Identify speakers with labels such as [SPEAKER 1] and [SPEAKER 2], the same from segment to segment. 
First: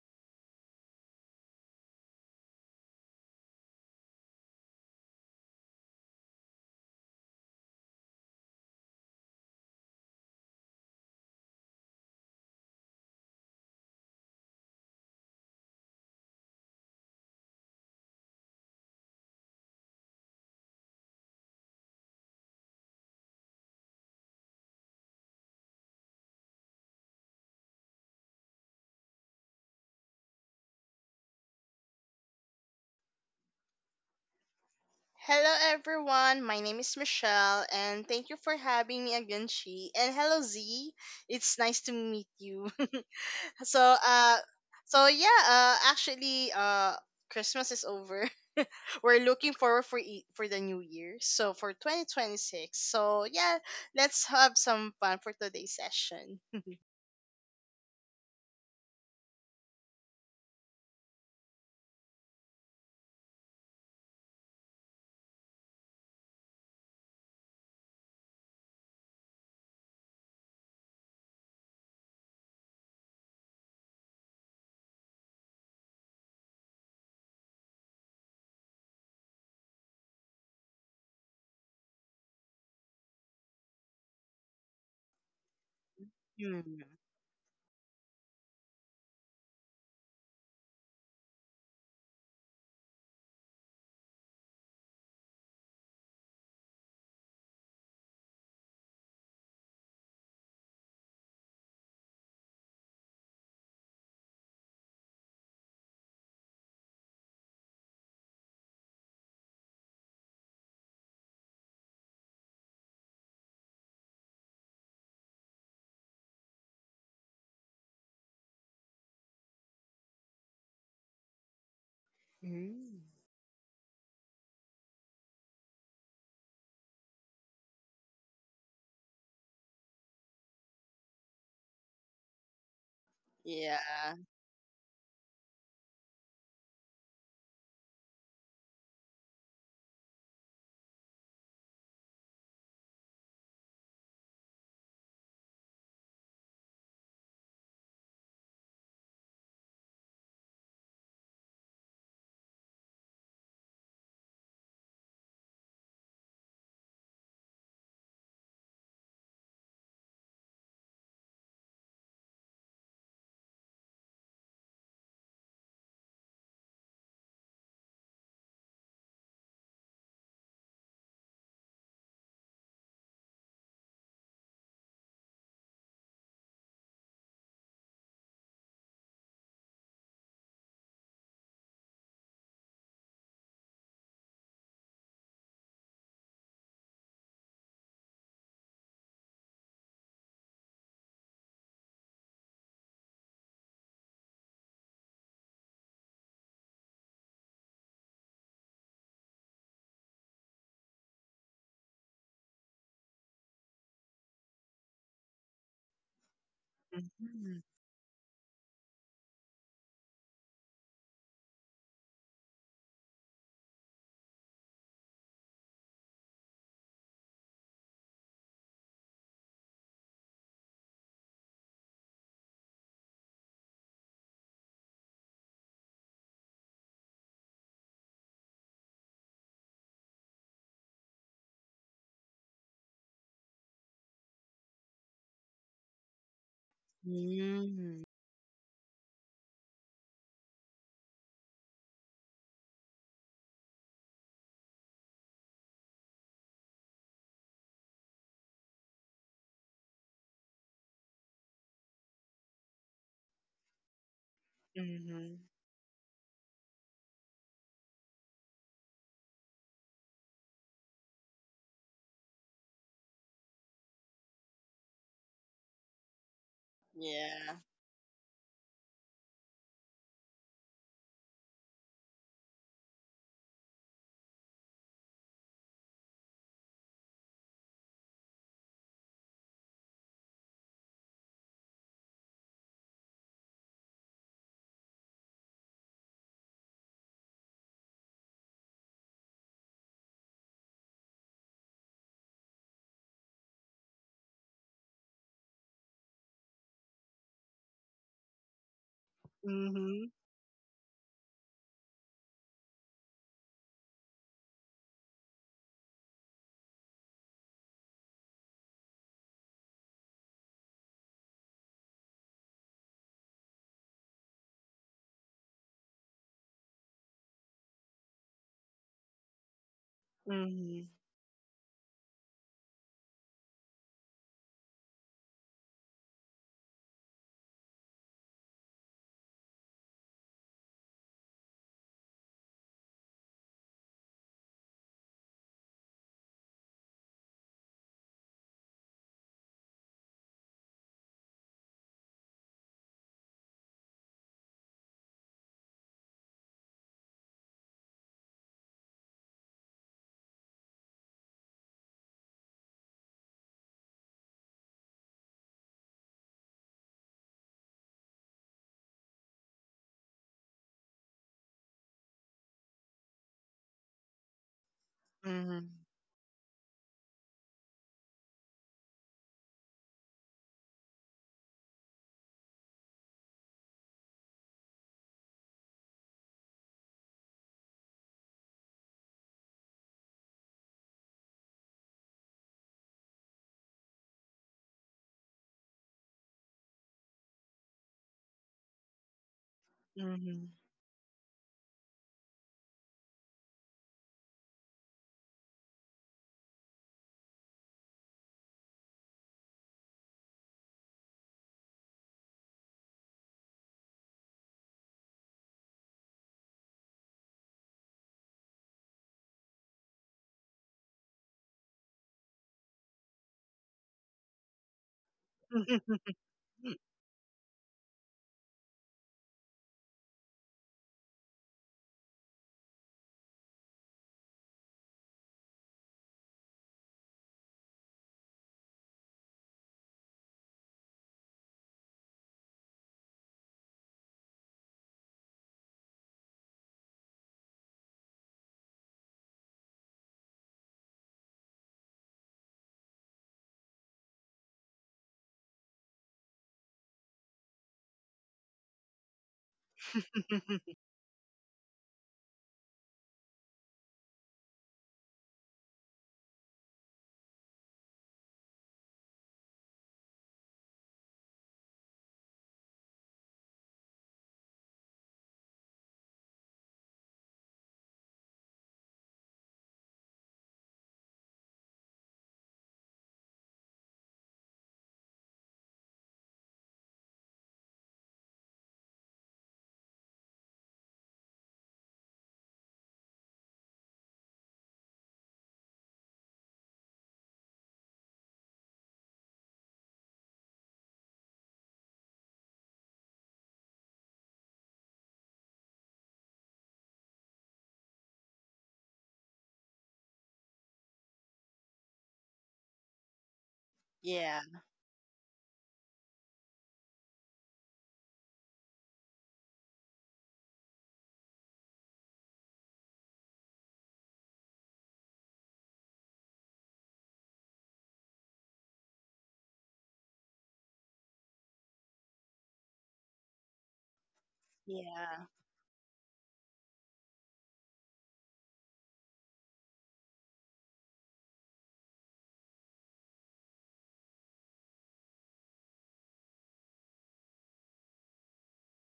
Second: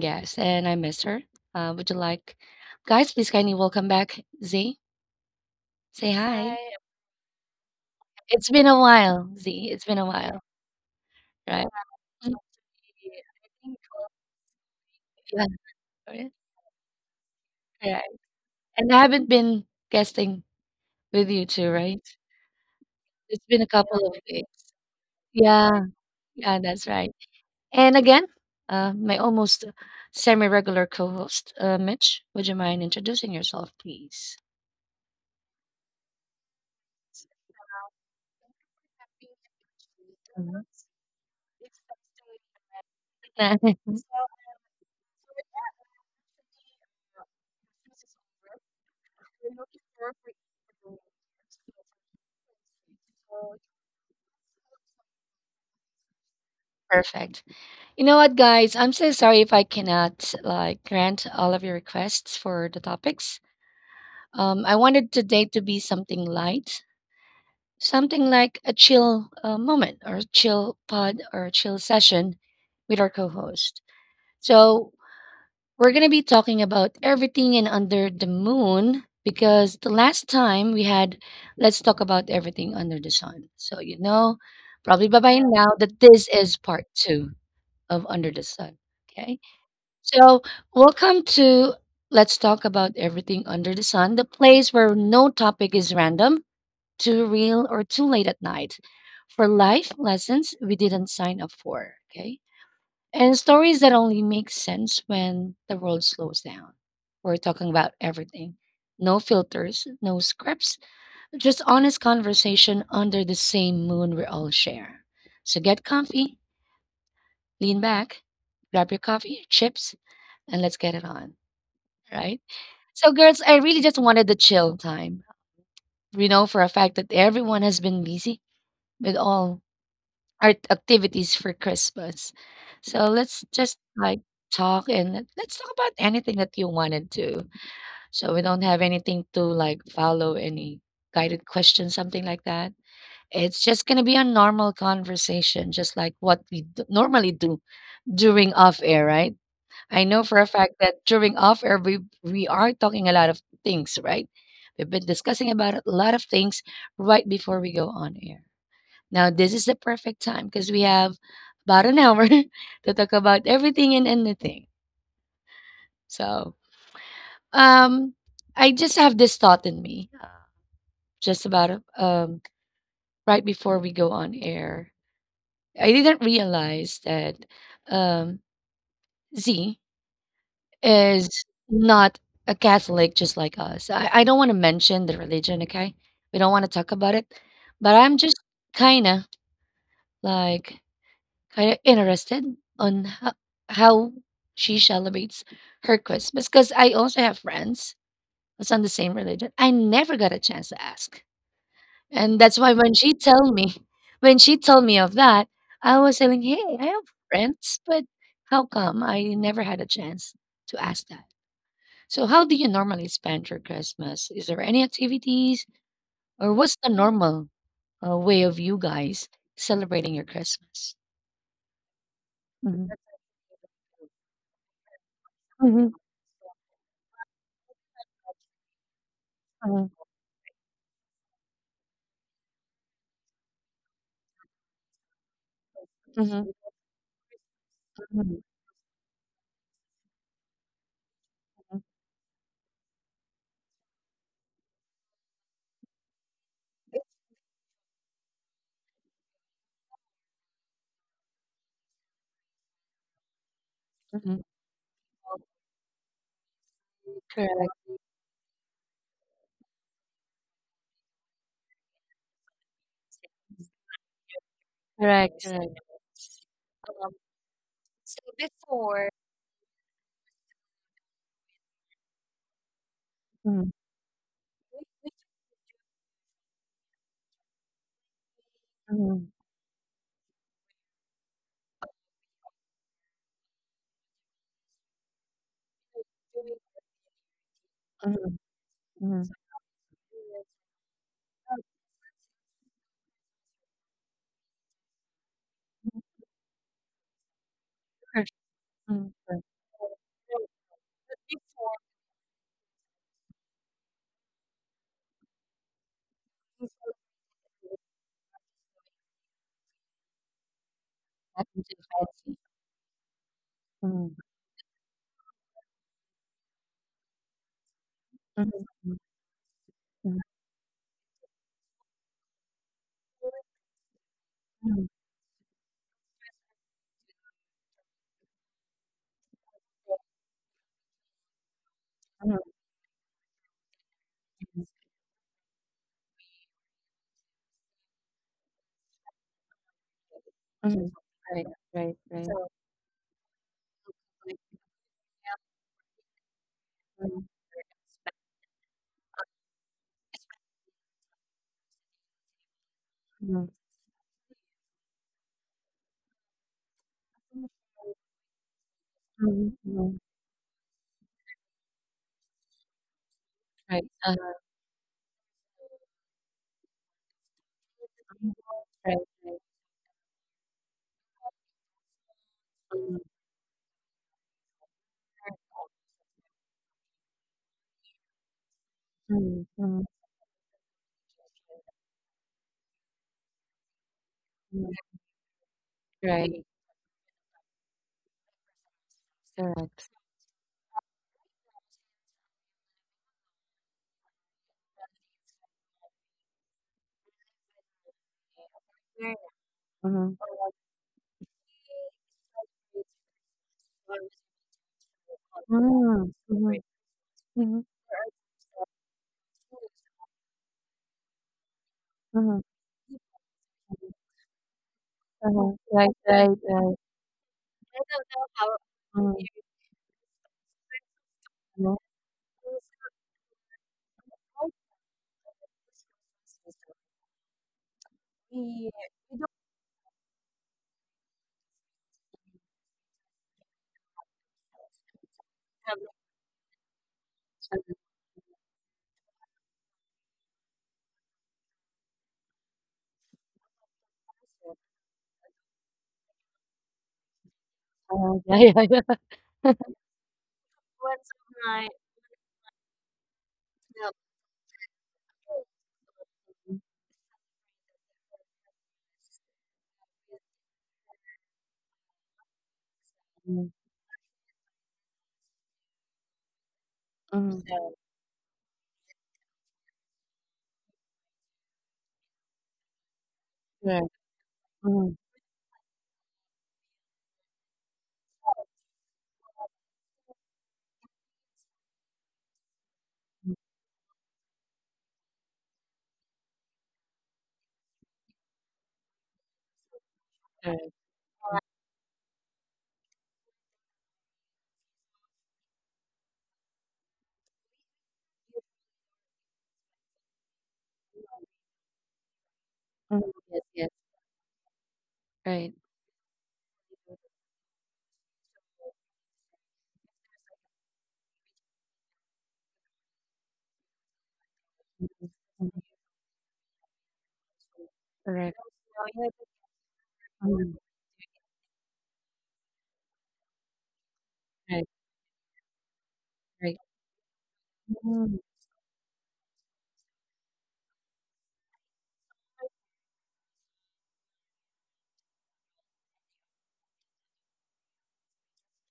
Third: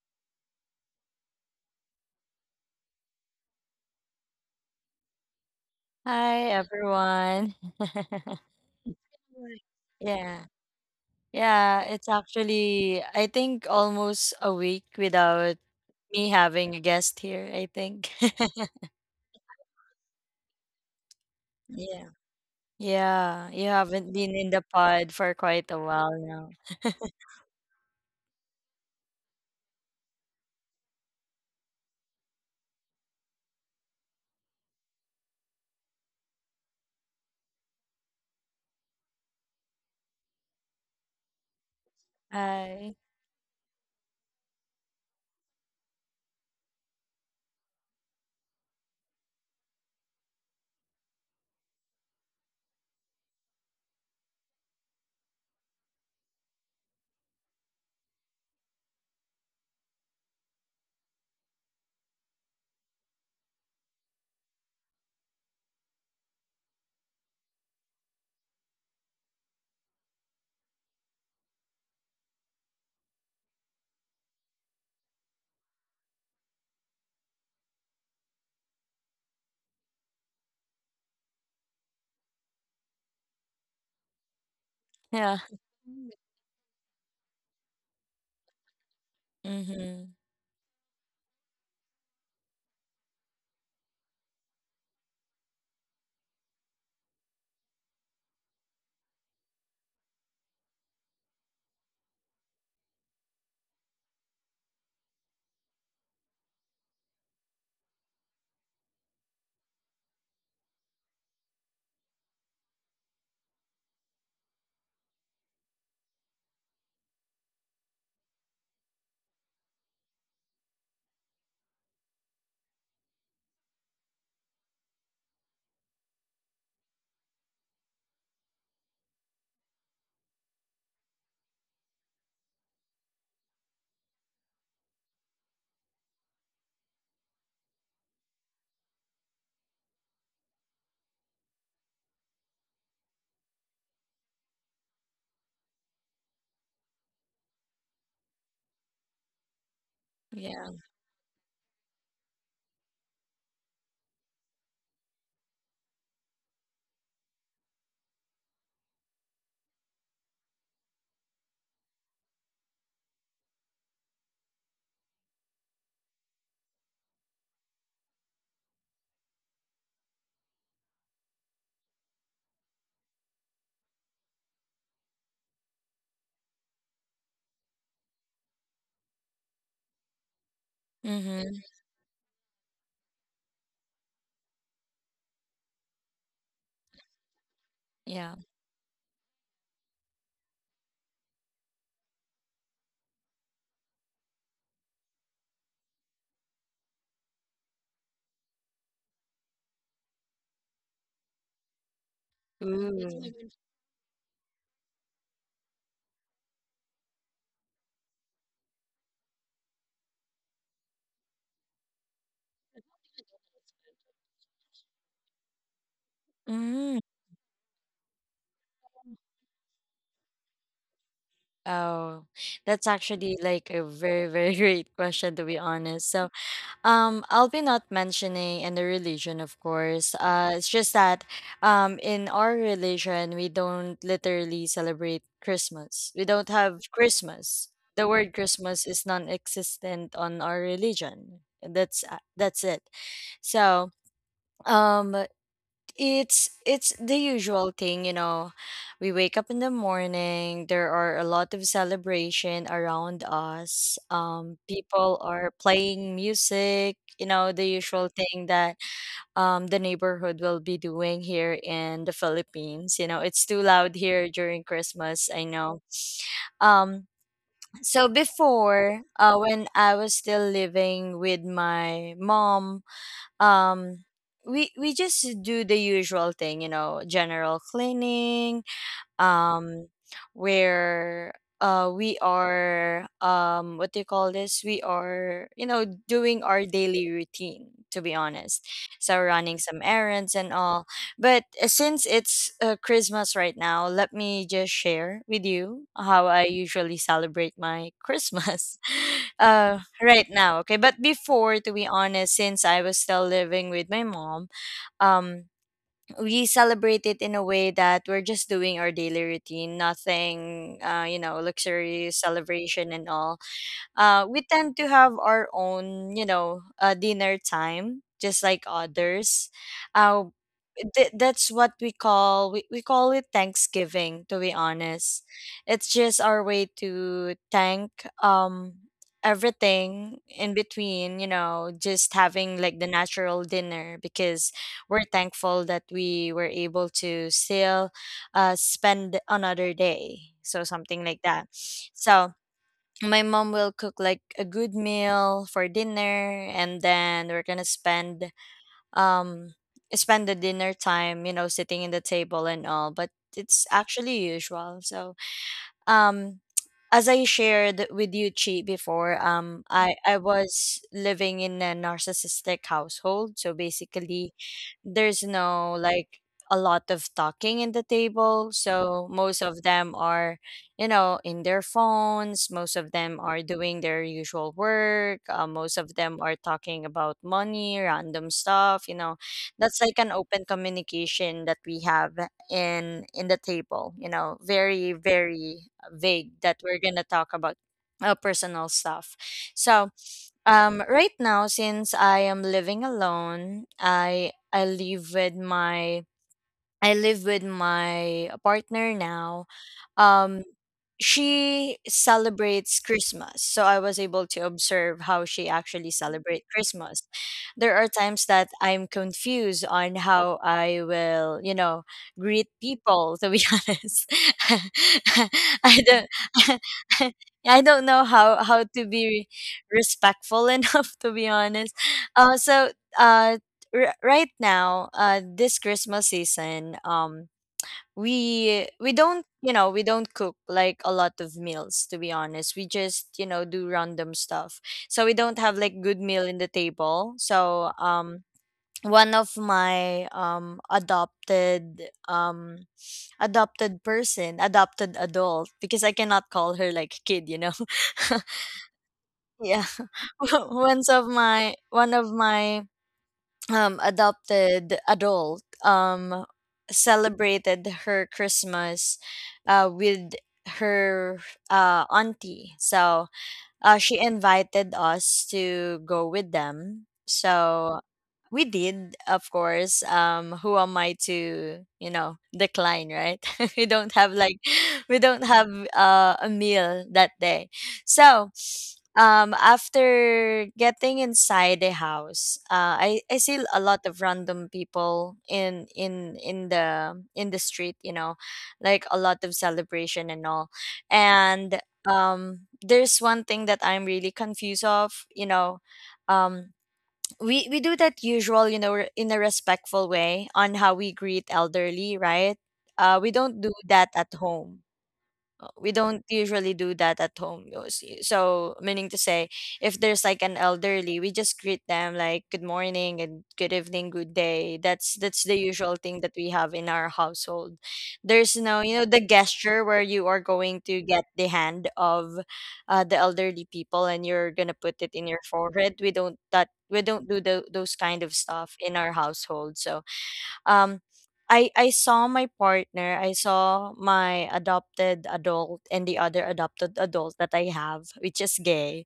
[SPEAKER 1] guest, and I miss her. Would you like, guys, please kindly welcome back Z? Say hi.
[SPEAKER 2] Hi
[SPEAKER 1] Hi,
[SPEAKER 2] everyone.
[SPEAKER 1] it's been a while, Z. It's been a while,
[SPEAKER 2] Yeah.
[SPEAKER 1] right?
[SPEAKER 2] Yeah, it's
[SPEAKER 1] Mhm.
[SPEAKER 2] actually I think almost a week
[SPEAKER 1] Yeah,
[SPEAKER 2] without me
[SPEAKER 1] right.
[SPEAKER 2] having a guest here, I
[SPEAKER 1] Right.
[SPEAKER 2] think.
[SPEAKER 1] And I haven't been guesting with you two, right?
[SPEAKER 2] Yeah.
[SPEAKER 1] It's
[SPEAKER 2] Yeah,
[SPEAKER 1] been
[SPEAKER 2] you
[SPEAKER 1] a couple
[SPEAKER 2] haven't
[SPEAKER 1] of
[SPEAKER 2] been in the
[SPEAKER 1] weeks.
[SPEAKER 2] pod for quite a
[SPEAKER 1] Yeah,
[SPEAKER 2] while now.
[SPEAKER 1] yeah, that's right. And again, my almost semi regular co host, Mitch, would you mind introducing yourself, please?
[SPEAKER 3] Hello, everyone. My name is Michelle, and thank you for having me again, Chi. And hello,
[SPEAKER 1] Mhm.
[SPEAKER 3] Z. It's nice to meet you.
[SPEAKER 2] Hi.
[SPEAKER 3] so, uh, so yeah, uh, actually, uh, Christmas is over. We're looking forward for for the new year. So for 2026. So yeah, let's have some fun for today's session.
[SPEAKER 1] Perfect. You know what, guys? I'm so sorry if I cannot like grant all of your requests for the topics. I wanted today to be something light, something like a chill moment or chill pod or chill session with our co host. So, we're going to be talking about everything and under the moon because the last time we had, let's talk about everything under the sun. So, you know, probably by
[SPEAKER 2] Yeah.
[SPEAKER 1] by now that this is
[SPEAKER 3] Mm.
[SPEAKER 1] part two of Under the Sun. Okay.
[SPEAKER 2] Mm-hmm.
[SPEAKER 1] So, welcome to Let's Talk About Everything Under the Sun, the place where no topic is random, too real, or too late at night for life lessons we didn't sign up for. Okay. And stories that only make sense when the world slows down. We're talking about everything. No filters, no scripts, just honest conversation under the same moon we all share. So get comfy, lean back, grab your coffee, chips, and let's get it on. Right?
[SPEAKER 3] Mm.
[SPEAKER 1] So, girls, I really just wanted the chill time. We know for a fact that everyone has been busy with all art activities for Christmas. So let's just
[SPEAKER 3] Yeah.
[SPEAKER 1] like talk and let's talk about anything that you wanted to. So we don't have anything to like follow any guided questions, something like that. It's just gonna be a normal conversation, just like what we normally do during off air, right? I know for a
[SPEAKER 2] Yeah.
[SPEAKER 1] fact that during off air we are talking a lot of things, right? We've been discussing about a lot of things right before we go on air. Now, this is the perfect time because we have about an hour to talk about everything and anything. So, um, I just have this thought in me just about um, right before we go on air. I didn't realize that um, Z is
[SPEAKER 2] Mm-hmm.
[SPEAKER 1] not a Catholic just like us. I don't want to mention the religion, okay? We don't want to talk about it, but I'm
[SPEAKER 2] Yeah.
[SPEAKER 1] just kind of like, kinda interested on ho how she celebrates her Christmas because I also have friends that's on the same religion. I never got a chance to ask, and that's why
[SPEAKER 2] Ooh.
[SPEAKER 1] when she told me of that, I was saying, "Hey, I have
[SPEAKER 3] Mhm.
[SPEAKER 1] friends, but how come I never had a chance to ask that?" So how do you normally spend your Christmas? Is there any activities, or what's the
[SPEAKER 2] Mm.
[SPEAKER 1] normal, way of you guys celebrating your Christmas?
[SPEAKER 2] Oh, that's
[SPEAKER 1] Mhm,
[SPEAKER 2] actually like a very, very great question, to be honest. I'll be not mentioning any religion, of course. It's just that, in our religion, we don't literally celebrate Christmas. We don't
[SPEAKER 1] mhm,
[SPEAKER 2] have Christmas.
[SPEAKER 3] Mm.
[SPEAKER 2] The word Christmas is non-existent on our religion. That's it. So, um, it's the usual thing, you know. We wake up in the morning, there are a lot of celebration around us. People
[SPEAKER 3] Mhm.
[SPEAKER 2] are playing music, you know, the usual thing that the neighborhood will be doing here in the Philippines. You know, it's too loud here during Christmas, I
[SPEAKER 1] correct, yes,
[SPEAKER 2] know.
[SPEAKER 1] correct.
[SPEAKER 2] Um
[SPEAKER 1] Um,
[SPEAKER 3] Yeah.
[SPEAKER 2] so
[SPEAKER 1] so
[SPEAKER 2] before,
[SPEAKER 1] before
[SPEAKER 2] when I was still living with my mom,
[SPEAKER 1] Mhm,
[SPEAKER 2] um we
[SPEAKER 1] we
[SPEAKER 2] we
[SPEAKER 1] we
[SPEAKER 2] just do the usual thing, you know, general cleaning,
[SPEAKER 1] mhm,
[SPEAKER 2] um where we are what do you call this, we are, you know, doing
[SPEAKER 1] were
[SPEAKER 2] our
[SPEAKER 1] doing
[SPEAKER 2] daily routine, to be
[SPEAKER 1] mhm,
[SPEAKER 2] honest, so
[SPEAKER 1] mhm.
[SPEAKER 2] running some errands and all. But since it's Christmas right now, let me just share with you how I usually celebrate my
[SPEAKER 1] Research,
[SPEAKER 2] Christmas
[SPEAKER 1] mhm, correct.
[SPEAKER 3] Mhm.
[SPEAKER 2] right
[SPEAKER 1] You
[SPEAKER 2] now. Okay, but before, to be
[SPEAKER 1] before,
[SPEAKER 2] honest, since I was still living with my mom, um we celebrate it in a way that we're just doing our daily routine, nothing, you know,
[SPEAKER 1] that was
[SPEAKER 2] luxurious
[SPEAKER 1] fancy.
[SPEAKER 2] celebration and all.
[SPEAKER 1] Mhm,
[SPEAKER 2] We tend to have our own, you know, dinner time, just like
[SPEAKER 1] mhm,
[SPEAKER 2] others. Uh,
[SPEAKER 1] mhm,
[SPEAKER 3] Mhm.
[SPEAKER 2] that's what we call, we call it Thanksgiving. To be
[SPEAKER 1] mhm,
[SPEAKER 2] honest, it's just our way to thank everything in between. You know, just having like the natural dinner because we're thankful that we were able to still spend another day. So
[SPEAKER 1] mhm,
[SPEAKER 2] something like that.
[SPEAKER 1] right,
[SPEAKER 2] So
[SPEAKER 1] right. So
[SPEAKER 2] my mom will cook like a
[SPEAKER 1] right.
[SPEAKER 2] good meal for dinner and then
[SPEAKER 1] Like
[SPEAKER 2] we're gonna spend um spend the dinner time, you know, sitting in the table and all, but it's actually usual. So um as I
[SPEAKER 1] mhm,
[SPEAKER 2] shared with you Chi before, um
[SPEAKER 1] mhm,
[SPEAKER 2] I
[SPEAKER 1] mhm,
[SPEAKER 2] I was living in a narcissistic household. So
[SPEAKER 1] right,
[SPEAKER 2] basically there's no
[SPEAKER 3] Mhm.
[SPEAKER 2] like a lot of talking in the table. So
[SPEAKER 1] right,
[SPEAKER 2] most
[SPEAKER 1] right.
[SPEAKER 2] of them are, you know, in their phones, most of
[SPEAKER 1] Mhm,
[SPEAKER 2] them are doing their usual work, most of them are talking about money, random stuff, you know.
[SPEAKER 1] mhm,
[SPEAKER 2] That's
[SPEAKER 1] mhm,
[SPEAKER 2] like an open communication that we have in the table, you know, very
[SPEAKER 1] mhm,
[SPEAKER 2] very vague
[SPEAKER 1] right,
[SPEAKER 2] that we're gonna talk about personal stuff. So
[SPEAKER 1] correct.
[SPEAKER 3] Mhm.
[SPEAKER 2] right now, since I am living alone, I live with my I live with my partner
[SPEAKER 1] Very
[SPEAKER 2] now. Um,
[SPEAKER 1] unlucky,
[SPEAKER 2] she celebrates
[SPEAKER 1] it's
[SPEAKER 2] Christmas, so I was able to observe how she actually
[SPEAKER 1] mm,
[SPEAKER 2] celebrate
[SPEAKER 1] mhm,
[SPEAKER 2] Christmas.
[SPEAKER 1] mhm,
[SPEAKER 2] There
[SPEAKER 1] mhm,
[SPEAKER 2] are times that I'm confused on how I will, you know, greet people. To be honest,
[SPEAKER 1] mhm.
[SPEAKER 2] I
[SPEAKER 1] Right,
[SPEAKER 2] don't,
[SPEAKER 1] right, right.
[SPEAKER 2] I don't
[SPEAKER 1] I
[SPEAKER 2] know
[SPEAKER 1] don't know
[SPEAKER 2] how
[SPEAKER 1] how.
[SPEAKER 2] to be
[SPEAKER 1] Mm.
[SPEAKER 2] respectful enough. To be honest,
[SPEAKER 1] Yes.
[SPEAKER 2] uh, so uh, right now, this Christmas season, we don't, you know, we don't cook like a lot of meals, to be honest. We just, you know, do random stuff, so we don't have like good meal in the table. So one of my adopted, adopted person adopted adult, because I cannot call her like kid, you know.
[SPEAKER 1] Oh, yeah, yeah, yeah.
[SPEAKER 2] Yeah. One of my adopted adult, celebrated her Christmas with her auntie. So
[SPEAKER 1] Mhm.
[SPEAKER 2] she invited us to go with them.
[SPEAKER 1] Mhm.
[SPEAKER 2] So
[SPEAKER 1] So
[SPEAKER 2] we did, of course. Who am I to, you know, decline, right? we don't
[SPEAKER 1] correct.
[SPEAKER 2] have like, we
[SPEAKER 1] Mhm.
[SPEAKER 2] don't have a meal that day. So, after getting inside the house, I see
[SPEAKER 1] Mhm.
[SPEAKER 2] a lot of random people in the street. You know, like a lot of celebration and all,
[SPEAKER 1] Correct. Yeah.
[SPEAKER 2] and there's one thing that I'm really confused of. You know, um we do that usual, you know, in a respectful way on how we greet elderly, right? We
[SPEAKER 1] Mhm.
[SPEAKER 2] don't do
[SPEAKER 1] Yes, yes.
[SPEAKER 2] that at
[SPEAKER 3] yeah.
[SPEAKER 2] home.
[SPEAKER 1] Right.
[SPEAKER 2] We don't usually do that at home, you see. So, meaning to say, if there's like an elderly, we just greet them like good morning and good evening, good day. That's
[SPEAKER 1] Mhm.
[SPEAKER 2] the usual
[SPEAKER 1] Mhm.
[SPEAKER 2] thing that we have in our household. There's
[SPEAKER 1] Correct.
[SPEAKER 2] no, you know, the gesture where you are going
[SPEAKER 1] Mhm.
[SPEAKER 2] to get the hand of the elderly people and you're gonna
[SPEAKER 1] Right,
[SPEAKER 2] put it in your
[SPEAKER 3] Yeah.
[SPEAKER 2] forehead.
[SPEAKER 1] right.
[SPEAKER 2] We don't do the those kind of
[SPEAKER 1] Mhm.
[SPEAKER 2] stuff in our household. So um I saw my partner, I saw my adopted adult and the other adopted adult that I have, which is gay.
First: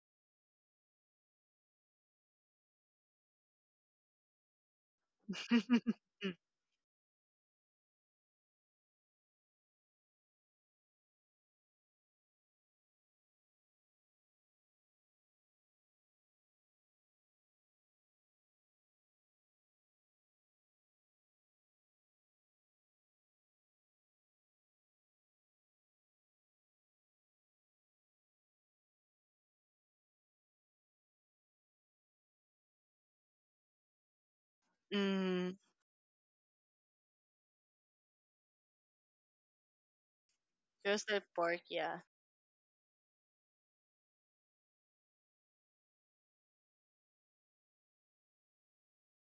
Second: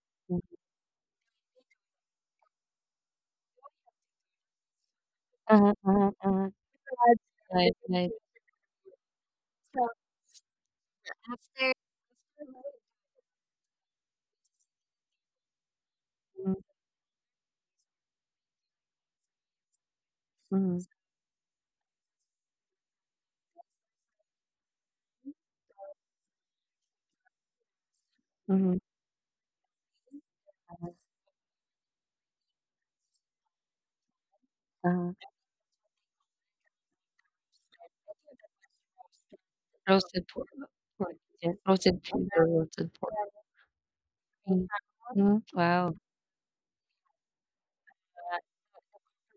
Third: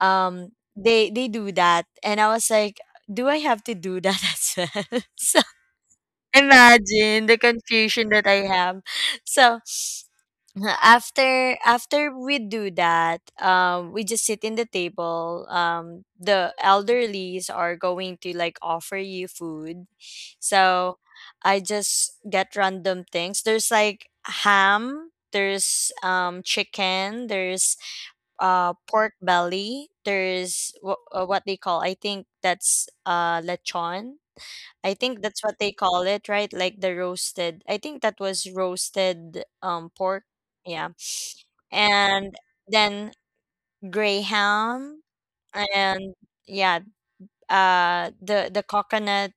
[SPEAKER 2] They do that and I was like, do I have to do that as well? So
[SPEAKER 1] Uh, uh.
[SPEAKER 2] imagine the
[SPEAKER 1] Right,
[SPEAKER 2] confusion
[SPEAKER 1] right.
[SPEAKER 2] that I have. So after we do that, we just sit in the table. The
[SPEAKER 1] Mhm.
[SPEAKER 2] elderlies are going to like offer you food.
[SPEAKER 1] Mhm.
[SPEAKER 2] So I just get random things. There's like ham, there's chicken, there's
[SPEAKER 1] Mhm.
[SPEAKER 2] pork belly, what they call, I think that's lechon. I
[SPEAKER 1] Uh,
[SPEAKER 2] think that's
[SPEAKER 3] mm.
[SPEAKER 2] what they call it, right? Like the roasted. I think that was roasted pork.
[SPEAKER 1] roasted pork.
[SPEAKER 2] Yeah.
[SPEAKER 1] Pork,
[SPEAKER 3] Roasted
[SPEAKER 1] yeah.
[SPEAKER 3] pork. Yeah.
[SPEAKER 1] Roasted pig
[SPEAKER 2] And
[SPEAKER 1] or roasted
[SPEAKER 2] then
[SPEAKER 1] pork.
[SPEAKER 2] grey
[SPEAKER 1] Mhm.
[SPEAKER 2] ham,
[SPEAKER 1] Mhm. Wow.
[SPEAKER 2] and yeah, the coconut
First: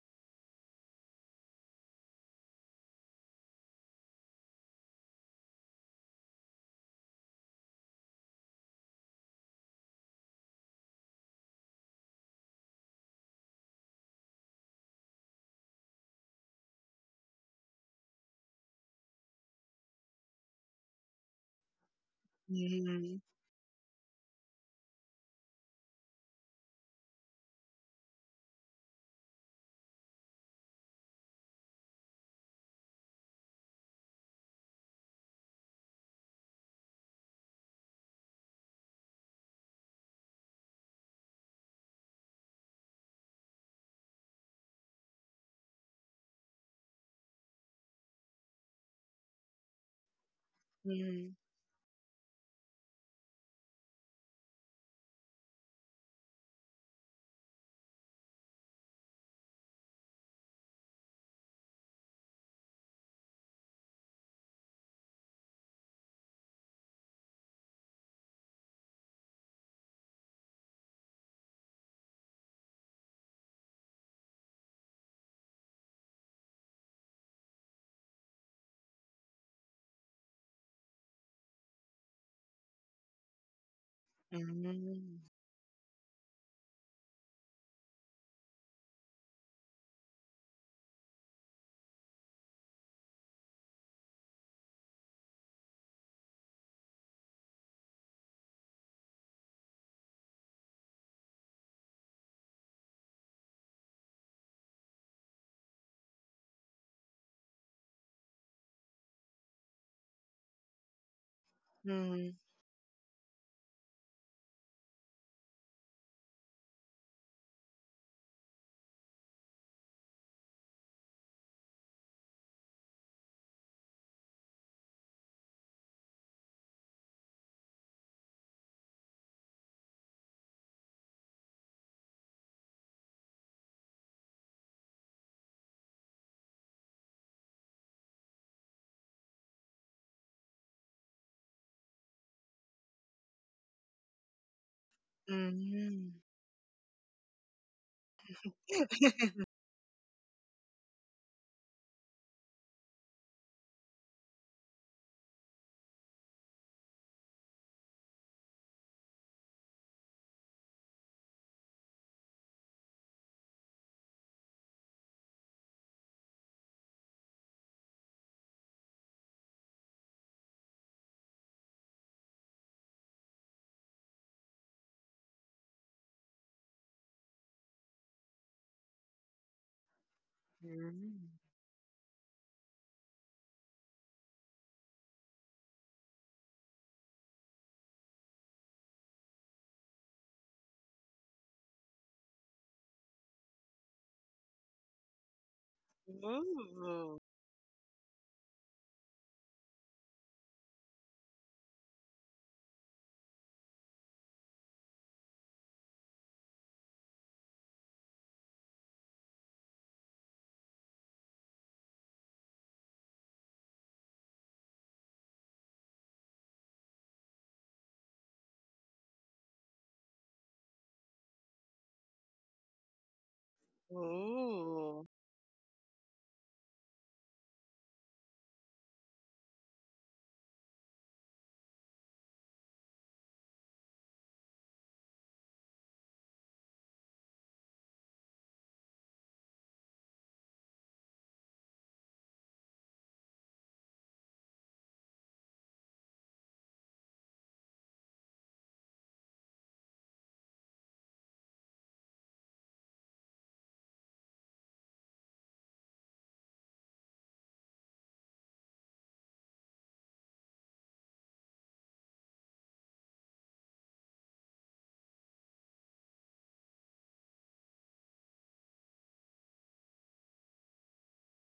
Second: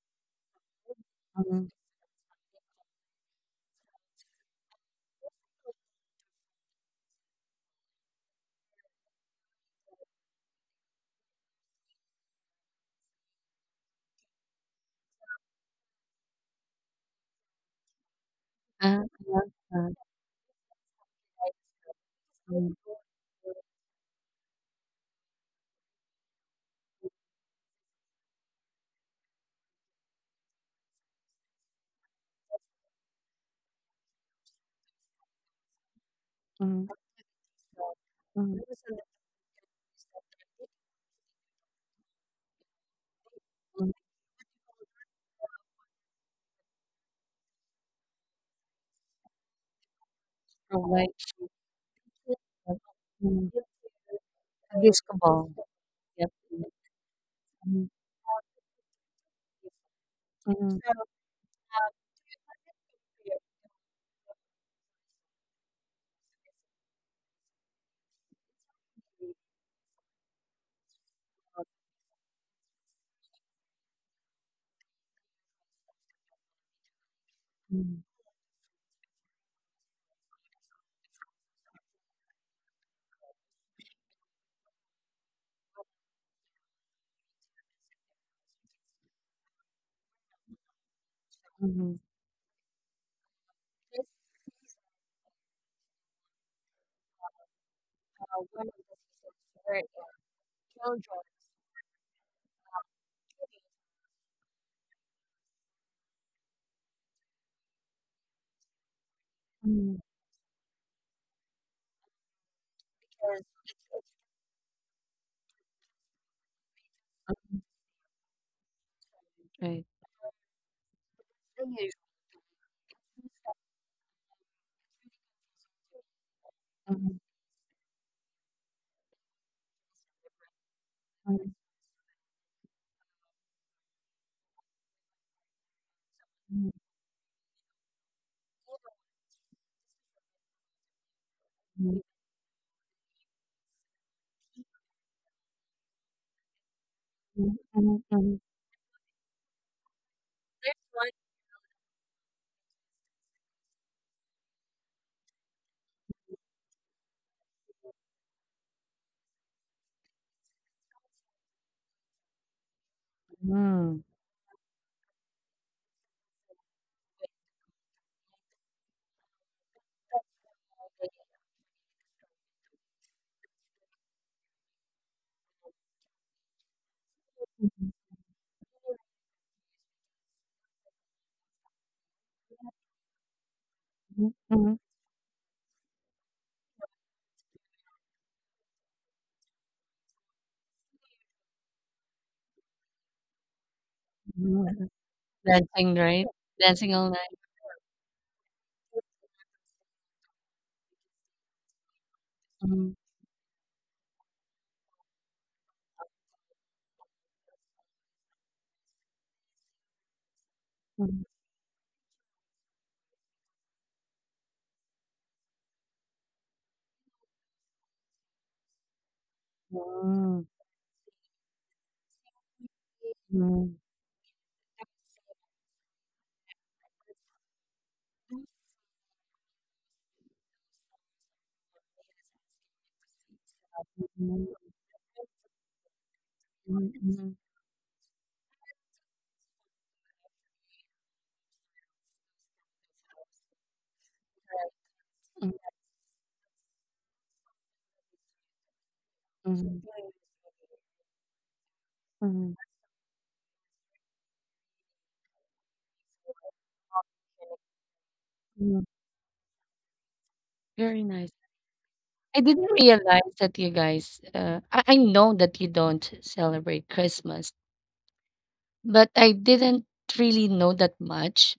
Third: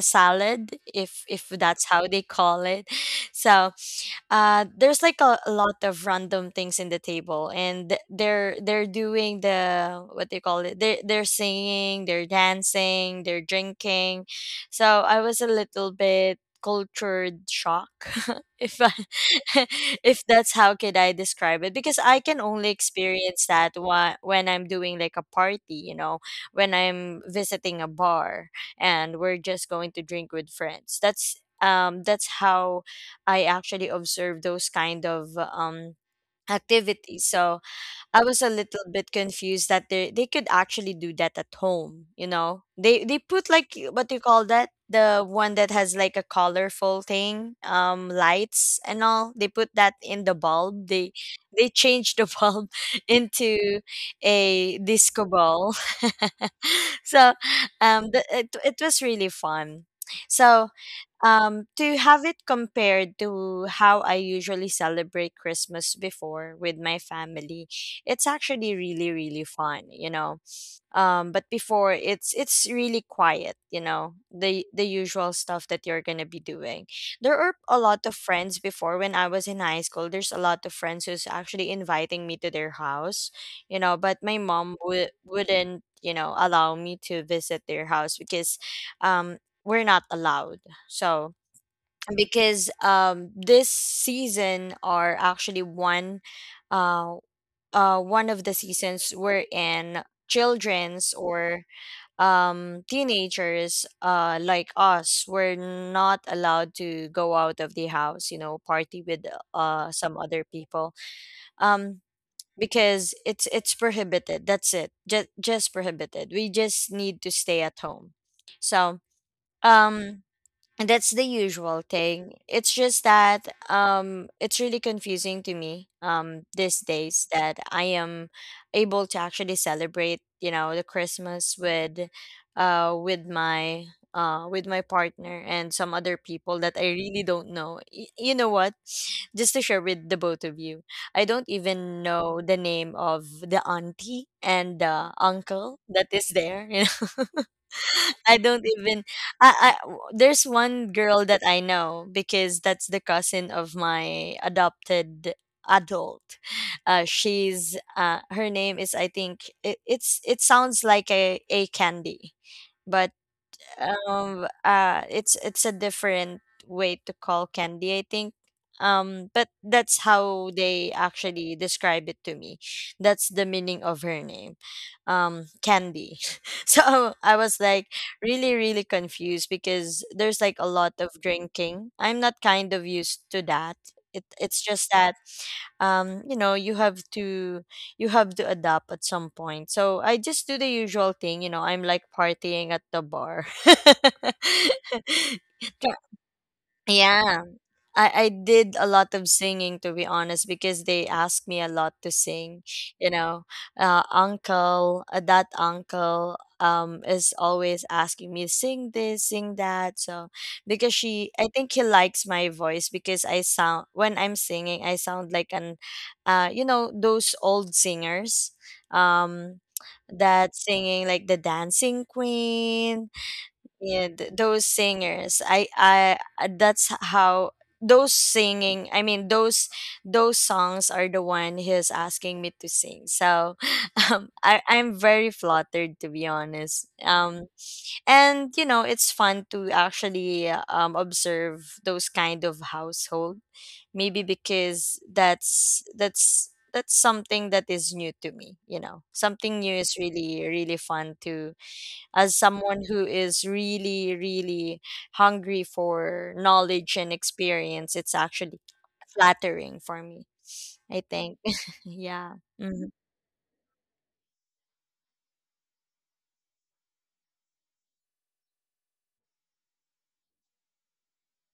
[SPEAKER 2] salad, if
[SPEAKER 1] Mhm.
[SPEAKER 2] that's how they call it. So there's like a lot of random things in the table. And they're doing the what they call it, they're singing, they're dancing, they're drinking. So I was a little bit cultured shock if I,
[SPEAKER 1] Uh, uh, uh.
[SPEAKER 2] if that's how could I describe it, because I can only
[SPEAKER 1] Mhm.
[SPEAKER 3] Mm.
[SPEAKER 2] experience that when I'm doing like a party, you know, when I'm visiting a bar and we're just going to drink with friends. That's that's how I actually observe those kind of
[SPEAKER 1] Mhm.
[SPEAKER 2] activities. So I was a
[SPEAKER 1] Mhm.
[SPEAKER 2] little bit confused that they could actually do that at home, you know. They put like what do you call that? The one that has like a colorful thing, lights and all. They put that in the bulb.
[SPEAKER 1] Mhm.
[SPEAKER 3] Mm.
[SPEAKER 2] They changed the bulb
[SPEAKER 1] Mm,
[SPEAKER 2] into a
[SPEAKER 1] disc
[SPEAKER 2] disco
[SPEAKER 1] ball.
[SPEAKER 2] ball.
[SPEAKER 1] Yep.
[SPEAKER 2] So
[SPEAKER 1] Mm,
[SPEAKER 2] it was really fun. So
[SPEAKER 1] mm,
[SPEAKER 2] to have it compared to how I usually celebrate Christmas before with my family, it's actually really really fun, you know. But before, it's really quiet, you know, the usual stuff that you're gonna be doing. There are a
[SPEAKER 1] mm,
[SPEAKER 2] lot of friends before when I was in high school. There's a lot of friends who's actually inviting me to their house, you know. But my mom would
[SPEAKER 3] Mm.
[SPEAKER 2] wouldn't, you know, allow me to visit their house because um we're not allowed. So because um this season are actually uh one of the seasons we're in, children's or teenagers like us were not allowed to go out of the house, you know, party with
[SPEAKER 1] mm.
[SPEAKER 2] some other people, um
[SPEAKER 3] Mm.
[SPEAKER 2] because it's prohibited. That's it Just prohibited, we just need to stay at home. So
[SPEAKER 1] Right.
[SPEAKER 2] um and that's the
[SPEAKER 1] Mhm,
[SPEAKER 2] usual thing. It's just that it's really confusing to me these
[SPEAKER 1] mhm,
[SPEAKER 2] days that I am able to actually celebrate, you know, the Christmas with with my partner and some other people that I really don't know. You know what? Just to share with the both of you. I don't
[SPEAKER 1] mhm,
[SPEAKER 2] even know the name of the auntie and the uncle that
[SPEAKER 3] Mm.
[SPEAKER 2] is there, you know.
[SPEAKER 1] mhm, mhm, mhm.
[SPEAKER 2] I don't even I There's one girl that I know because that's the cousin of my adopted adult. She's her name is, I think it sounds like a candy, but
[SPEAKER 1] Mm.
[SPEAKER 2] it's a different way to call candy, I think. Um, but that's how they actually describe it to me, that's the meaning of her name, candy. So I was
[SPEAKER 1] Mhm,
[SPEAKER 2] like really really confused, because there's like a lot of
[SPEAKER 3] Mm.
[SPEAKER 2] drinking. I'm not kind of used to that.
[SPEAKER 1] mhm,
[SPEAKER 2] It's just that you know, you have to, you have to adapt at some point. So I just do the usual thing, you know, I'm like partying at the bar.
[SPEAKER 1] mhm, mhm. Dancing,
[SPEAKER 2] Try-
[SPEAKER 1] right? Dancing all
[SPEAKER 3] Ooh.
[SPEAKER 1] night.
[SPEAKER 2] yeah. I did a lot of singing, to be honest, because they asked me a lot to sing,
[SPEAKER 1] Mm,
[SPEAKER 2] you know. Uncle, that uncle is always asking me sing this, sing that. So because
[SPEAKER 1] mm,
[SPEAKER 2] she I think he likes my voice, because I sound, when I'm singing I sound like an, you know, those old singers, um
[SPEAKER 1] mm,
[SPEAKER 2] that singing like the Dancing Queen.
[SPEAKER 1] mm,
[SPEAKER 2] And those
[SPEAKER 3] Ooh.
[SPEAKER 2] singers, I that's how those
[SPEAKER 1] mm,
[SPEAKER 2] singing I mean those songs are the one he's asking me to sing. So
[SPEAKER 1] mm,
[SPEAKER 2] I'm very flattered, to be honest.
[SPEAKER 1] mm,
[SPEAKER 2] And you know, it's fun to actually observe those kind of household. Maybe because
[SPEAKER 1] mm,
[SPEAKER 2] that's something that is new to me, you know. Something new
[SPEAKER 1] mm,
[SPEAKER 2] is really really fun to, as
[SPEAKER 1] mm,
[SPEAKER 2] someone who is really really hungry for knowledge and experience, it's actually
[SPEAKER 1] mm.
[SPEAKER 2] flattering for me,
[SPEAKER 1] Very
[SPEAKER 2] I
[SPEAKER 1] nice.
[SPEAKER 2] think. Yeah.
[SPEAKER 1] I didn't
[SPEAKER 2] Mhm.
[SPEAKER 1] realize that you guys, uh, I know that you don't celebrate Christmas, but I didn't really know that much.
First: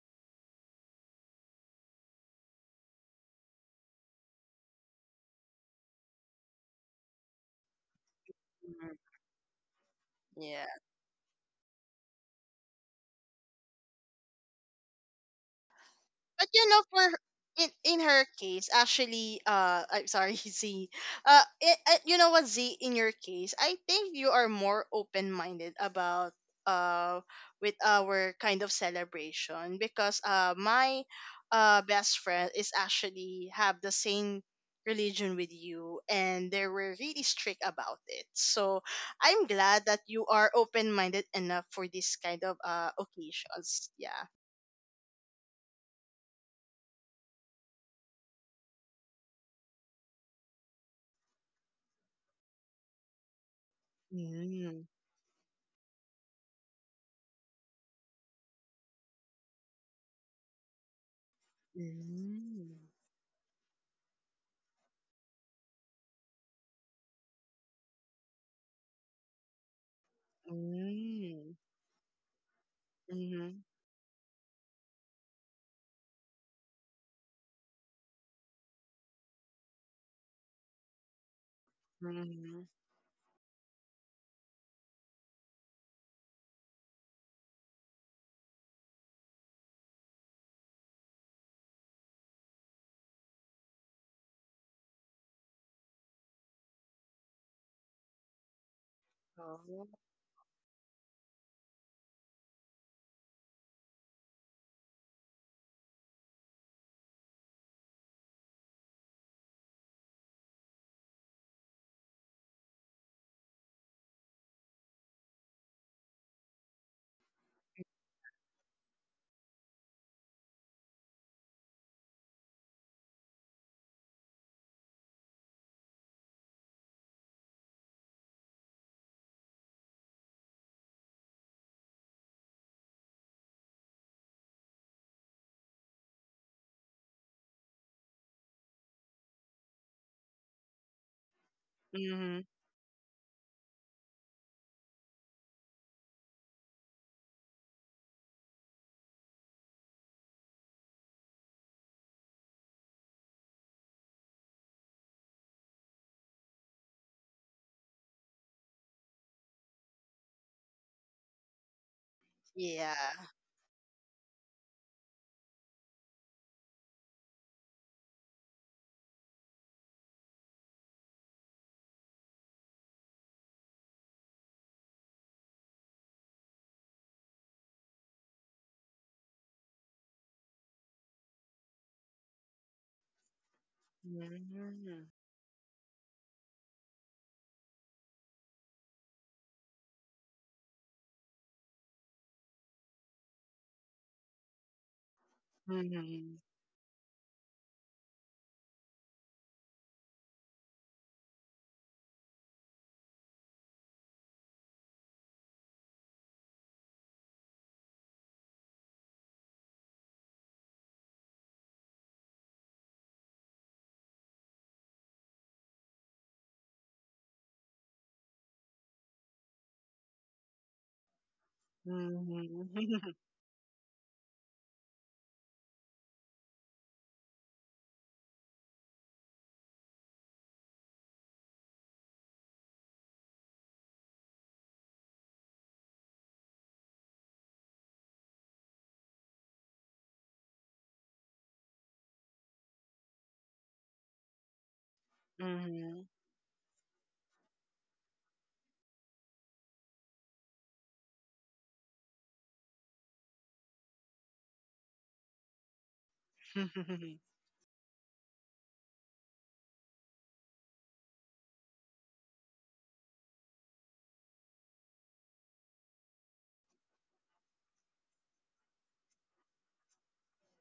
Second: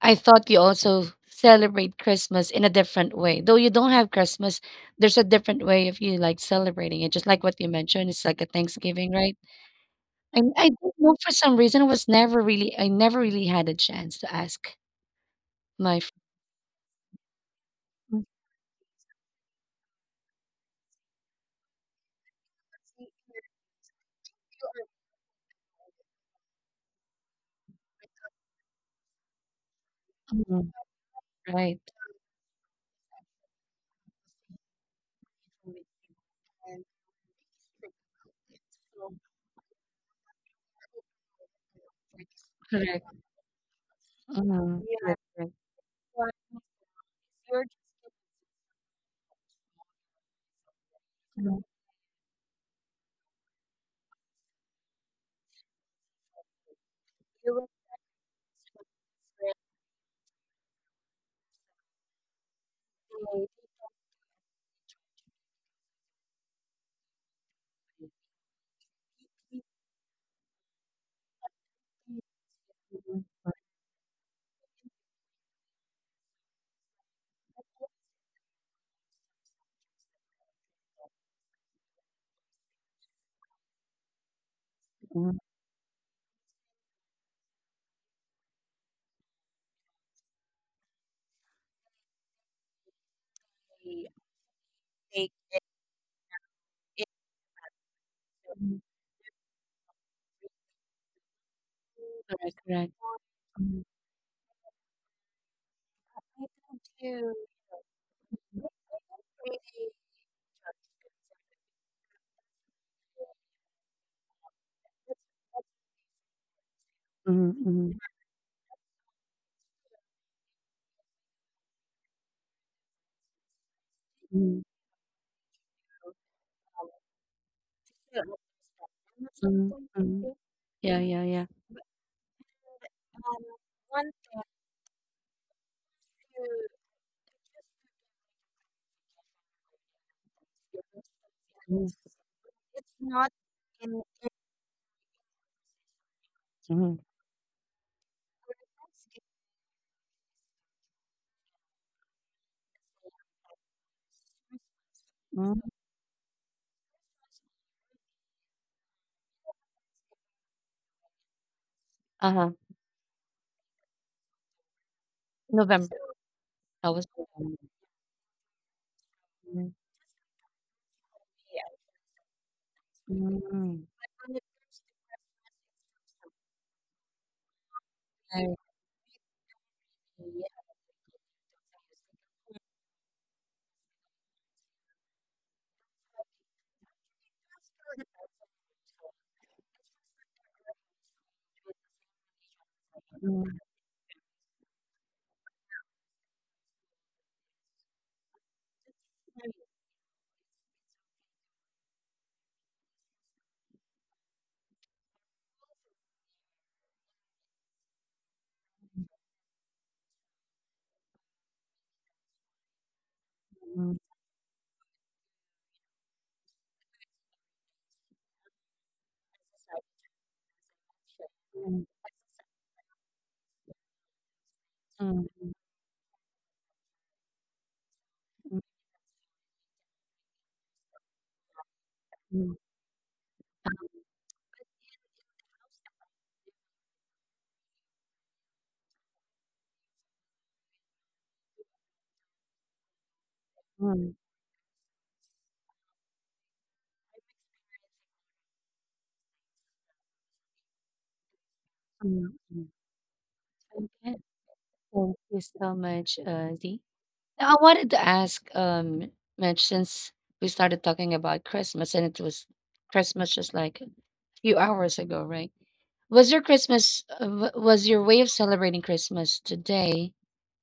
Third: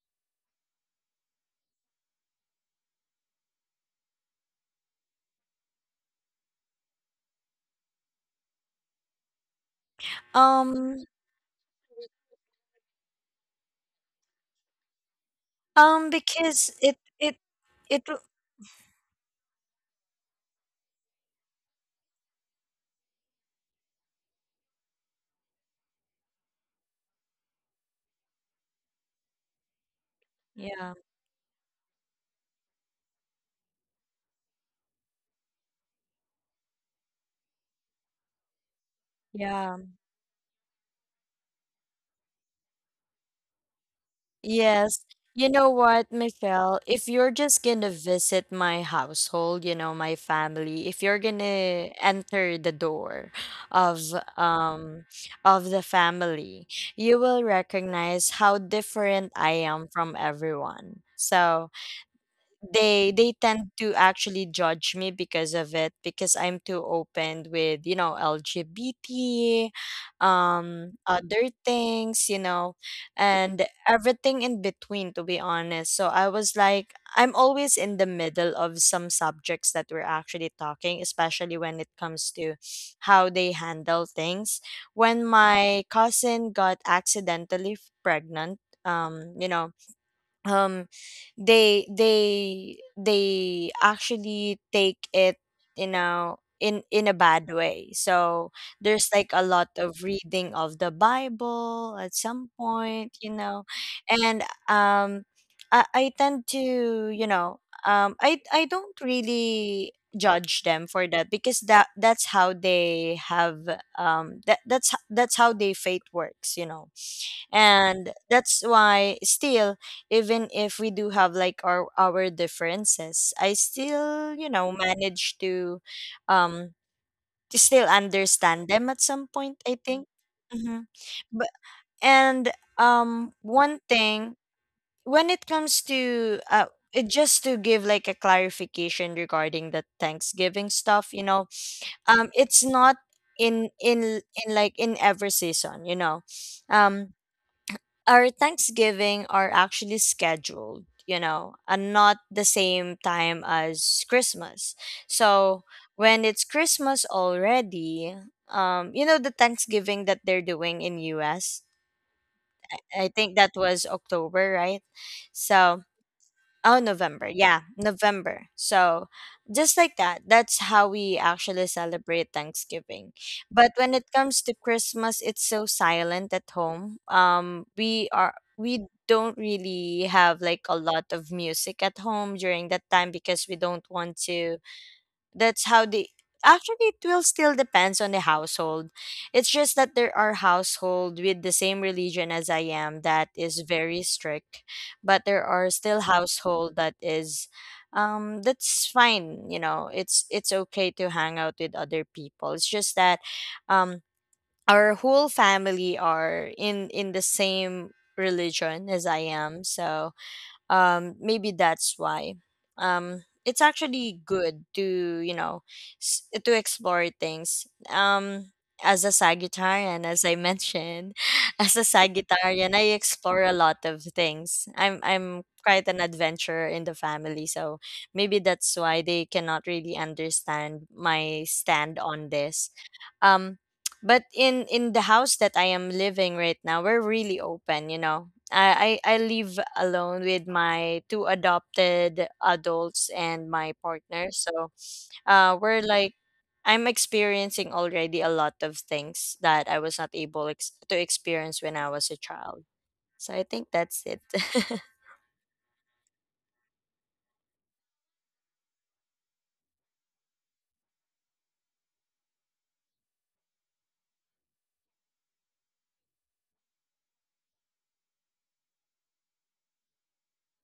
[SPEAKER 1] I thought you also celebrate Christmas in a different way. Though you don't have Christmas, there's a different way of you like celebrating it. Just like what you mentioned, it's like a
[SPEAKER 3] Mm.
[SPEAKER 1] Thanksgiving, right? And
[SPEAKER 3] Yeah.
[SPEAKER 1] I don't
[SPEAKER 2] um
[SPEAKER 1] know for some reason I never really had a chance to ask my friends,
[SPEAKER 3] But you
[SPEAKER 2] because
[SPEAKER 3] know, for her- In
[SPEAKER 2] it w-
[SPEAKER 3] her case, actually, I'm sorry, Z. You know what, Z? In your case, I think you are more open minded about uh with our kind of celebration because
[SPEAKER 2] yeah,
[SPEAKER 3] my
[SPEAKER 1] right?
[SPEAKER 3] best friend is actually have the same religion with you and they were really strict about it, so I'm
[SPEAKER 2] yeah.
[SPEAKER 3] glad that you are open-minded enough for this kind of
[SPEAKER 1] Correct.
[SPEAKER 3] occasions, yeah.
[SPEAKER 2] Yes. You know what, Michelle? If you're just gonna visit my household, you know, my family, if you're gonna enter the door of,
[SPEAKER 3] Mm.
[SPEAKER 2] um of the family, you will recognize how different I am from everyone. So
[SPEAKER 3] Mm.
[SPEAKER 2] they tend to actually judge me because of it, because I'm too open with, you know,
[SPEAKER 1] Mhm.
[SPEAKER 2] LGBT, other
[SPEAKER 3] Mm.
[SPEAKER 1] Yes,
[SPEAKER 2] things, you know,
[SPEAKER 1] we
[SPEAKER 2] and
[SPEAKER 3] Mhm.
[SPEAKER 2] everything in between, to be honest. So I was like, I'm always in the middle of some subjects that we're actually talking, especially when it comes to
[SPEAKER 3] Mhm.
[SPEAKER 2] how they handle things. When
[SPEAKER 1] want to
[SPEAKER 2] my cousin got accidentally pregnant, you know, um they actually take it, you know,
[SPEAKER 1] it.
[SPEAKER 2] in a bad way. So
[SPEAKER 1] Mm.
[SPEAKER 2] there's like a lot
[SPEAKER 3] Oh.
[SPEAKER 2] of reading of the Bible at some
[SPEAKER 1] Correct, correct.
[SPEAKER 2] point, you know.
[SPEAKER 1] Mm.
[SPEAKER 2] And um I
[SPEAKER 1] I
[SPEAKER 2] tend
[SPEAKER 1] don't
[SPEAKER 2] to, you
[SPEAKER 1] do,
[SPEAKER 2] know, um
[SPEAKER 1] you
[SPEAKER 2] i
[SPEAKER 1] know,
[SPEAKER 2] i
[SPEAKER 1] I
[SPEAKER 2] don't
[SPEAKER 1] don't
[SPEAKER 2] really
[SPEAKER 1] really.
[SPEAKER 2] judge them for that, because that's how they have, that's how their faith works, you know.
[SPEAKER 1] Mm, mm,
[SPEAKER 2] And that's why, still, even if we do have like our differences, I still, you
[SPEAKER 1] mm.
[SPEAKER 2] know, manage to, um to still understand them at some point,
[SPEAKER 1] Mm,
[SPEAKER 2] I think.
[SPEAKER 1] mm.
[SPEAKER 2] Mm-hmm.
[SPEAKER 1] Yeah, yeah, yeah.
[SPEAKER 2] But and,
[SPEAKER 1] Um,
[SPEAKER 2] one
[SPEAKER 1] one
[SPEAKER 2] thing
[SPEAKER 1] thing
[SPEAKER 2] when it comes to uh,
[SPEAKER 1] to
[SPEAKER 2] just to give like a clarification regarding the Thanksgiving stuff, you know.
[SPEAKER 1] yes.
[SPEAKER 3] Mhm.
[SPEAKER 2] It's
[SPEAKER 1] It's
[SPEAKER 2] not
[SPEAKER 1] not
[SPEAKER 2] in
[SPEAKER 1] in
[SPEAKER 2] in
[SPEAKER 1] in
[SPEAKER 2] in, like, in every season, you know. um our Thanksgiving are actually scheduled, you know, and not the same time as Christmas. So when it's Christmas already, you know, the Thanksgiving that they're doing in US.
[SPEAKER 1] uh-huh.
[SPEAKER 3] Yeah.
[SPEAKER 2] I think that was October, right? So,
[SPEAKER 1] November.
[SPEAKER 2] oh,
[SPEAKER 1] I was
[SPEAKER 2] November.
[SPEAKER 1] alone.
[SPEAKER 2] Yeah, November. So,
[SPEAKER 1] Mm.
[SPEAKER 2] just like that, that's how we actually
[SPEAKER 1] Yes.
[SPEAKER 2] celebrate Thanksgiving.
[SPEAKER 1] Mm. But when it
[SPEAKER 2] But
[SPEAKER 1] comes
[SPEAKER 2] when it
[SPEAKER 1] to
[SPEAKER 2] comes to
[SPEAKER 1] messages
[SPEAKER 2] Christmas, it's so silent
[SPEAKER 1] from
[SPEAKER 2] at home.
[SPEAKER 1] family,
[SPEAKER 2] We don't really
[SPEAKER 1] mm,
[SPEAKER 2] have like a
[SPEAKER 1] experience
[SPEAKER 2] lot of music at home during that time, because we don't want to,
[SPEAKER 3] Mhm.
[SPEAKER 2] that's how the, actually it will still depends on the household. It's just that there are household with the same religion as I am that is very strict, but there are still
[SPEAKER 3] Mhm.
[SPEAKER 2] household that is, that's fine. You know, it's okay to hang out with other people. It's just that, um our whole family are in the same religion as I am. So maybe that's why, it's actually good to, you know, to explore things. As a
[SPEAKER 1] is how we
[SPEAKER 2] Sagittarian, as I mentioned,
[SPEAKER 1] shape.
[SPEAKER 2] as a
[SPEAKER 1] Mm.
[SPEAKER 3] Mhm.
[SPEAKER 2] Sagittarian, I explore a lot of things. i'm
[SPEAKER 1] Mm,
[SPEAKER 2] i'm
[SPEAKER 1] us.
[SPEAKER 2] quite an adventurer in the family. So maybe
[SPEAKER 1] Mm,
[SPEAKER 2] that's why they cannot really understand my stand on this. um but in the house that I am living right now, we're really open, you know. I I live alone with my two adopted adults and my
[SPEAKER 1] mm, mm,
[SPEAKER 2] partner. So we're
[SPEAKER 3] Mhm.
[SPEAKER 2] like, I'm experiencing already a lot of things that I was not able to experience when I was a
[SPEAKER 1] mm,
[SPEAKER 2] child.
[SPEAKER 1] mm.
[SPEAKER 2] So I think that's
[SPEAKER 1] Okay.
[SPEAKER 2] it.
[SPEAKER 1] Thank you so much, Zee. Now, I wanted to ask, Mitch, since we started talking about Christmas and it was Christmas just like a few hours ago, right? Was your Christmas, was your way of celebrating Christmas today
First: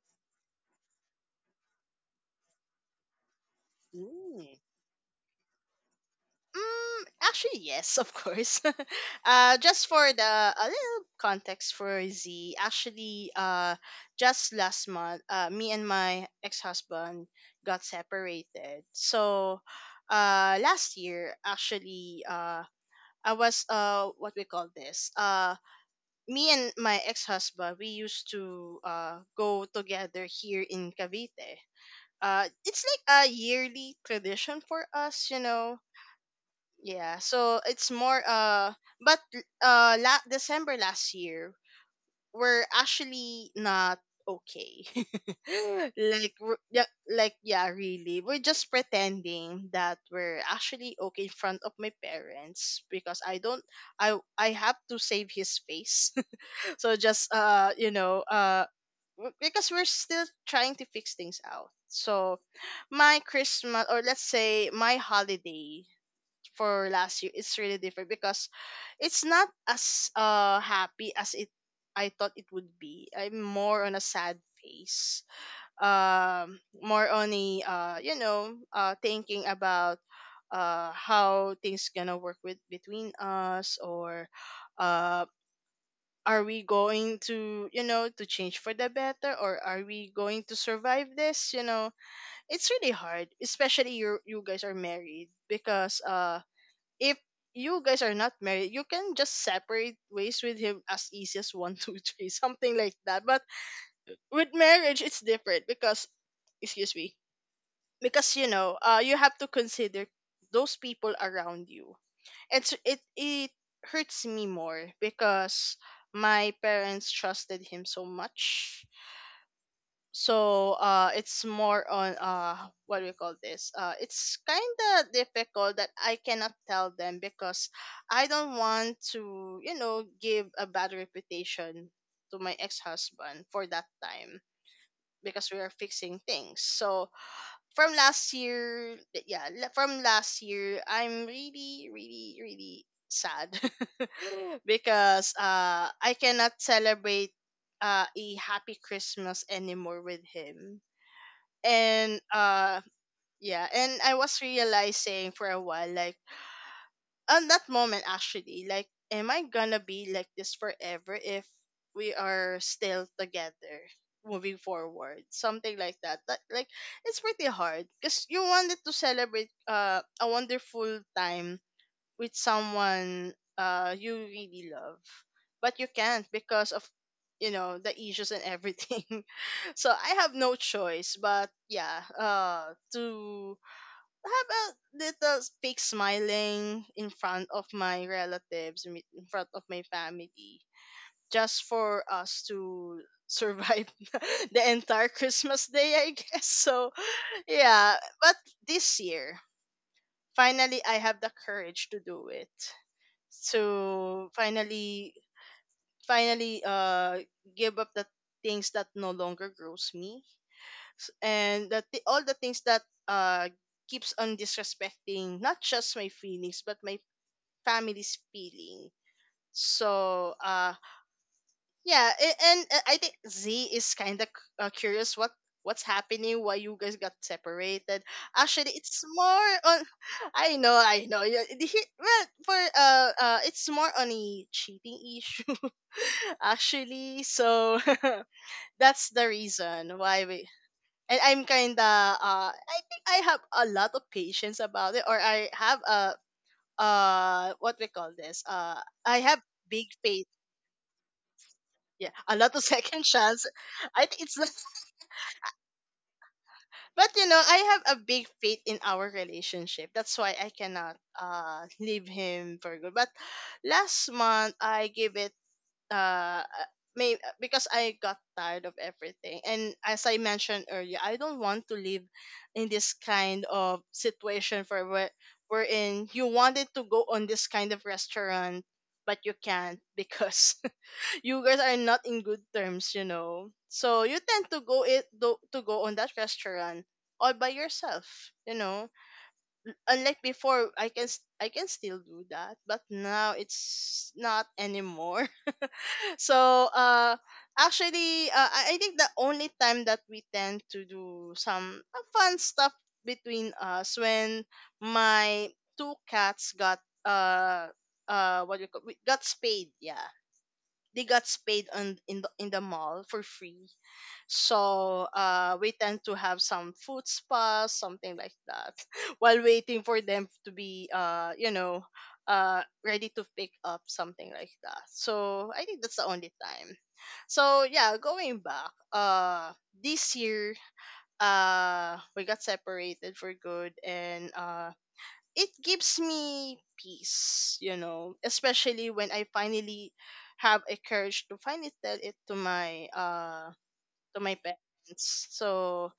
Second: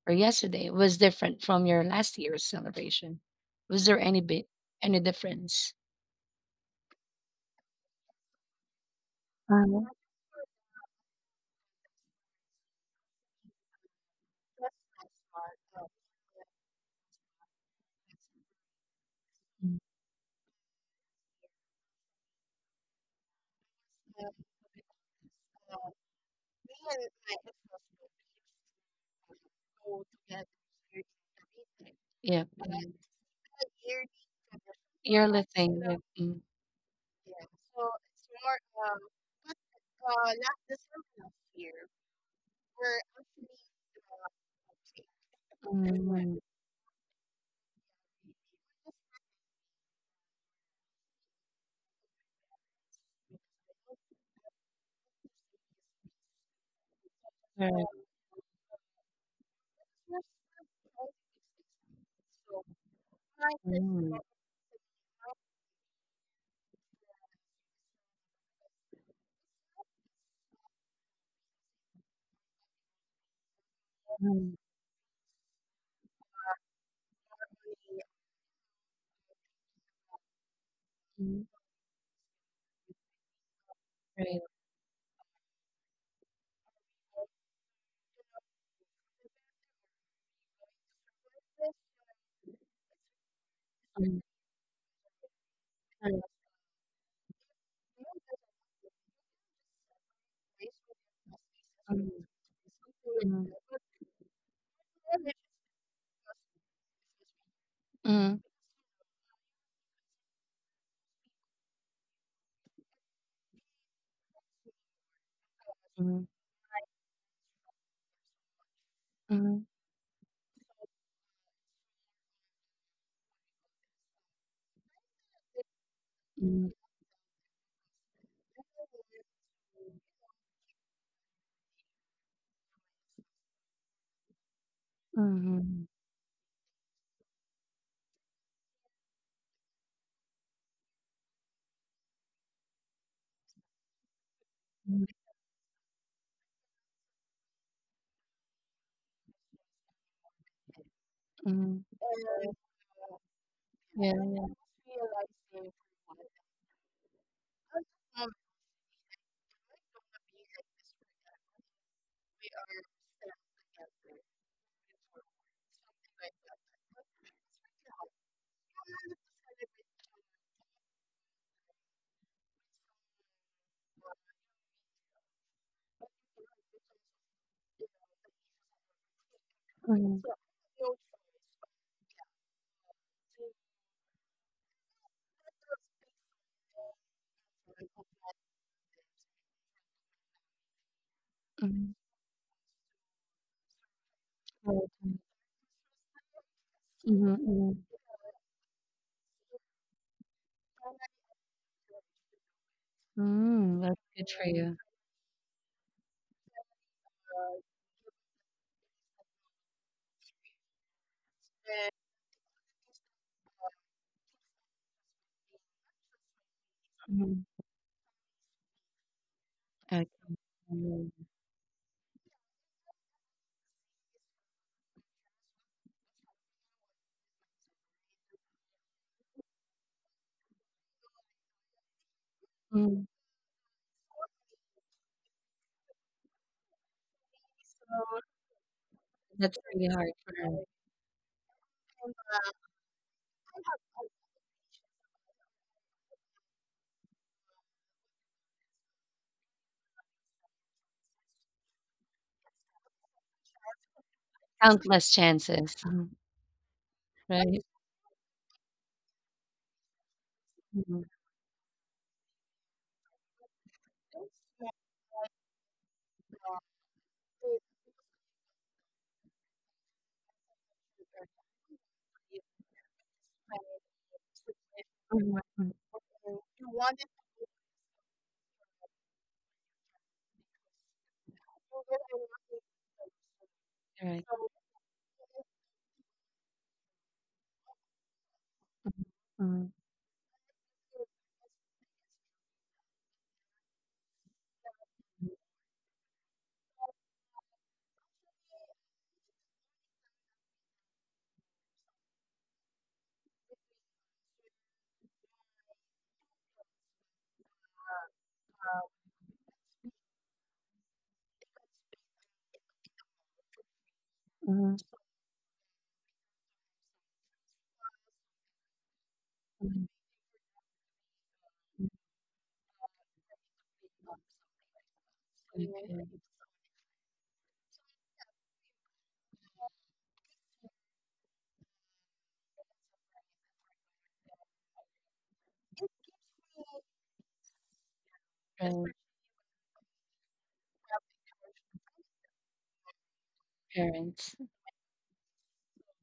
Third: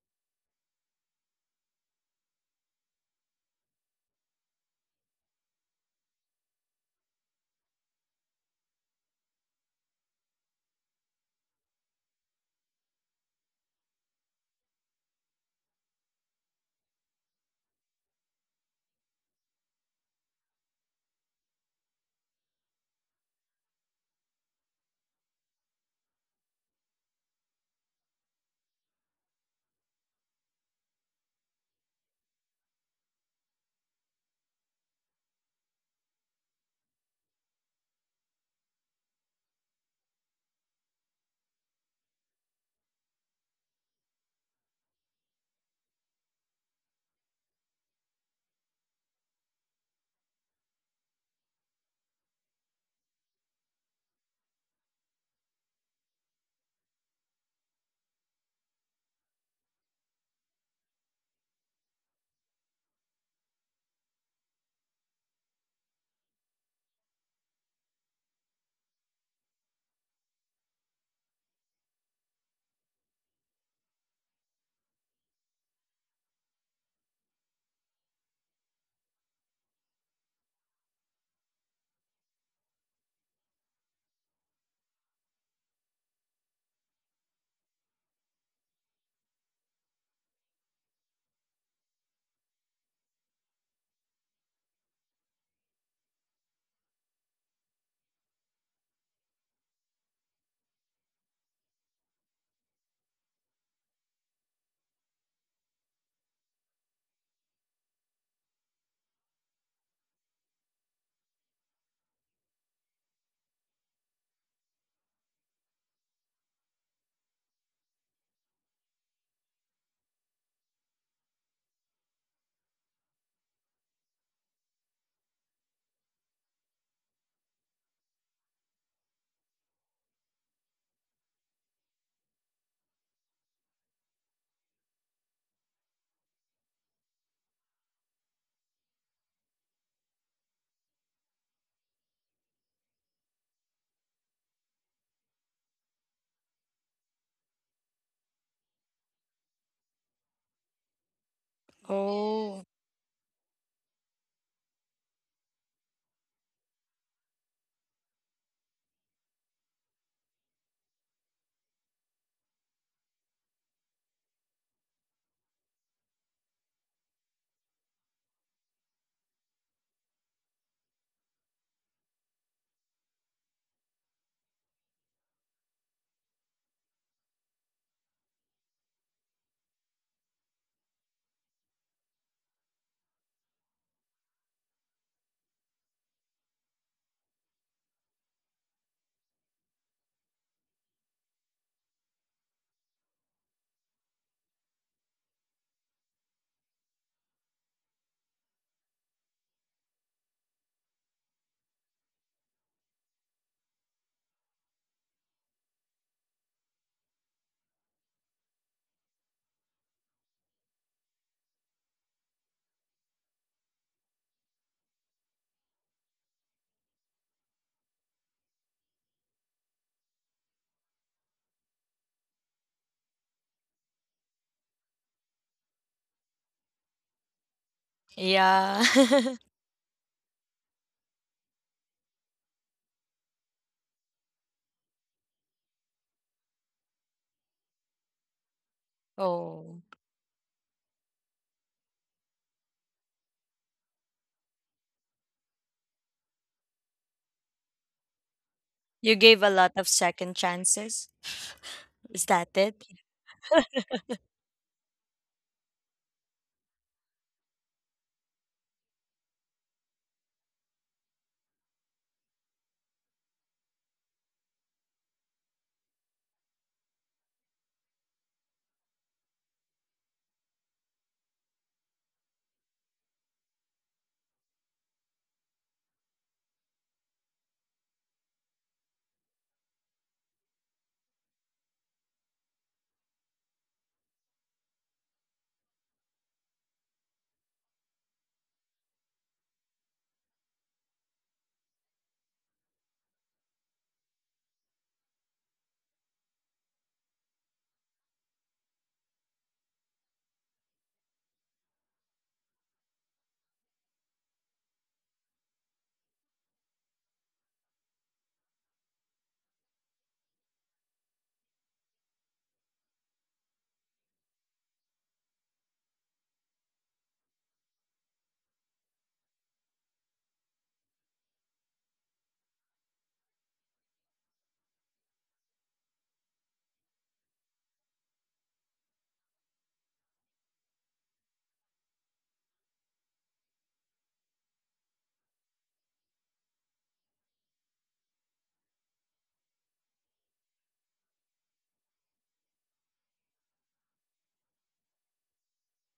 [SPEAKER 1] or yesterday was different from your last year's celebration? Was there any bit
[SPEAKER 3] Mm.
[SPEAKER 1] any difference?
[SPEAKER 3] Mm, actually, yes, of course. Uh,
[SPEAKER 1] Uh,
[SPEAKER 3] just for the a little context for Z, actually, just last month, me and my ex-husband got separated. So, last year, actually, I was what we call this me and my ex husband we used to go together here in Cavite.
[SPEAKER 1] Yeah,
[SPEAKER 3] It's
[SPEAKER 1] mm,
[SPEAKER 3] like a yearly tradition for us, you
[SPEAKER 1] yearly
[SPEAKER 3] know.
[SPEAKER 1] thing. Yeah, mm,
[SPEAKER 3] Yeah, so it's more but December last year were actually not okay.
[SPEAKER 1] mm,
[SPEAKER 3] Really. We're just pretending that we're actually okay in front of my parents because I don't I have to save his face. so just
[SPEAKER 1] right.
[SPEAKER 3] you know w- because we're still trying to fix things out. So my Christmas, or
[SPEAKER 1] Mm,
[SPEAKER 3] let's say my holiday for last year, it's really different because it's not as happy as it I thought it would be. I'm more on a sad face. Um, more on a thinking about how things gonna work with between us, or
[SPEAKER 1] right.
[SPEAKER 3] uh are we going to, you know, to change for the better, or are we going to survive this, you know. It's really hard, especially you guys are married because if you guys are not married, you can just separate ways with him as easy as one, two, three, something like that. But with marriage, it's different because, excuse me, because,
[SPEAKER 1] Mm,
[SPEAKER 3] you know, you have to consider those people around you. And so it hurts me more because
[SPEAKER 1] mm,
[SPEAKER 3] my parents trusted him so much.
[SPEAKER 1] mm,
[SPEAKER 3] So it's more on what do we call this it's kind of difficult that I cannot
[SPEAKER 1] mm,
[SPEAKER 3] tell them because I don't want to, you know, give a bad reputation to my ex-husband for that time because we are
[SPEAKER 1] mm,
[SPEAKER 3] fixing things. So from last year, from last year, I'm really, really, really sad because I cannot celebrate a happy Christmas anymore with him.
[SPEAKER 1] mm,
[SPEAKER 3] And
[SPEAKER 2] Oh,
[SPEAKER 3] yeah, and I was
[SPEAKER 1] yeah.
[SPEAKER 3] realizing for a while, like, on that moment, actually, like, am I gonna be like this forever if we are still together moving forward, something like that? That, like, it's pretty hard because you wanted to celebrate a wonderful time with someone you really love, but you can't because of, you know, the issues and everything. So I have no choice. But yeah, to have a little fake smiling in front of my relatives, in front of my family,
[SPEAKER 1] Yeah,
[SPEAKER 3] just
[SPEAKER 1] mm,
[SPEAKER 3] for us to survive the
[SPEAKER 1] right.
[SPEAKER 3] entire Christmas day, I guess. So
[SPEAKER 1] Mhm, mhm.
[SPEAKER 3] yeah, but this year, finally, I have the courage to do it.
[SPEAKER 1] Mm, that's good
[SPEAKER 3] To
[SPEAKER 1] for you.
[SPEAKER 3] finally, finally, give up the things that no longer grows me. S- and that all the things that uh keeps on disrespecting not just my feelings but my
[SPEAKER 1] Mhm,
[SPEAKER 3] family's feeling.
[SPEAKER 1] okay.
[SPEAKER 3] So
[SPEAKER 1] Mm,
[SPEAKER 3] yeah, and, I think Z is kind of curious what what's happening, why you guys got separated. Actually,
[SPEAKER 2] yeah.
[SPEAKER 3] it's more on, I know, I know, yeah, well, for
[SPEAKER 1] mm,
[SPEAKER 3] it's more on a cheating issue, actually, so that's the
[SPEAKER 1] that's
[SPEAKER 2] Oh,
[SPEAKER 1] really
[SPEAKER 3] reason
[SPEAKER 1] hard
[SPEAKER 3] why
[SPEAKER 1] for
[SPEAKER 3] we.
[SPEAKER 1] her.
[SPEAKER 3] And I'm kinda I think I have a lot of patience about it, or I have a what we call this
[SPEAKER 2] you
[SPEAKER 3] I have
[SPEAKER 2] gave a lot
[SPEAKER 3] big
[SPEAKER 2] of
[SPEAKER 3] faith,
[SPEAKER 2] second chances.
[SPEAKER 3] yeah,
[SPEAKER 2] Is
[SPEAKER 3] a
[SPEAKER 2] that
[SPEAKER 3] lot of
[SPEAKER 2] it?
[SPEAKER 3] second chance. I think it's the-
[SPEAKER 1] Countless chances, mhm,
[SPEAKER 3] but, you know,
[SPEAKER 1] right?
[SPEAKER 3] I have a big faith in our relationship, that's why I
[SPEAKER 1] Mhm,
[SPEAKER 3] cannot leave him for good. But last month I gave it uh uh, may because I got tired of everything. And as I mentioned earlier, I don't want to live in this kind of situation for
[SPEAKER 1] mhm,
[SPEAKER 3] wherein you wanted to go on this kind of restaurant but you can't because you guys are not in good terms, you know. So you
[SPEAKER 1] right.
[SPEAKER 3] tend to to go on that restaurant all by yourself, you know.
[SPEAKER 1] Mm,
[SPEAKER 3] Unlike before, I can still do that, but now it's not anymore. So actually, I think the only time that we tend to do some, fun stuff between us, when my two cats got uh what do you call we got spayed, yeah, they got spayed on in the mall for free.
[SPEAKER 1] mhm,
[SPEAKER 3] So we tend to have some food spas, something like that, while waiting
[SPEAKER 1] mhm,
[SPEAKER 3] for them to be, you know, ready to pick up, something like that. So
[SPEAKER 1] so,
[SPEAKER 3] I think that's the
[SPEAKER 1] right.
[SPEAKER 3] only time. So yeah, going back, this year, we got separated for good, and it gives me peace, you know,
[SPEAKER 1] Especially
[SPEAKER 3] especially when I finally have a courage to finally tell it to
[SPEAKER 1] parents.
[SPEAKER 3] my parents. So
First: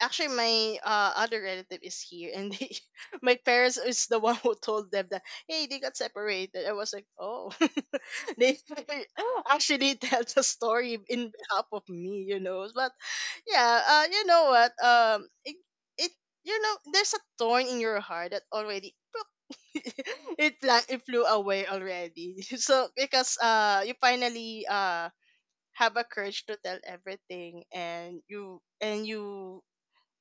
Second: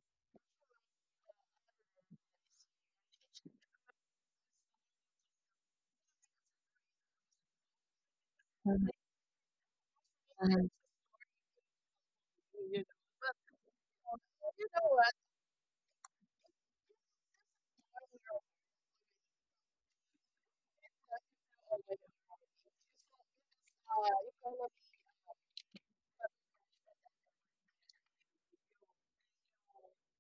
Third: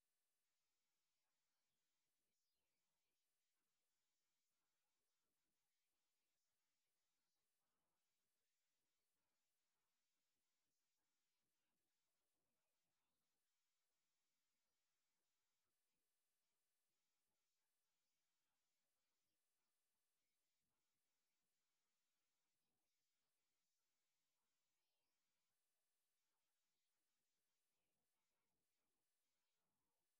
[SPEAKER 3] actually, my other relative is here, and they, my parents is the one who told them that, hey, they got separated. I was like, oh, they
[SPEAKER 1] Mhm,
[SPEAKER 3] actually tell the
[SPEAKER 1] um,
[SPEAKER 3] story in behalf of me, you know. But yeah, you know what? It, it you know, there's a thorn in your heart that already. It flew away already so because you finally have a courage to tell everything, and you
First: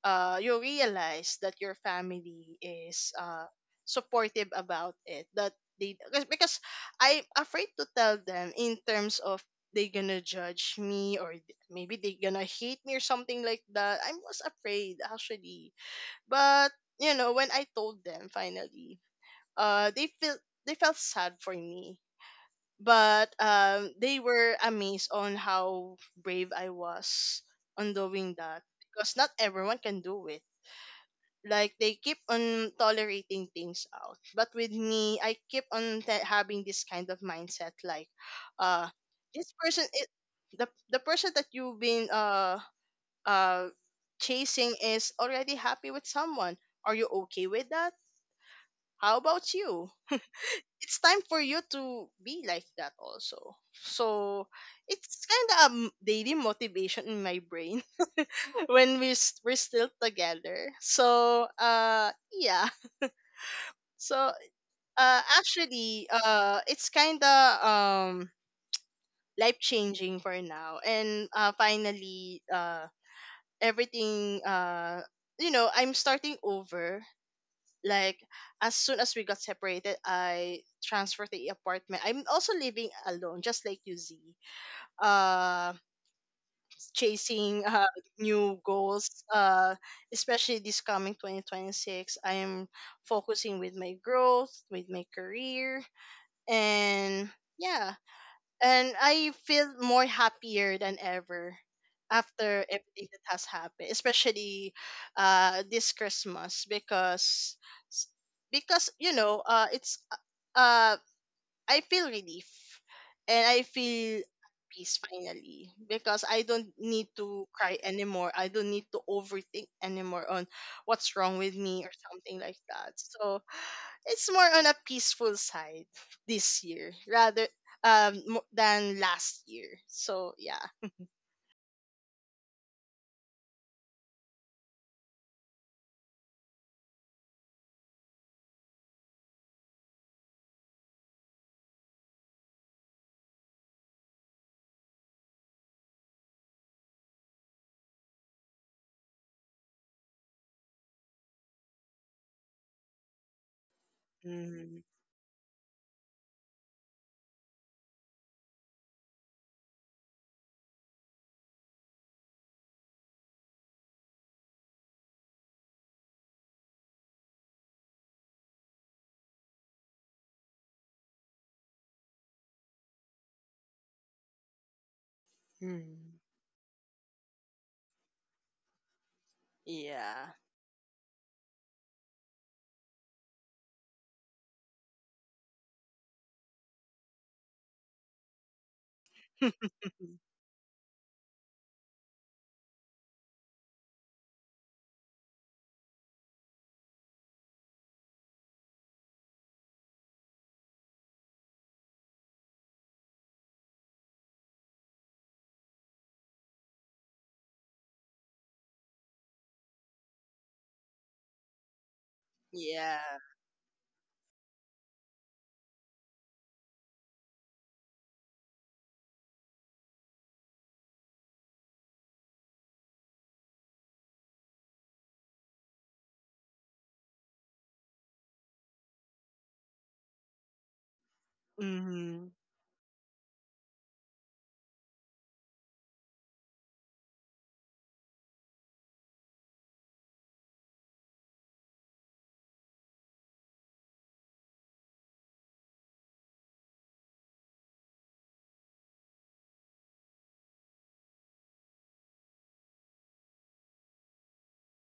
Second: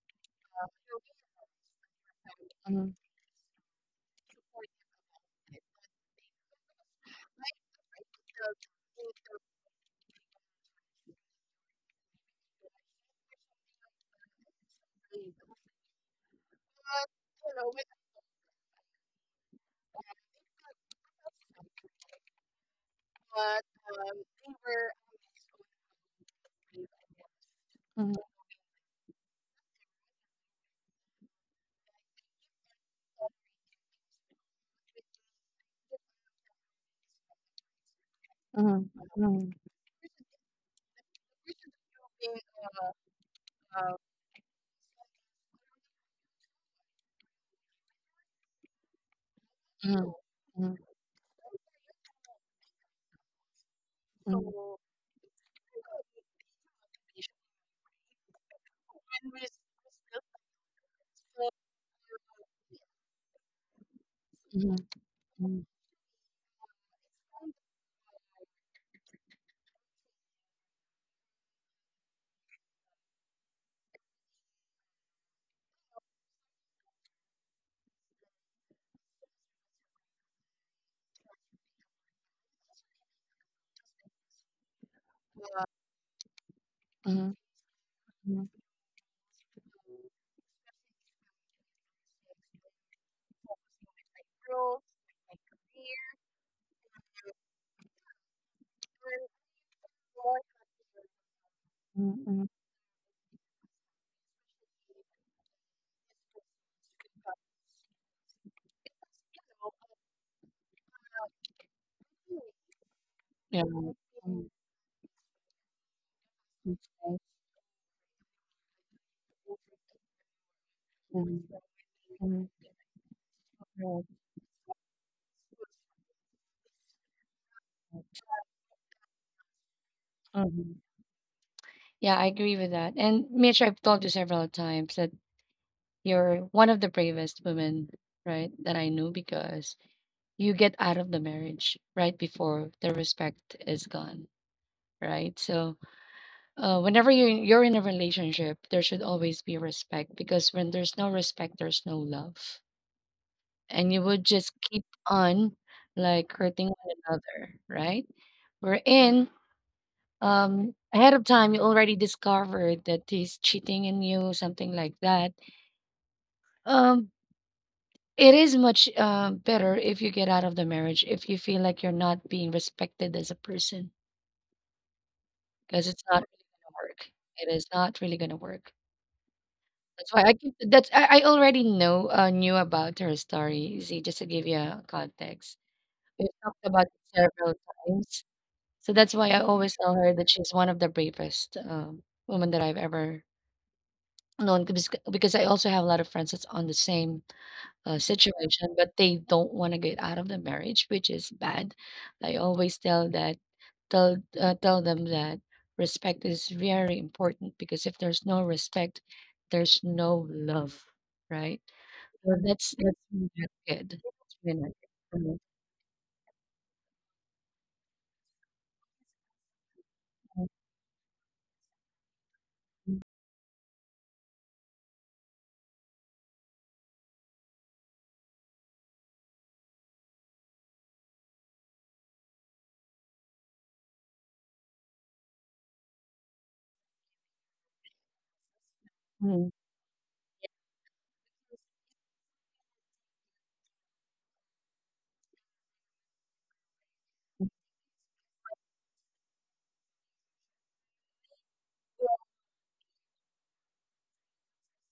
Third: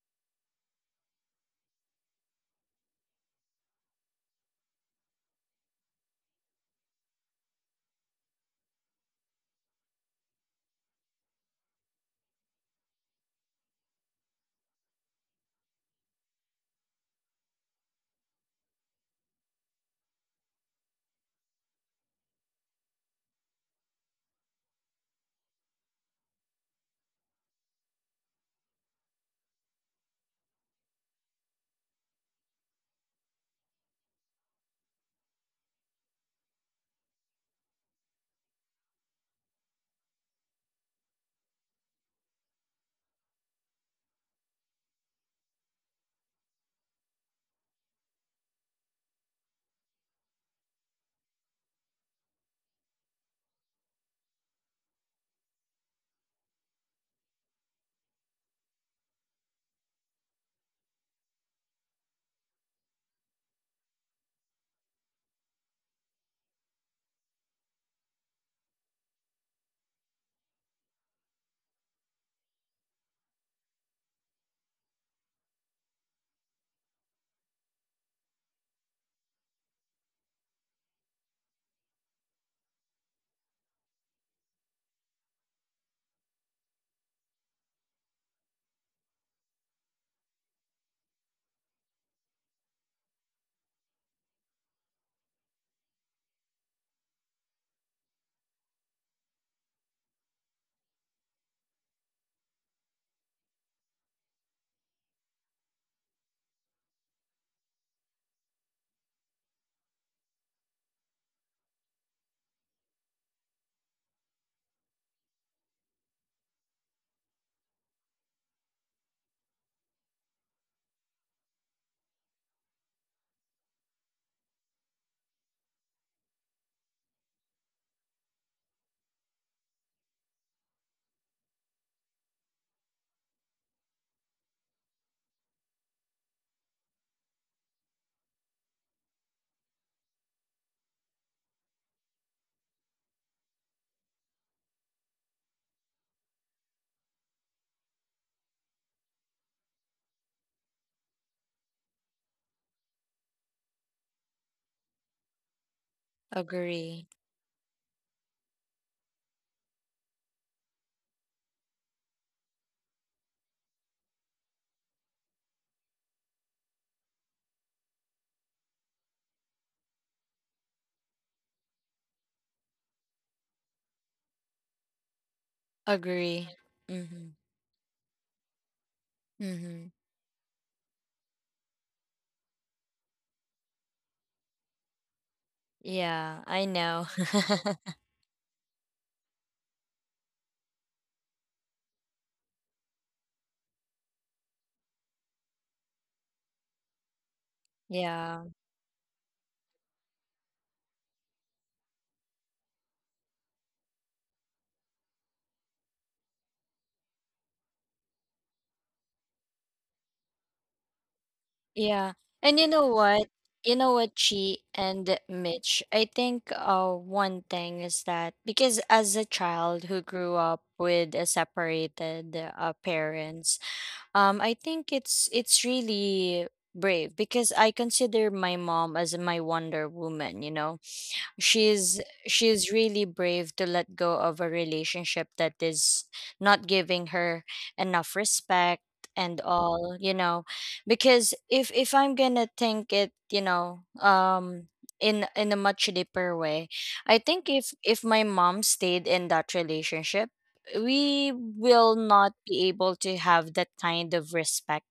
[SPEAKER 3] you realize that your family is supportive about it, that they because I'm afraid to tell them in terms of they gonna judge me, or maybe they gonna hate me or something like that. I was afraid, actually. But, you know, when I told them finally, uh they felt they felt sad for me. But, they were amazed on how brave I was on
[SPEAKER 1] mhm,
[SPEAKER 3] doing that because not everyone can do it. Like, they keep on tolerating things out, but with me, I keep on having this kind of mindset. Like, uh,
[SPEAKER 1] mhm,
[SPEAKER 3] this person, the person that you've been uh chasing is already happy with someone. Are you okay with that? How about you?
[SPEAKER 1] mhm, mhm,
[SPEAKER 3] It's time for you to be like that also. So it's kind of a daily motivation in my brain when we we're still together. So yeah. So
[SPEAKER 1] mhm, mhm,
[SPEAKER 3] actually it's kind of life changing for now, and finally everything, you know, I'm starting over, like, as soon as we got separated I transferred to the apartment. I'm also living alone just like you, Z. Uh,
[SPEAKER 1] mhm,
[SPEAKER 3] chasing,
[SPEAKER 1] mhm,
[SPEAKER 3] new goals, uh, especially this coming 2026. I am focusing with my growth, with my career, and yeah, and I feel more happier than ever
[SPEAKER 1] mhm, mhm.
[SPEAKER 3] after everything that has happened, especially this Christmas because you know, it's uh I feel relief and I
[SPEAKER 1] Yeah.
[SPEAKER 3] feel peace finally because I don't need to cry anymore. I don't need to overthink anymore on what's wrong with
[SPEAKER 1] Mhm,
[SPEAKER 3] me or something like that. So it's more on a peaceful side this year rather than last year. So yeah.
[SPEAKER 1] mhm. Yeah, I agree with that. And Mitch, I've told you several times that you're one of the bravest women, right, that I knew because you get out of the marriage right before the respect is gone, right? So whenever you're in a relationship, there should always be respect because when there's no respect, there's no love, and you would just
[SPEAKER 3] Mm-hmm.
[SPEAKER 1] keep on like hurting one
[SPEAKER 2] Agree.
[SPEAKER 1] another, right? We in ahead of time. You already discovered that he's cheating in you, something like that. Um, it is much better if you get out of the marriage if you feel like you're not being respected as a person because it's not really
[SPEAKER 2] Agree.
[SPEAKER 1] gonna work.
[SPEAKER 2] Mhm.
[SPEAKER 1] It is not really gonna work.
[SPEAKER 2] Mhm.
[SPEAKER 1] That's why I
[SPEAKER 3] Yeah.
[SPEAKER 1] keep that's, I already know knew about her story. See, just to give you a context, we've
[SPEAKER 2] Yeah,
[SPEAKER 1] talked
[SPEAKER 2] I
[SPEAKER 1] about it
[SPEAKER 2] know.
[SPEAKER 1] several times, so that's why I always tell her that she's one of the bravest women that I've ever known. Because I also have a lot of friends that's on the same
[SPEAKER 2] Yeah.
[SPEAKER 1] situation, but they don't want to get out of the marriage, which is bad. I always tell that tell tell them that respect is very important because if there's no respect, there's no love, right?
[SPEAKER 2] Yeah.
[SPEAKER 1] So
[SPEAKER 2] And you know
[SPEAKER 1] that's
[SPEAKER 3] yeah.
[SPEAKER 1] really
[SPEAKER 2] what?
[SPEAKER 1] not
[SPEAKER 2] You
[SPEAKER 1] good.
[SPEAKER 2] know what,
[SPEAKER 1] That's really
[SPEAKER 2] Chi
[SPEAKER 1] not
[SPEAKER 2] and
[SPEAKER 1] good.
[SPEAKER 2] Mitch, I think one thing is that, because as a child who grew up with a separated parents, I think it's really brave, because I consider my mom as my Wonder Woman, you know. she's
[SPEAKER 3] Mm-hmm.
[SPEAKER 2] she's really brave to let go of a relationship that is not giving her enough respect and
[SPEAKER 1] Mhm.
[SPEAKER 2] all, you know. Because if I'm gonna think it, you know, in a much deeper way, I think if my mom stayed in that relationship, we will not be able to have that kind of respect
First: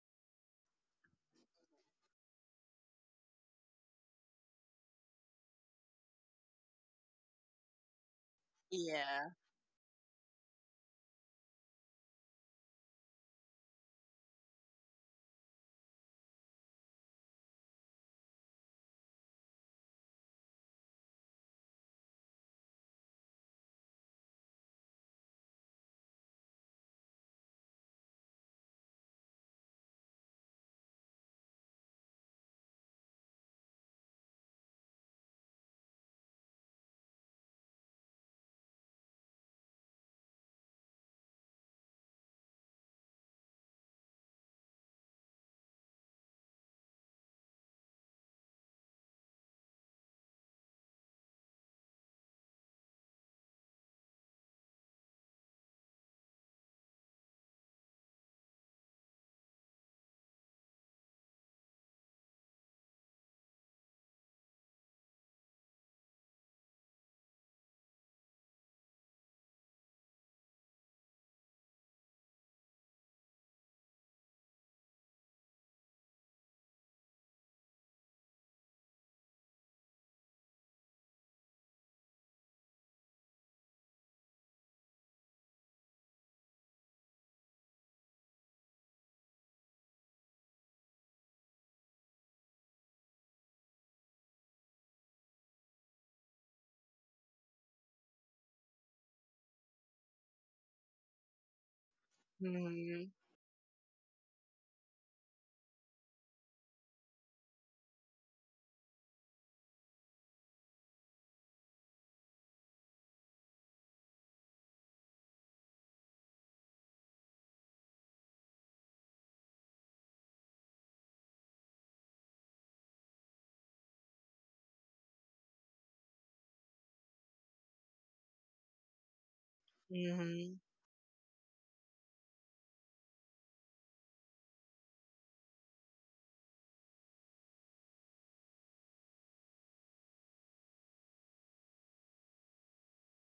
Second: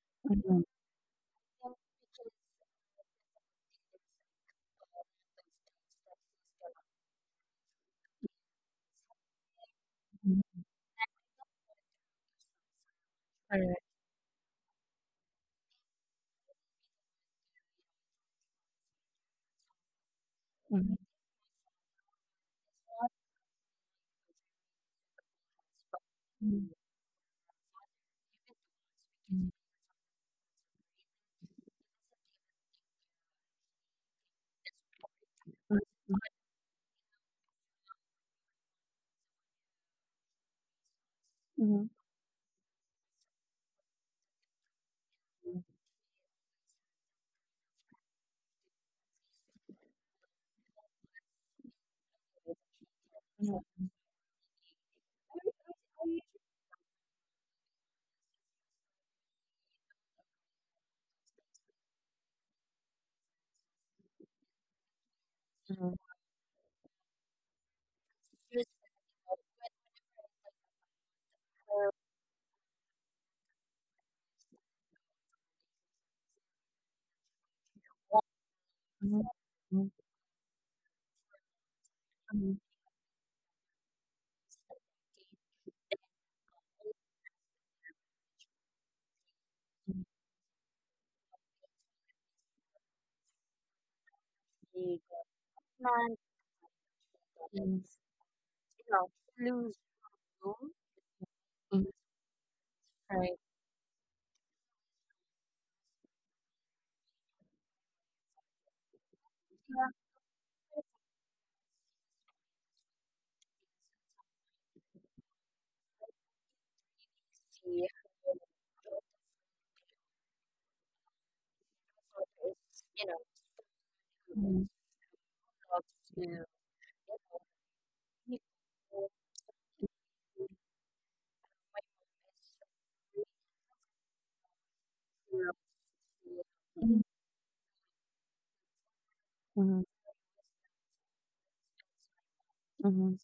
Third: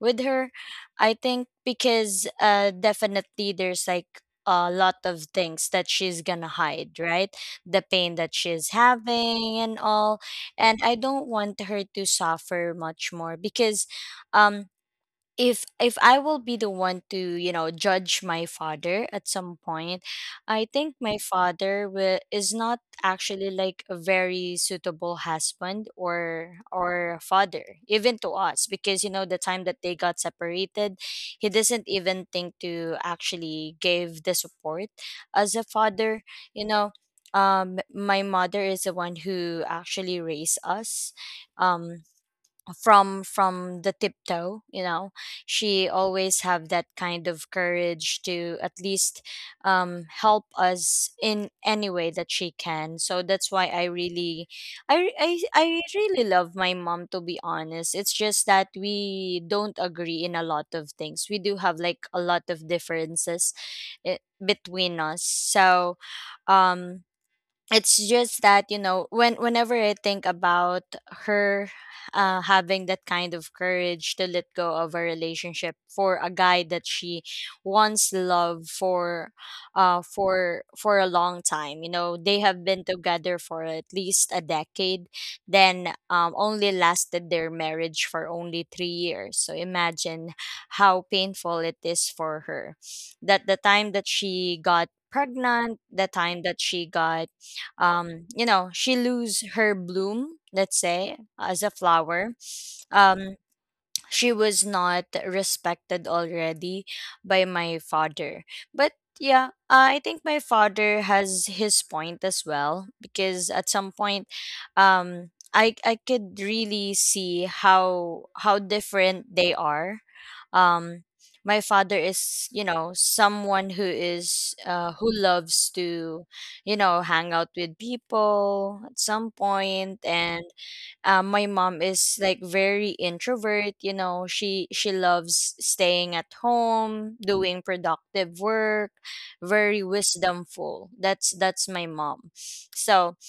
[SPEAKER 2] with
[SPEAKER 1] Mhm,
[SPEAKER 2] her,
[SPEAKER 1] mhm,
[SPEAKER 2] I think, because uh, definitely there's like a lot of things that she's gonna hide, right? The pain that she's
[SPEAKER 3] Yeah.
[SPEAKER 2] having and all.
[SPEAKER 1] mhm.
[SPEAKER 2] And I don't want her to suffer much more.
[SPEAKER 1] Correct.
[SPEAKER 2] Because um if I will be the one to, you know, judge my father at some point, I think
[SPEAKER 1] Mhm,
[SPEAKER 2] my father will, is not actually like a very suitable husband
[SPEAKER 1] mhm,
[SPEAKER 2] or father even to us. Because you know, the
[SPEAKER 1] mhm,
[SPEAKER 2] time that they got separated, he doesn't even think to actually give the support as a
[SPEAKER 1] mhm,
[SPEAKER 2] father, you know. My mother is the one who actually raised us.
[SPEAKER 1] mhm, mhm,
[SPEAKER 2] Um, from the tiptoe, you know, she always have that kind of courage to at least, help us in any way that she can. So that's
[SPEAKER 1] mhm,
[SPEAKER 2] why I really, I, re- I really love my mom, to be honest. It's just that we don't agree in a lot of things. We do have like a lot of differences, eh, between us.
[SPEAKER 1] mhm, mhm, mhm,
[SPEAKER 2] So
[SPEAKER 1] mhm.
[SPEAKER 2] um it's just that, you know, when whenever I think about her, having that kind of courage to let go of a relationship for a guy that she once loved
[SPEAKER 1] Mhm.
[SPEAKER 2] for,
[SPEAKER 1] Mhm,
[SPEAKER 2] for a long time, you know, they have
[SPEAKER 1] mhm,
[SPEAKER 2] been together for at least a decade, then only lasted their marriage for only 3 years. So imagine how painful it is for her, that the time that she got pregnant, the time that she got, you know, she lose her bloom, let's say, as a flower,
[SPEAKER 3] Mm-hmm.
[SPEAKER 2] um she was not respected already by my father. But yeah, I think my father has his point as well, because at some point, I could really see how different they are. Um, my father is, you know, someone who is who loves to, you know, hang out with people at some point. And
[SPEAKER 3] Mm-hmm.
[SPEAKER 2] my mom is like very introvert, you know. She loves staying at home doing productive work.
[SPEAKER 1] mhm,
[SPEAKER 2] Very
[SPEAKER 1] mhm,
[SPEAKER 2] wisdomful, that's my mom. So
[SPEAKER 1] mhm,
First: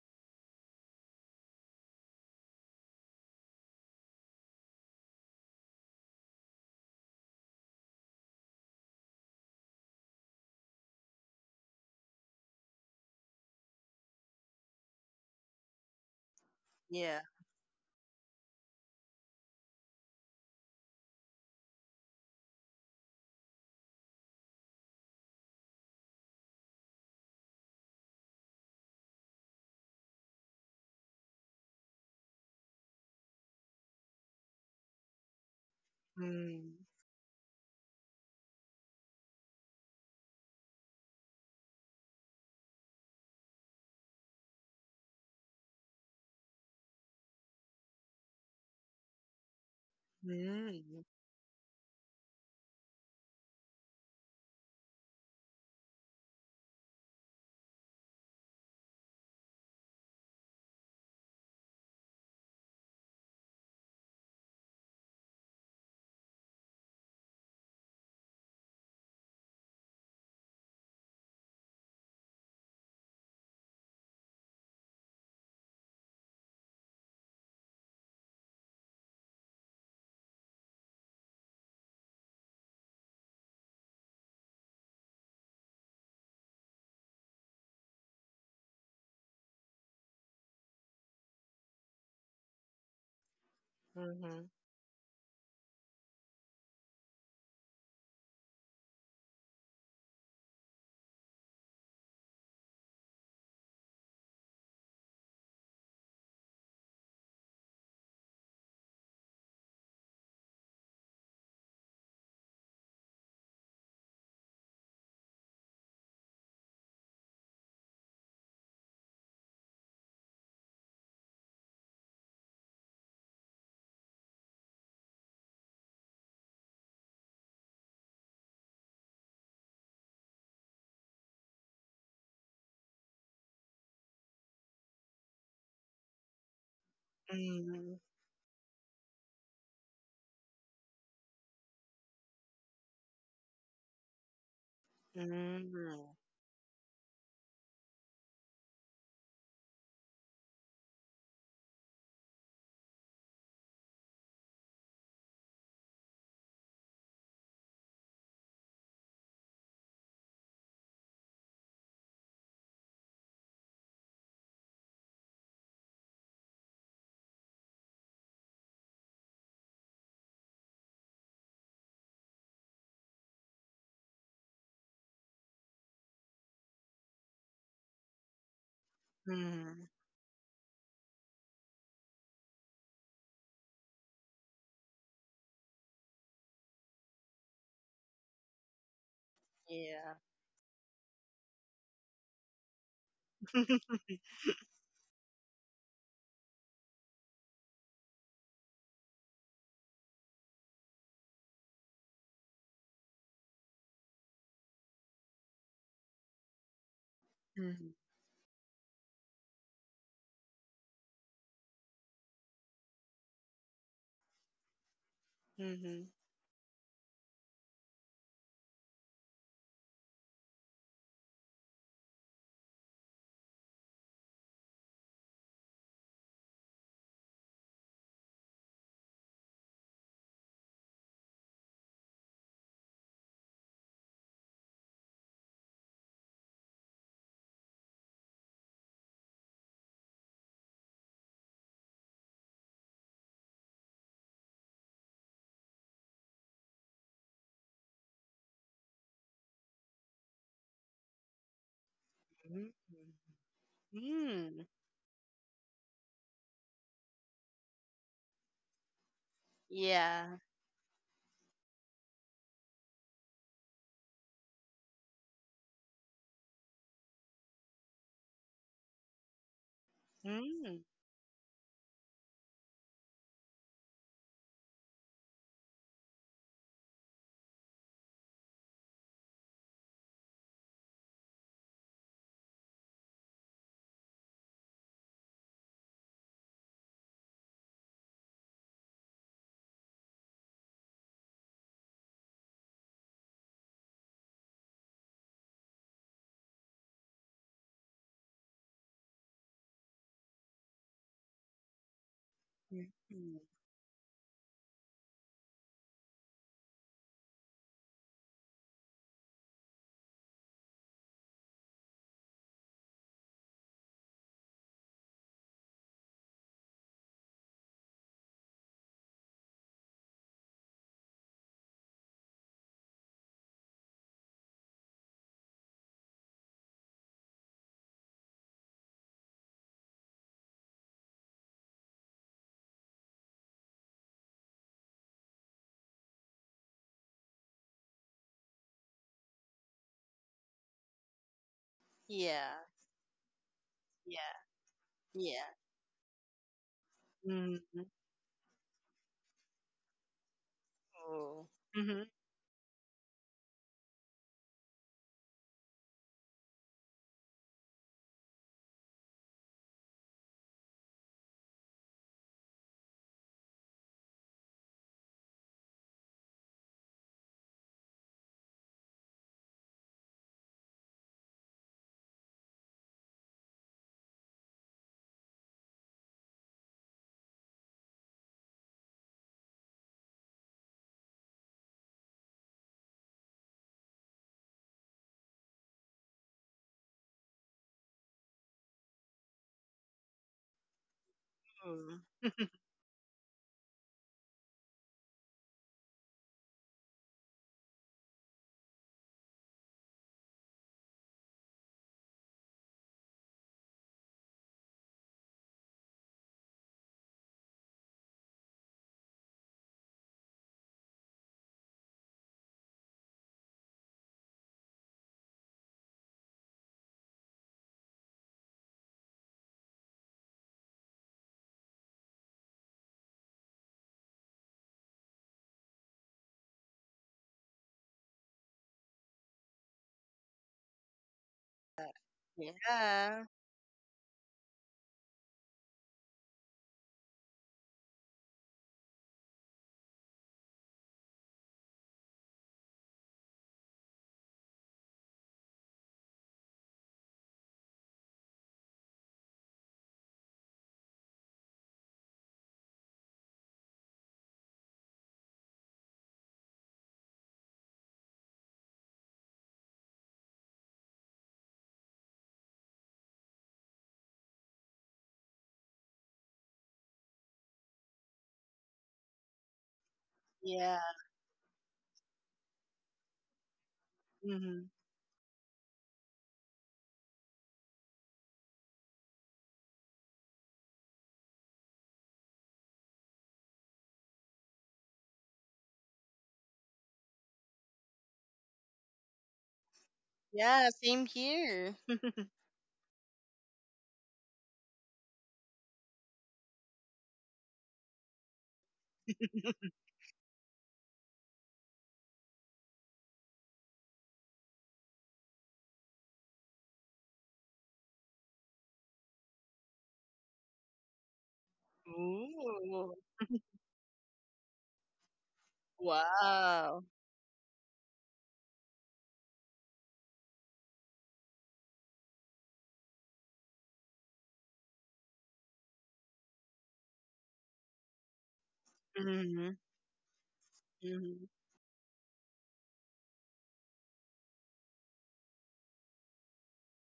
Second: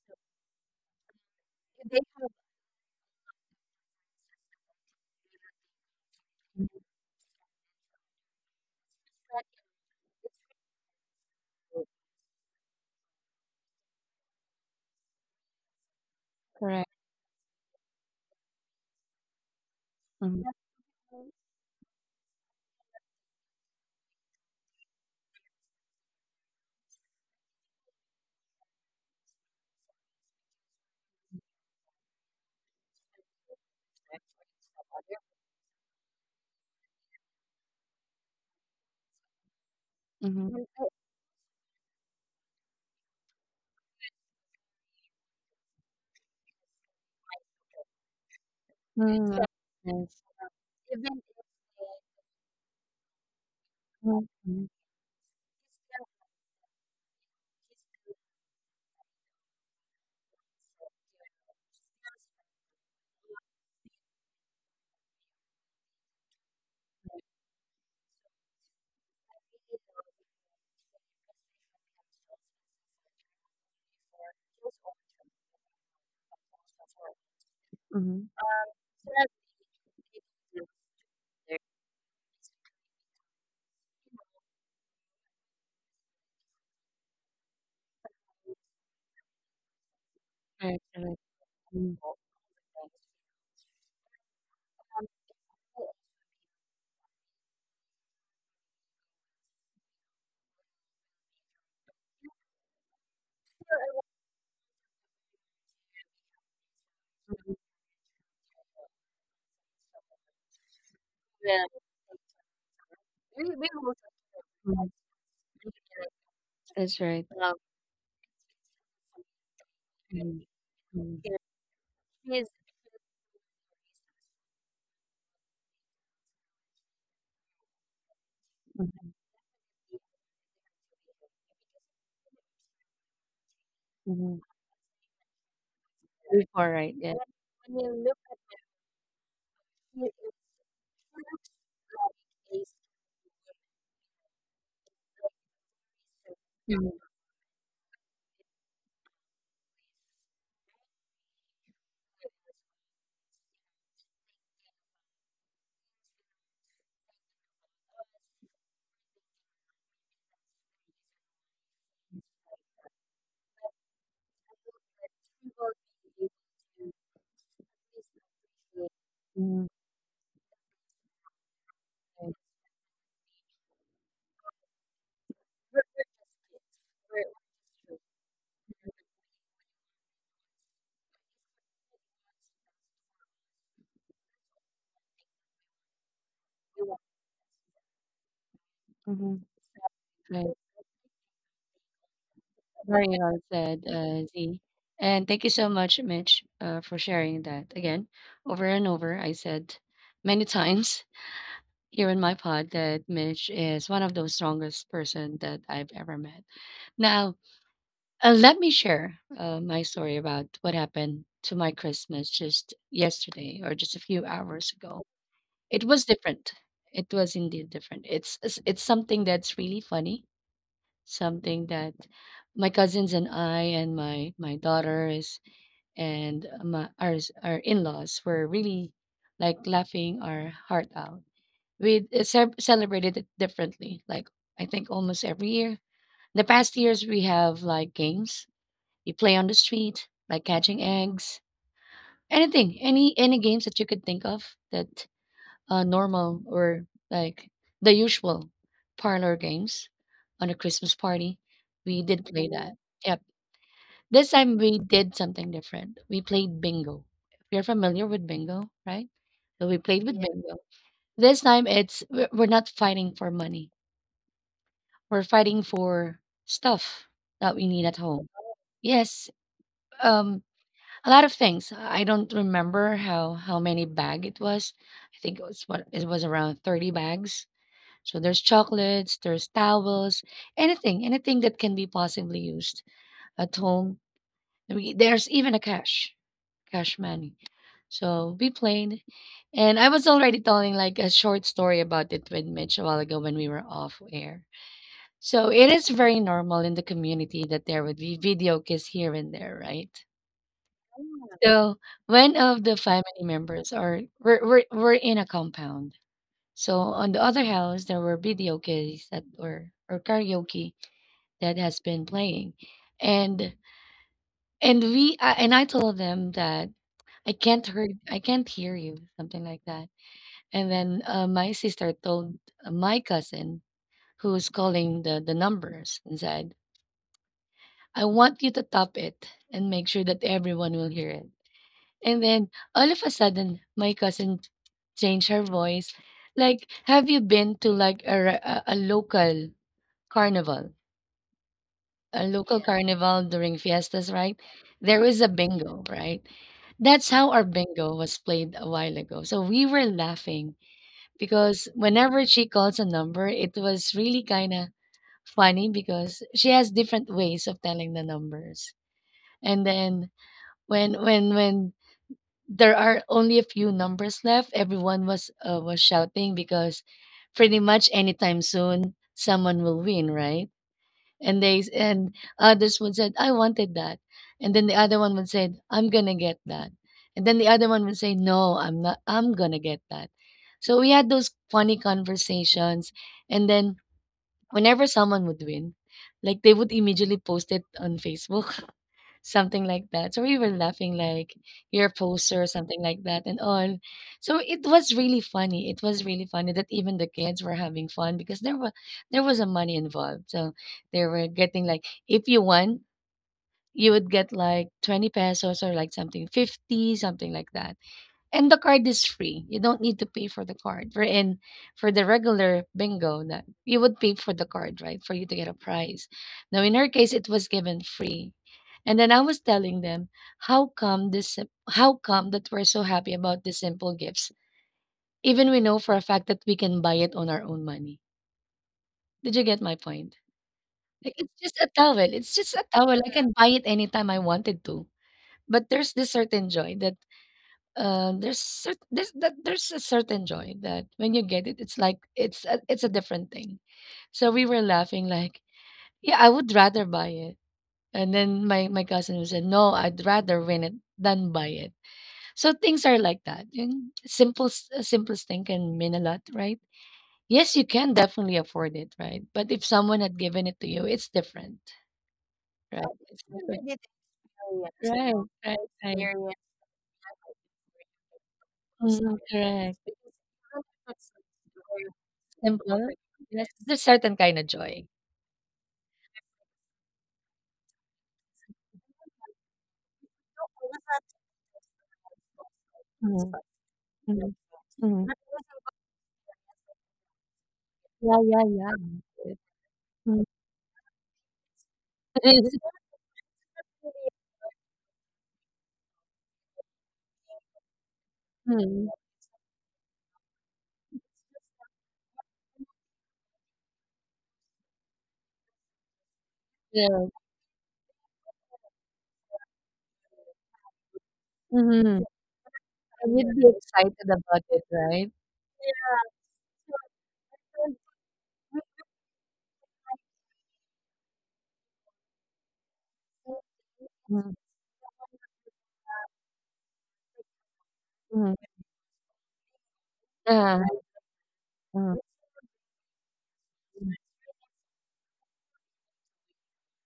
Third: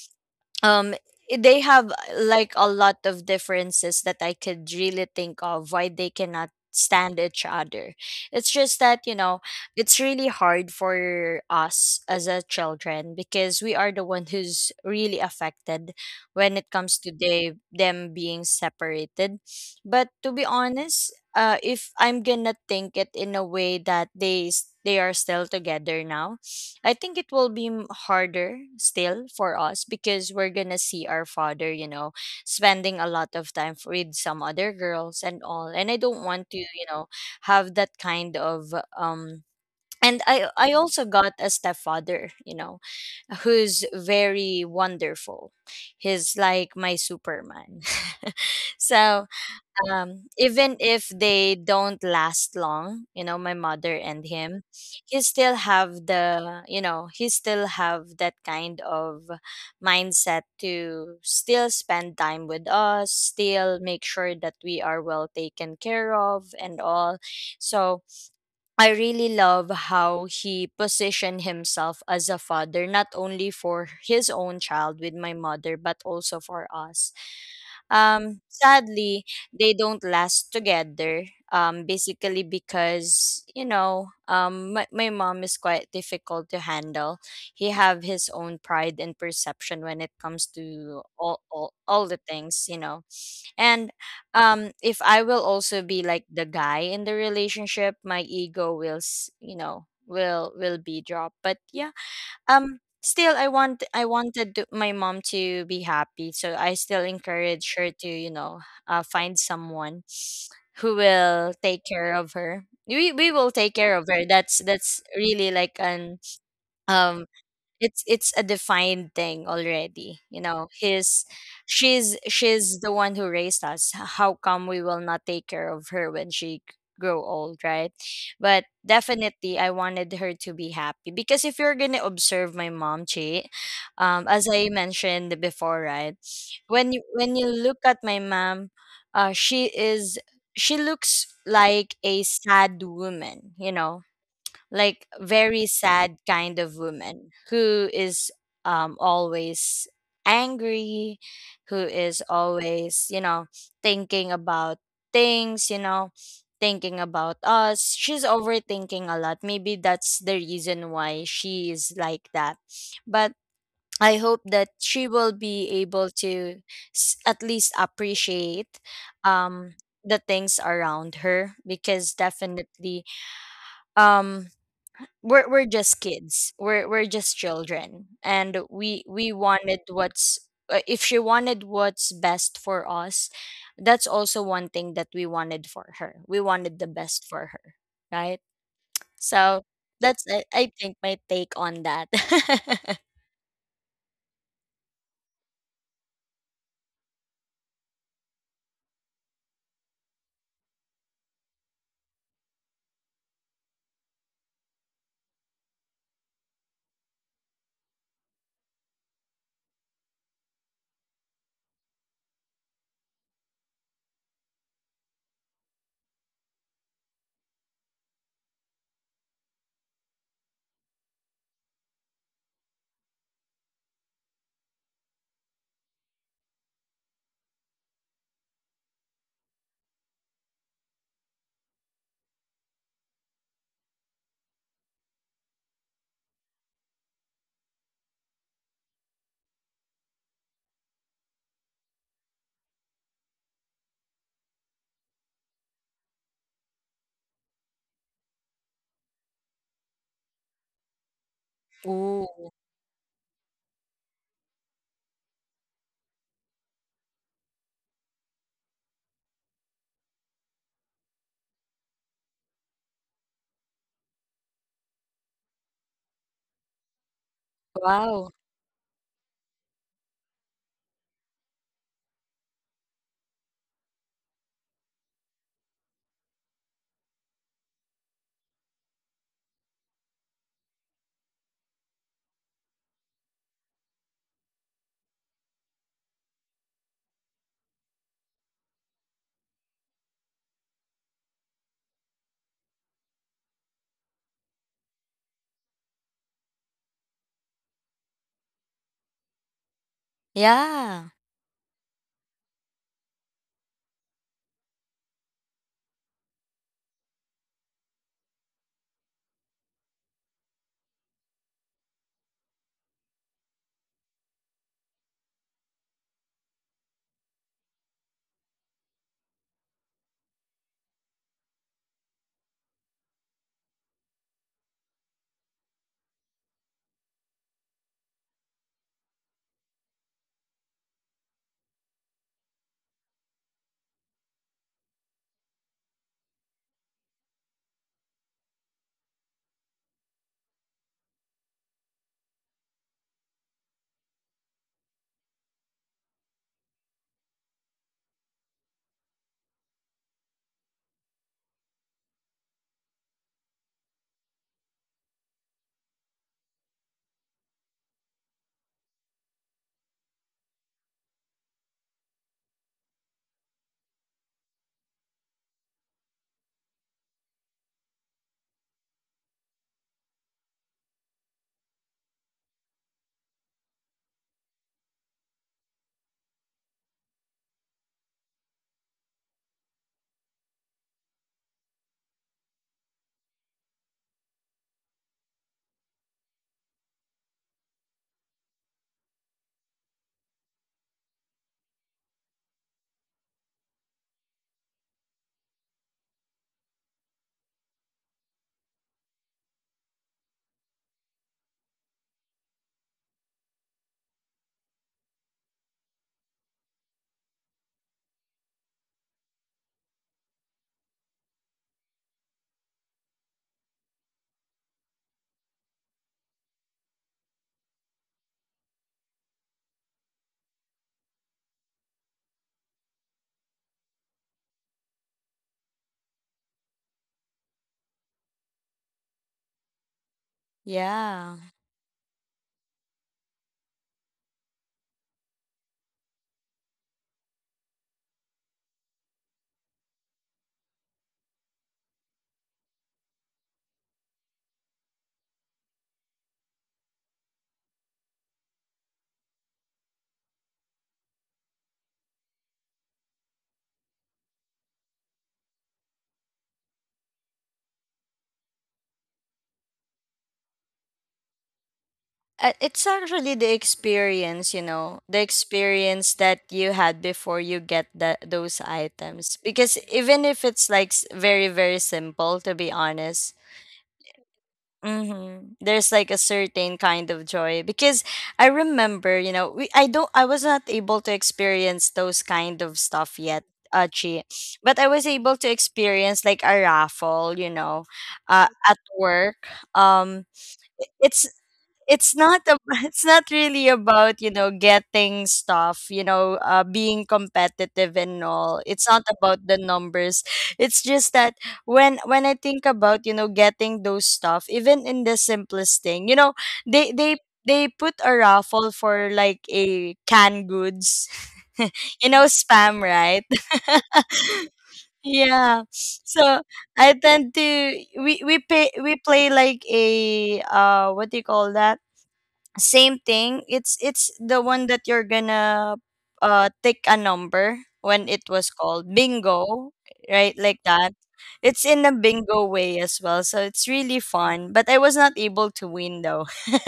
[SPEAKER 2] um they have like a lot of differences that I could really think of why they cannot
[SPEAKER 1] mhm,
[SPEAKER 2] stand each other. It's just that, you know, it's really hard for us as a children, because we are the one who's really affected when it
[SPEAKER 1] correct.
[SPEAKER 2] comes to
[SPEAKER 3] Yeah.
[SPEAKER 2] they them being separated. But to be
[SPEAKER 1] Mhm,
[SPEAKER 2] honest, uh, if I'm gonna think it in a way that they they are still together now, I think it will be harder still for us, because we're gonna see our father, you know, spending a lot of time with some other girls and all. And I don't want to, you know, have that kind of um, and I
[SPEAKER 1] mhm.
[SPEAKER 2] I also got a stepfather, you know, who's very wonderful. He's like my Superman. So
[SPEAKER 1] Mm, yes.
[SPEAKER 2] even
[SPEAKER 3] Mm-hmm.
[SPEAKER 2] if
[SPEAKER 1] Mhm,
[SPEAKER 2] they don't last long, you know, my mother and him,
[SPEAKER 1] mhm,
[SPEAKER 2] he still have the, you know, he still have that kind of mindset to still spend time with us, still make sure that we are well taken care of and all. So I really love how he positioned himself as a father, not only for his own child with my mother, but also for us.
[SPEAKER 1] mhm,
[SPEAKER 2] Sadly, they don't last together. Basically because, you know, my, my mom is quite difficult to handle. He have his own pride and perception when it comes
[SPEAKER 1] correct.
[SPEAKER 2] to
[SPEAKER 1] Correct.
[SPEAKER 2] all the things, you know. And
[SPEAKER 3] Mhm.
[SPEAKER 2] if I will also be like the guy in the relationship, my ego will, you know, will be dropped. But yeah, still, I wanted to, my mom to be happy, so I still encourage her to, you know, find someone who will take care of her. We will take care of her. That's
[SPEAKER 1] Mhm,
[SPEAKER 2] that's really like an, um
[SPEAKER 1] that's
[SPEAKER 2] it's a defined thing already, you
[SPEAKER 1] mhm.
[SPEAKER 2] know. His,
[SPEAKER 1] Yeah,
[SPEAKER 2] she's
[SPEAKER 1] she is
[SPEAKER 2] she's the one who raised us. How come we will not take care of her when she grow old, right? But definitely, I wanted her to be happy, because if you're gonna observe my mom, Chi, as I mentioned before, right?
[SPEAKER 1] before, right?
[SPEAKER 2] When you,
[SPEAKER 1] Yeah.
[SPEAKER 2] when you look
[SPEAKER 3] Mm.
[SPEAKER 2] at my mom, uh, she is, she looks like a sad woman, you know. Like very
[SPEAKER 3] Mm.
[SPEAKER 2] sad kind of
[SPEAKER 1] Mm-hmm.
[SPEAKER 2] woman, who is, always angry, who is always, you know, thinking about things, you know, thinking about us. She's overthinking a lot, maybe that's the reason why she is like that. But I hope that she will be able to, at least appreciate, um the things around her, because definitely, um we're just kids. We're just children, and we wanted
[SPEAKER 3] Mm.
[SPEAKER 2] what's if she wanted what's best for us. That's also one thing that we wanted for her. We wanted the best for her, right?
[SPEAKER 1] Hmm.
[SPEAKER 2] So
[SPEAKER 3] Yeah.
[SPEAKER 2] that's I,
[SPEAKER 1] Right.
[SPEAKER 2] I think my take on that.
[SPEAKER 1] Very well said, Z. And thank you so much, Mitch, for sharing that. Again, over and over, I said many times here in my pod that Mitch is one of the strongest person that I've ever met. Now,
[SPEAKER 3] Mhm.
[SPEAKER 1] Let me share my story about what happened to my Christmas just yesterday or just a few hours ago. It was
[SPEAKER 3] Mhm.
[SPEAKER 1] different. It was indeed different. It's something that's really funny. Something that my cousins and I and my daughters and our in-laws were really like laughing our heart out. We celebrated it differently. Like I think almost every year. The past years we have like games you play on the street like catching eggs. Anything, any games that you could think of that normal or like the usual parlor games on a Christmas party. We did play. Mm.
[SPEAKER 2] Ooh,
[SPEAKER 1] That.
[SPEAKER 3] Mhm.
[SPEAKER 1] Yep. This time
[SPEAKER 3] Mm.
[SPEAKER 1] we did something different. We played bingo. You're familiar with bingo, right? So we played with, yeah,
[SPEAKER 3] Yeah.
[SPEAKER 1] bingo. This time it's we're not fighting for money. We're fighting for stuff that we need at home.
[SPEAKER 2] wow,
[SPEAKER 1] Yes. Um,
[SPEAKER 3] Mm.
[SPEAKER 1] a lot of things. I don't remember how many bag it was. I think it was around 30 bags. So there's chocolates, there's towels, anything, anything that can be possibly used at home. We, there's even a cash, cash money. So we played. And I was already telling like a short story about it with Mitch a while ago when we were off air. So it is very normal in the community that there would be video kiss here and there, right?
[SPEAKER 2] yeah,
[SPEAKER 1] So one of the family
[SPEAKER 3] Mhm.
[SPEAKER 1] members are we're in a compound. So on the other house there were video games that were or karaoke that has been playing, and and we I and I told them that I can't hear you, something like that. And then my sister told my cousin who's calling the numbers and said, I want you to top it and make sure that everyone will hear it. And then all of a sudden, my cousin changed her voice. Like, have you been to like a local carnival? A
[SPEAKER 3] Yeah.
[SPEAKER 1] local carnival during fiestas, right?
[SPEAKER 3] Yeah.
[SPEAKER 1] There is a
[SPEAKER 3] Yeah.
[SPEAKER 1] bingo, right? That's how our
[SPEAKER 3] Mhm.
[SPEAKER 1] bingo was played a while ago. So we were laughing
[SPEAKER 3] Oh.
[SPEAKER 1] because
[SPEAKER 3] Mhm.
[SPEAKER 1] whenever she calls a number, it was really kind of funny because she has different ways of telling the numbers. And then when there are only a few numbers left, everyone was shouting because pretty much anytime soon someone will win, right? And others would said, "I wanted that," and then the other one would say, "I'm gonna get that," and then the other one would say, "No, I'm not. I'm gonna get that." So we had those funny conversations, and then whenever someone would win, like they would immediately post it on Facebook, something like that. So we were laughing like, you're a
[SPEAKER 3] Mm.
[SPEAKER 1] poser, something like that, and all. So it was really funny. It was really funny that even the kids were having fun because there was a money involved. So they were getting like, if you won, you would get like 20 pesos or like something 50, something like that. And the card is free. You don't need to pay for the card. For the regular bingo, that you would pay for the card, right? For you to get a prize. Now in her case, it was given free. And then I was telling them, how come that we're so happy about the simple gifts? Even we know for a fact that we can buy it on our own money. Did you get my point? Like, it's
[SPEAKER 2] yeah.
[SPEAKER 1] just a towel. It's just a towel. I
[SPEAKER 3] Yeah.
[SPEAKER 1] can buy it anytime I wanted to. But there's this certain joy that there's a certain joy that when you get it, it's like it's a different thing. So we were laughing like, yeah, I would rather buy it. And then my cousin who said, no, I'd rather win it than buy it. So things are like that. And simplest thing can mean a lot, right? Yes, you can definitely afford it, right? But if someone had given it to you, it's different, right? Right.
[SPEAKER 2] It's
[SPEAKER 1] It's
[SPEAKER 2] actually
[SPEAKER 1] a
[SPEAKER 2] the
[SPEAKER 1] different,
[SPEAKER 2] experience,
[SPEAKER 1] really
[SPEAKER 2] you
[SPEAKER 1] experience, you
[SPEAKER 2] know,
[SPEAKER 1] right? know,
[SPEAKER 2] the
[SPEAKER 1] right? Right?
[SPEAKER 2] experience
[SPEAKER 1] experience.
[SPEAKER 2] that you had before you get that those
[SPEAKER 1] Mm,
[SPEAKER 2] items,
[SPEAKER 1] correct.
[SPEAKER 2] because even if it's
[SPEAKER 3] Yeah.
[SPEAKER 2] like very very simple, to be
[SPEAKER 1] Simple?
[SPEAKER 2] honest.
[SPEAKER 1] Yes, there's a certain kind of
[SPEAKER 3] Mhm.
[SPEAKER 1] joy.
[SPEAKER 2] Mm-hmm, there's like a certain kind of joy because I remember, you know, we, I don't I was not able to experience those kind of
[SPEAKER 1] Mm,
[SPEAKER 2] stuff yet,
[SPEAKER 1] mhm,
[SPEAKER 2] Achi. But I
[SPEAKER 1] mhm.
[SPEAKER 2] was able to experience like a raffle, you know,
[SPEAKER 1] Yeah, yeah,
[SPEAKER 2] at
[SPEAKER 1] yeah.
[SPEAKER 2] work.
[SPEAKER 1] Mm.
[SPEAKER 2] Um,
[SPEAKER 3] Yeah, same
[SPEAKER 2] it's
[SPEAKER 3] here.
[SPEAKER 2] it's not a, it's not really about, you know, getting stuff, you know, being competitive and all.
[SPEAKER 1] Mm.
[SPEAKER 2] It's not about the numbers. It's just that, when I think about, you know, getting those stuff, even in the simplest thing, you know, they
[SPEAKER 1] Yeah.
[SPEAKER 2] they they put a raffle for like a canned goods
[SPEAKER 1] Mhm.
[SPEAKER 2] you know, spam,
[SPEAKER 3] Ooh.
[SPEAKER 1] You'd
[SPEAKER 2] right?
[SPEAKER 1] be excited about it, right?
[SPEAKER 2] Yeah. So
[SPEAKER 3] Wow.
[SPEAKER 2] I tend to— we play like a what do you call that? Same thing. It's
[SPEAKER 1] Mm,
[SPEAKER 2] the one that you're gonna take a number when
[SPEAKER 1] mhm.
[SPEAKER 2] it was called,
[SPEAKER 3] Mm-hmm.
[SPEAKER 2] bingo, right?
[SPEAKER 1] Yeah.
[SPEAKER 2] Like that.
[SPEAKER 3] Mm-hmm.
[SPEAKER 2] It's
[SPEAKER 1] Mm.
[SPEAKER 2] in a bingo way as well, so it's really fun. But I was not able to win, though.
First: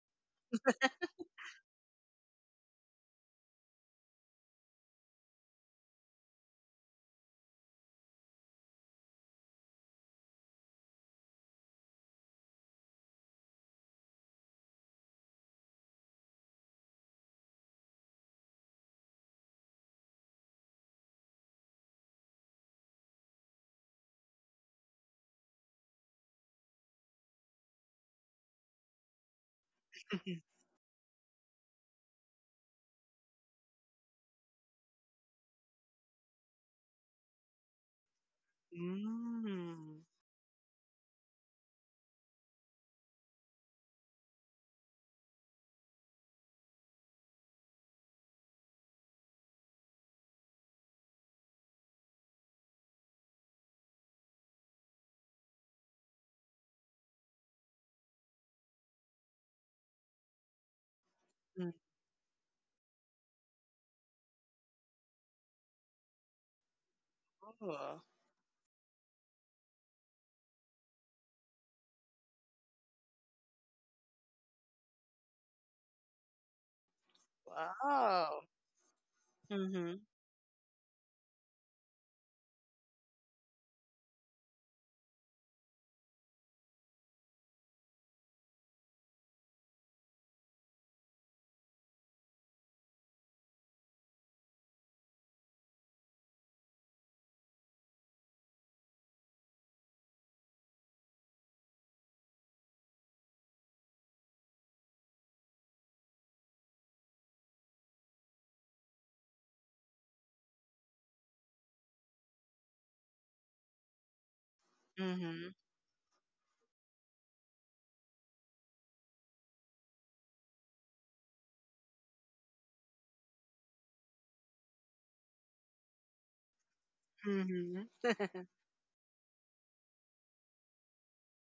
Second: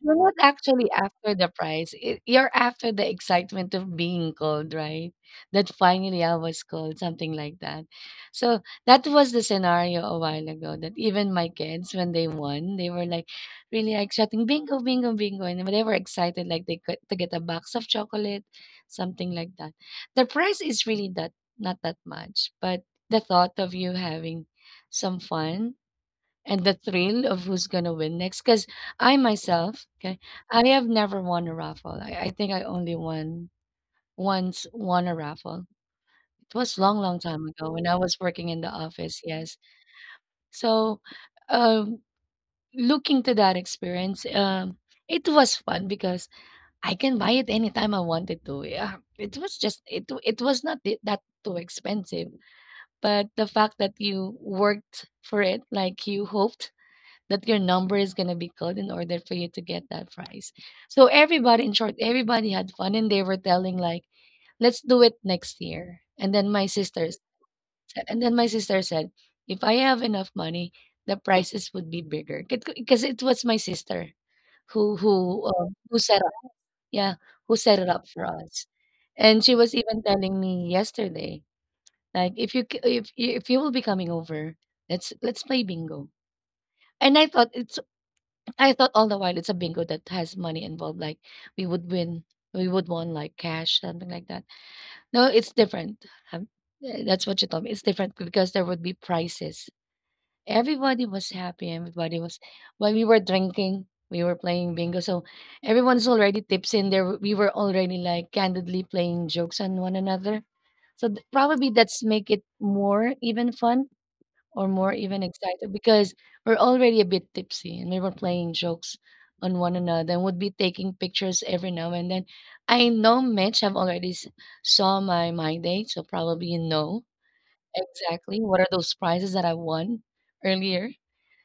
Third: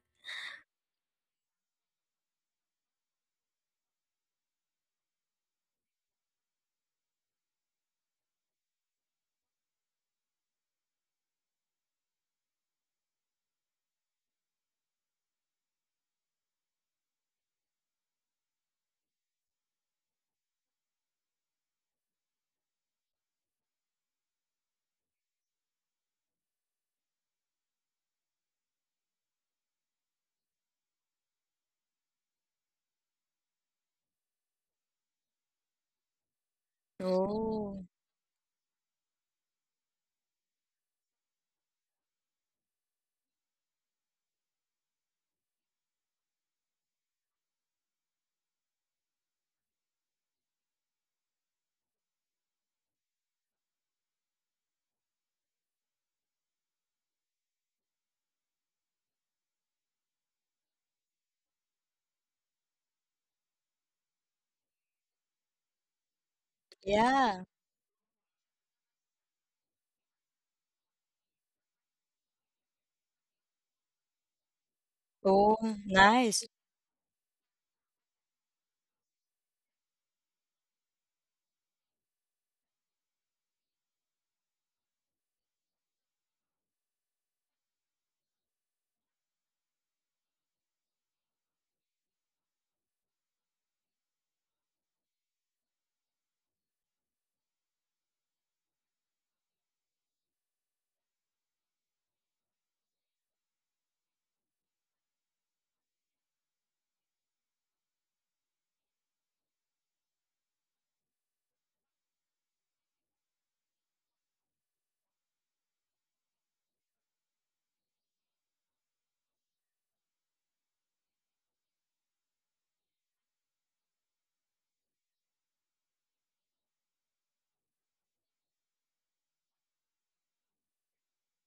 [SPEAKER 1] You're not actually after the prize. You're after the excitement of being called, right? That finally I was called, something like that. So that was the scenario a while ago that even my kids, when they won, they were like really like shouting, bingo, bingo, bingo. And they were excited, like they could to get a box of chocolate, something like that. The price is really that not that much, but the thought of you having some fun and the thrill of who's gonna win next. Because I myself, okay, I have never won a raffle. I think I only won once, won a raffle. It was long, long time ago
[SPEAKER 2] Oh,
[SPEAKER 1] when I was working in the office. Yes,
[SPEAKER 3] Mm-hmm.
[SPEAKER 1] so um, looking to that experience, it was fun because I can buy it anytime I wanted to. Yeah, it was just it. It was not that too expensive, but the fact that you worked for it, like you hoped that your number is going to be called in order for you to get that prize. So everybody, in short, everybody had fun and they were telling like, let's do it next year. And then
[SPEAKER 2] yeah.
[SPEAKER 1] my sister said, if I have enough money, the prices would be bigger because it was my sister
[SPEAKER 2] Oh,
[SPEAKER 1] who set up,
[SPEAKER 2] nice.
[SPEAKER 1] yeah, who set it up for
[SPEAKER 3] Wow.
[SPEAKER 1] us. And she was
[SPEAKER 3] Mm-hmm.
[SPEAKER 1] even telling me yesterday, like, if you c- if you will be coming over, let's play bingo. And I thought all the while it's a bingo that has money involved, like we would win, we would won like cash, something like that. No, it's different. Um, yeah, that's what you told me. It's different because there would be prizes. Everybody was happy. Everybody was While we were drinking, we were playing bingo. So everyone's already tips in there. We were already like candidly playing jokes on one another. So probably that's make it more even fun or more even
[SPEAKER 3] Mhm.
[SPEAKER 1] excited because we're already a bit tipsy and we were playing jokes on one another and would be taking pictures every now and then. I know Mitch have saw my date, so probably you know
[SPEAKER 3] Mhm.
[SPEAKER 1] exactly what are those prizes that I won earlier.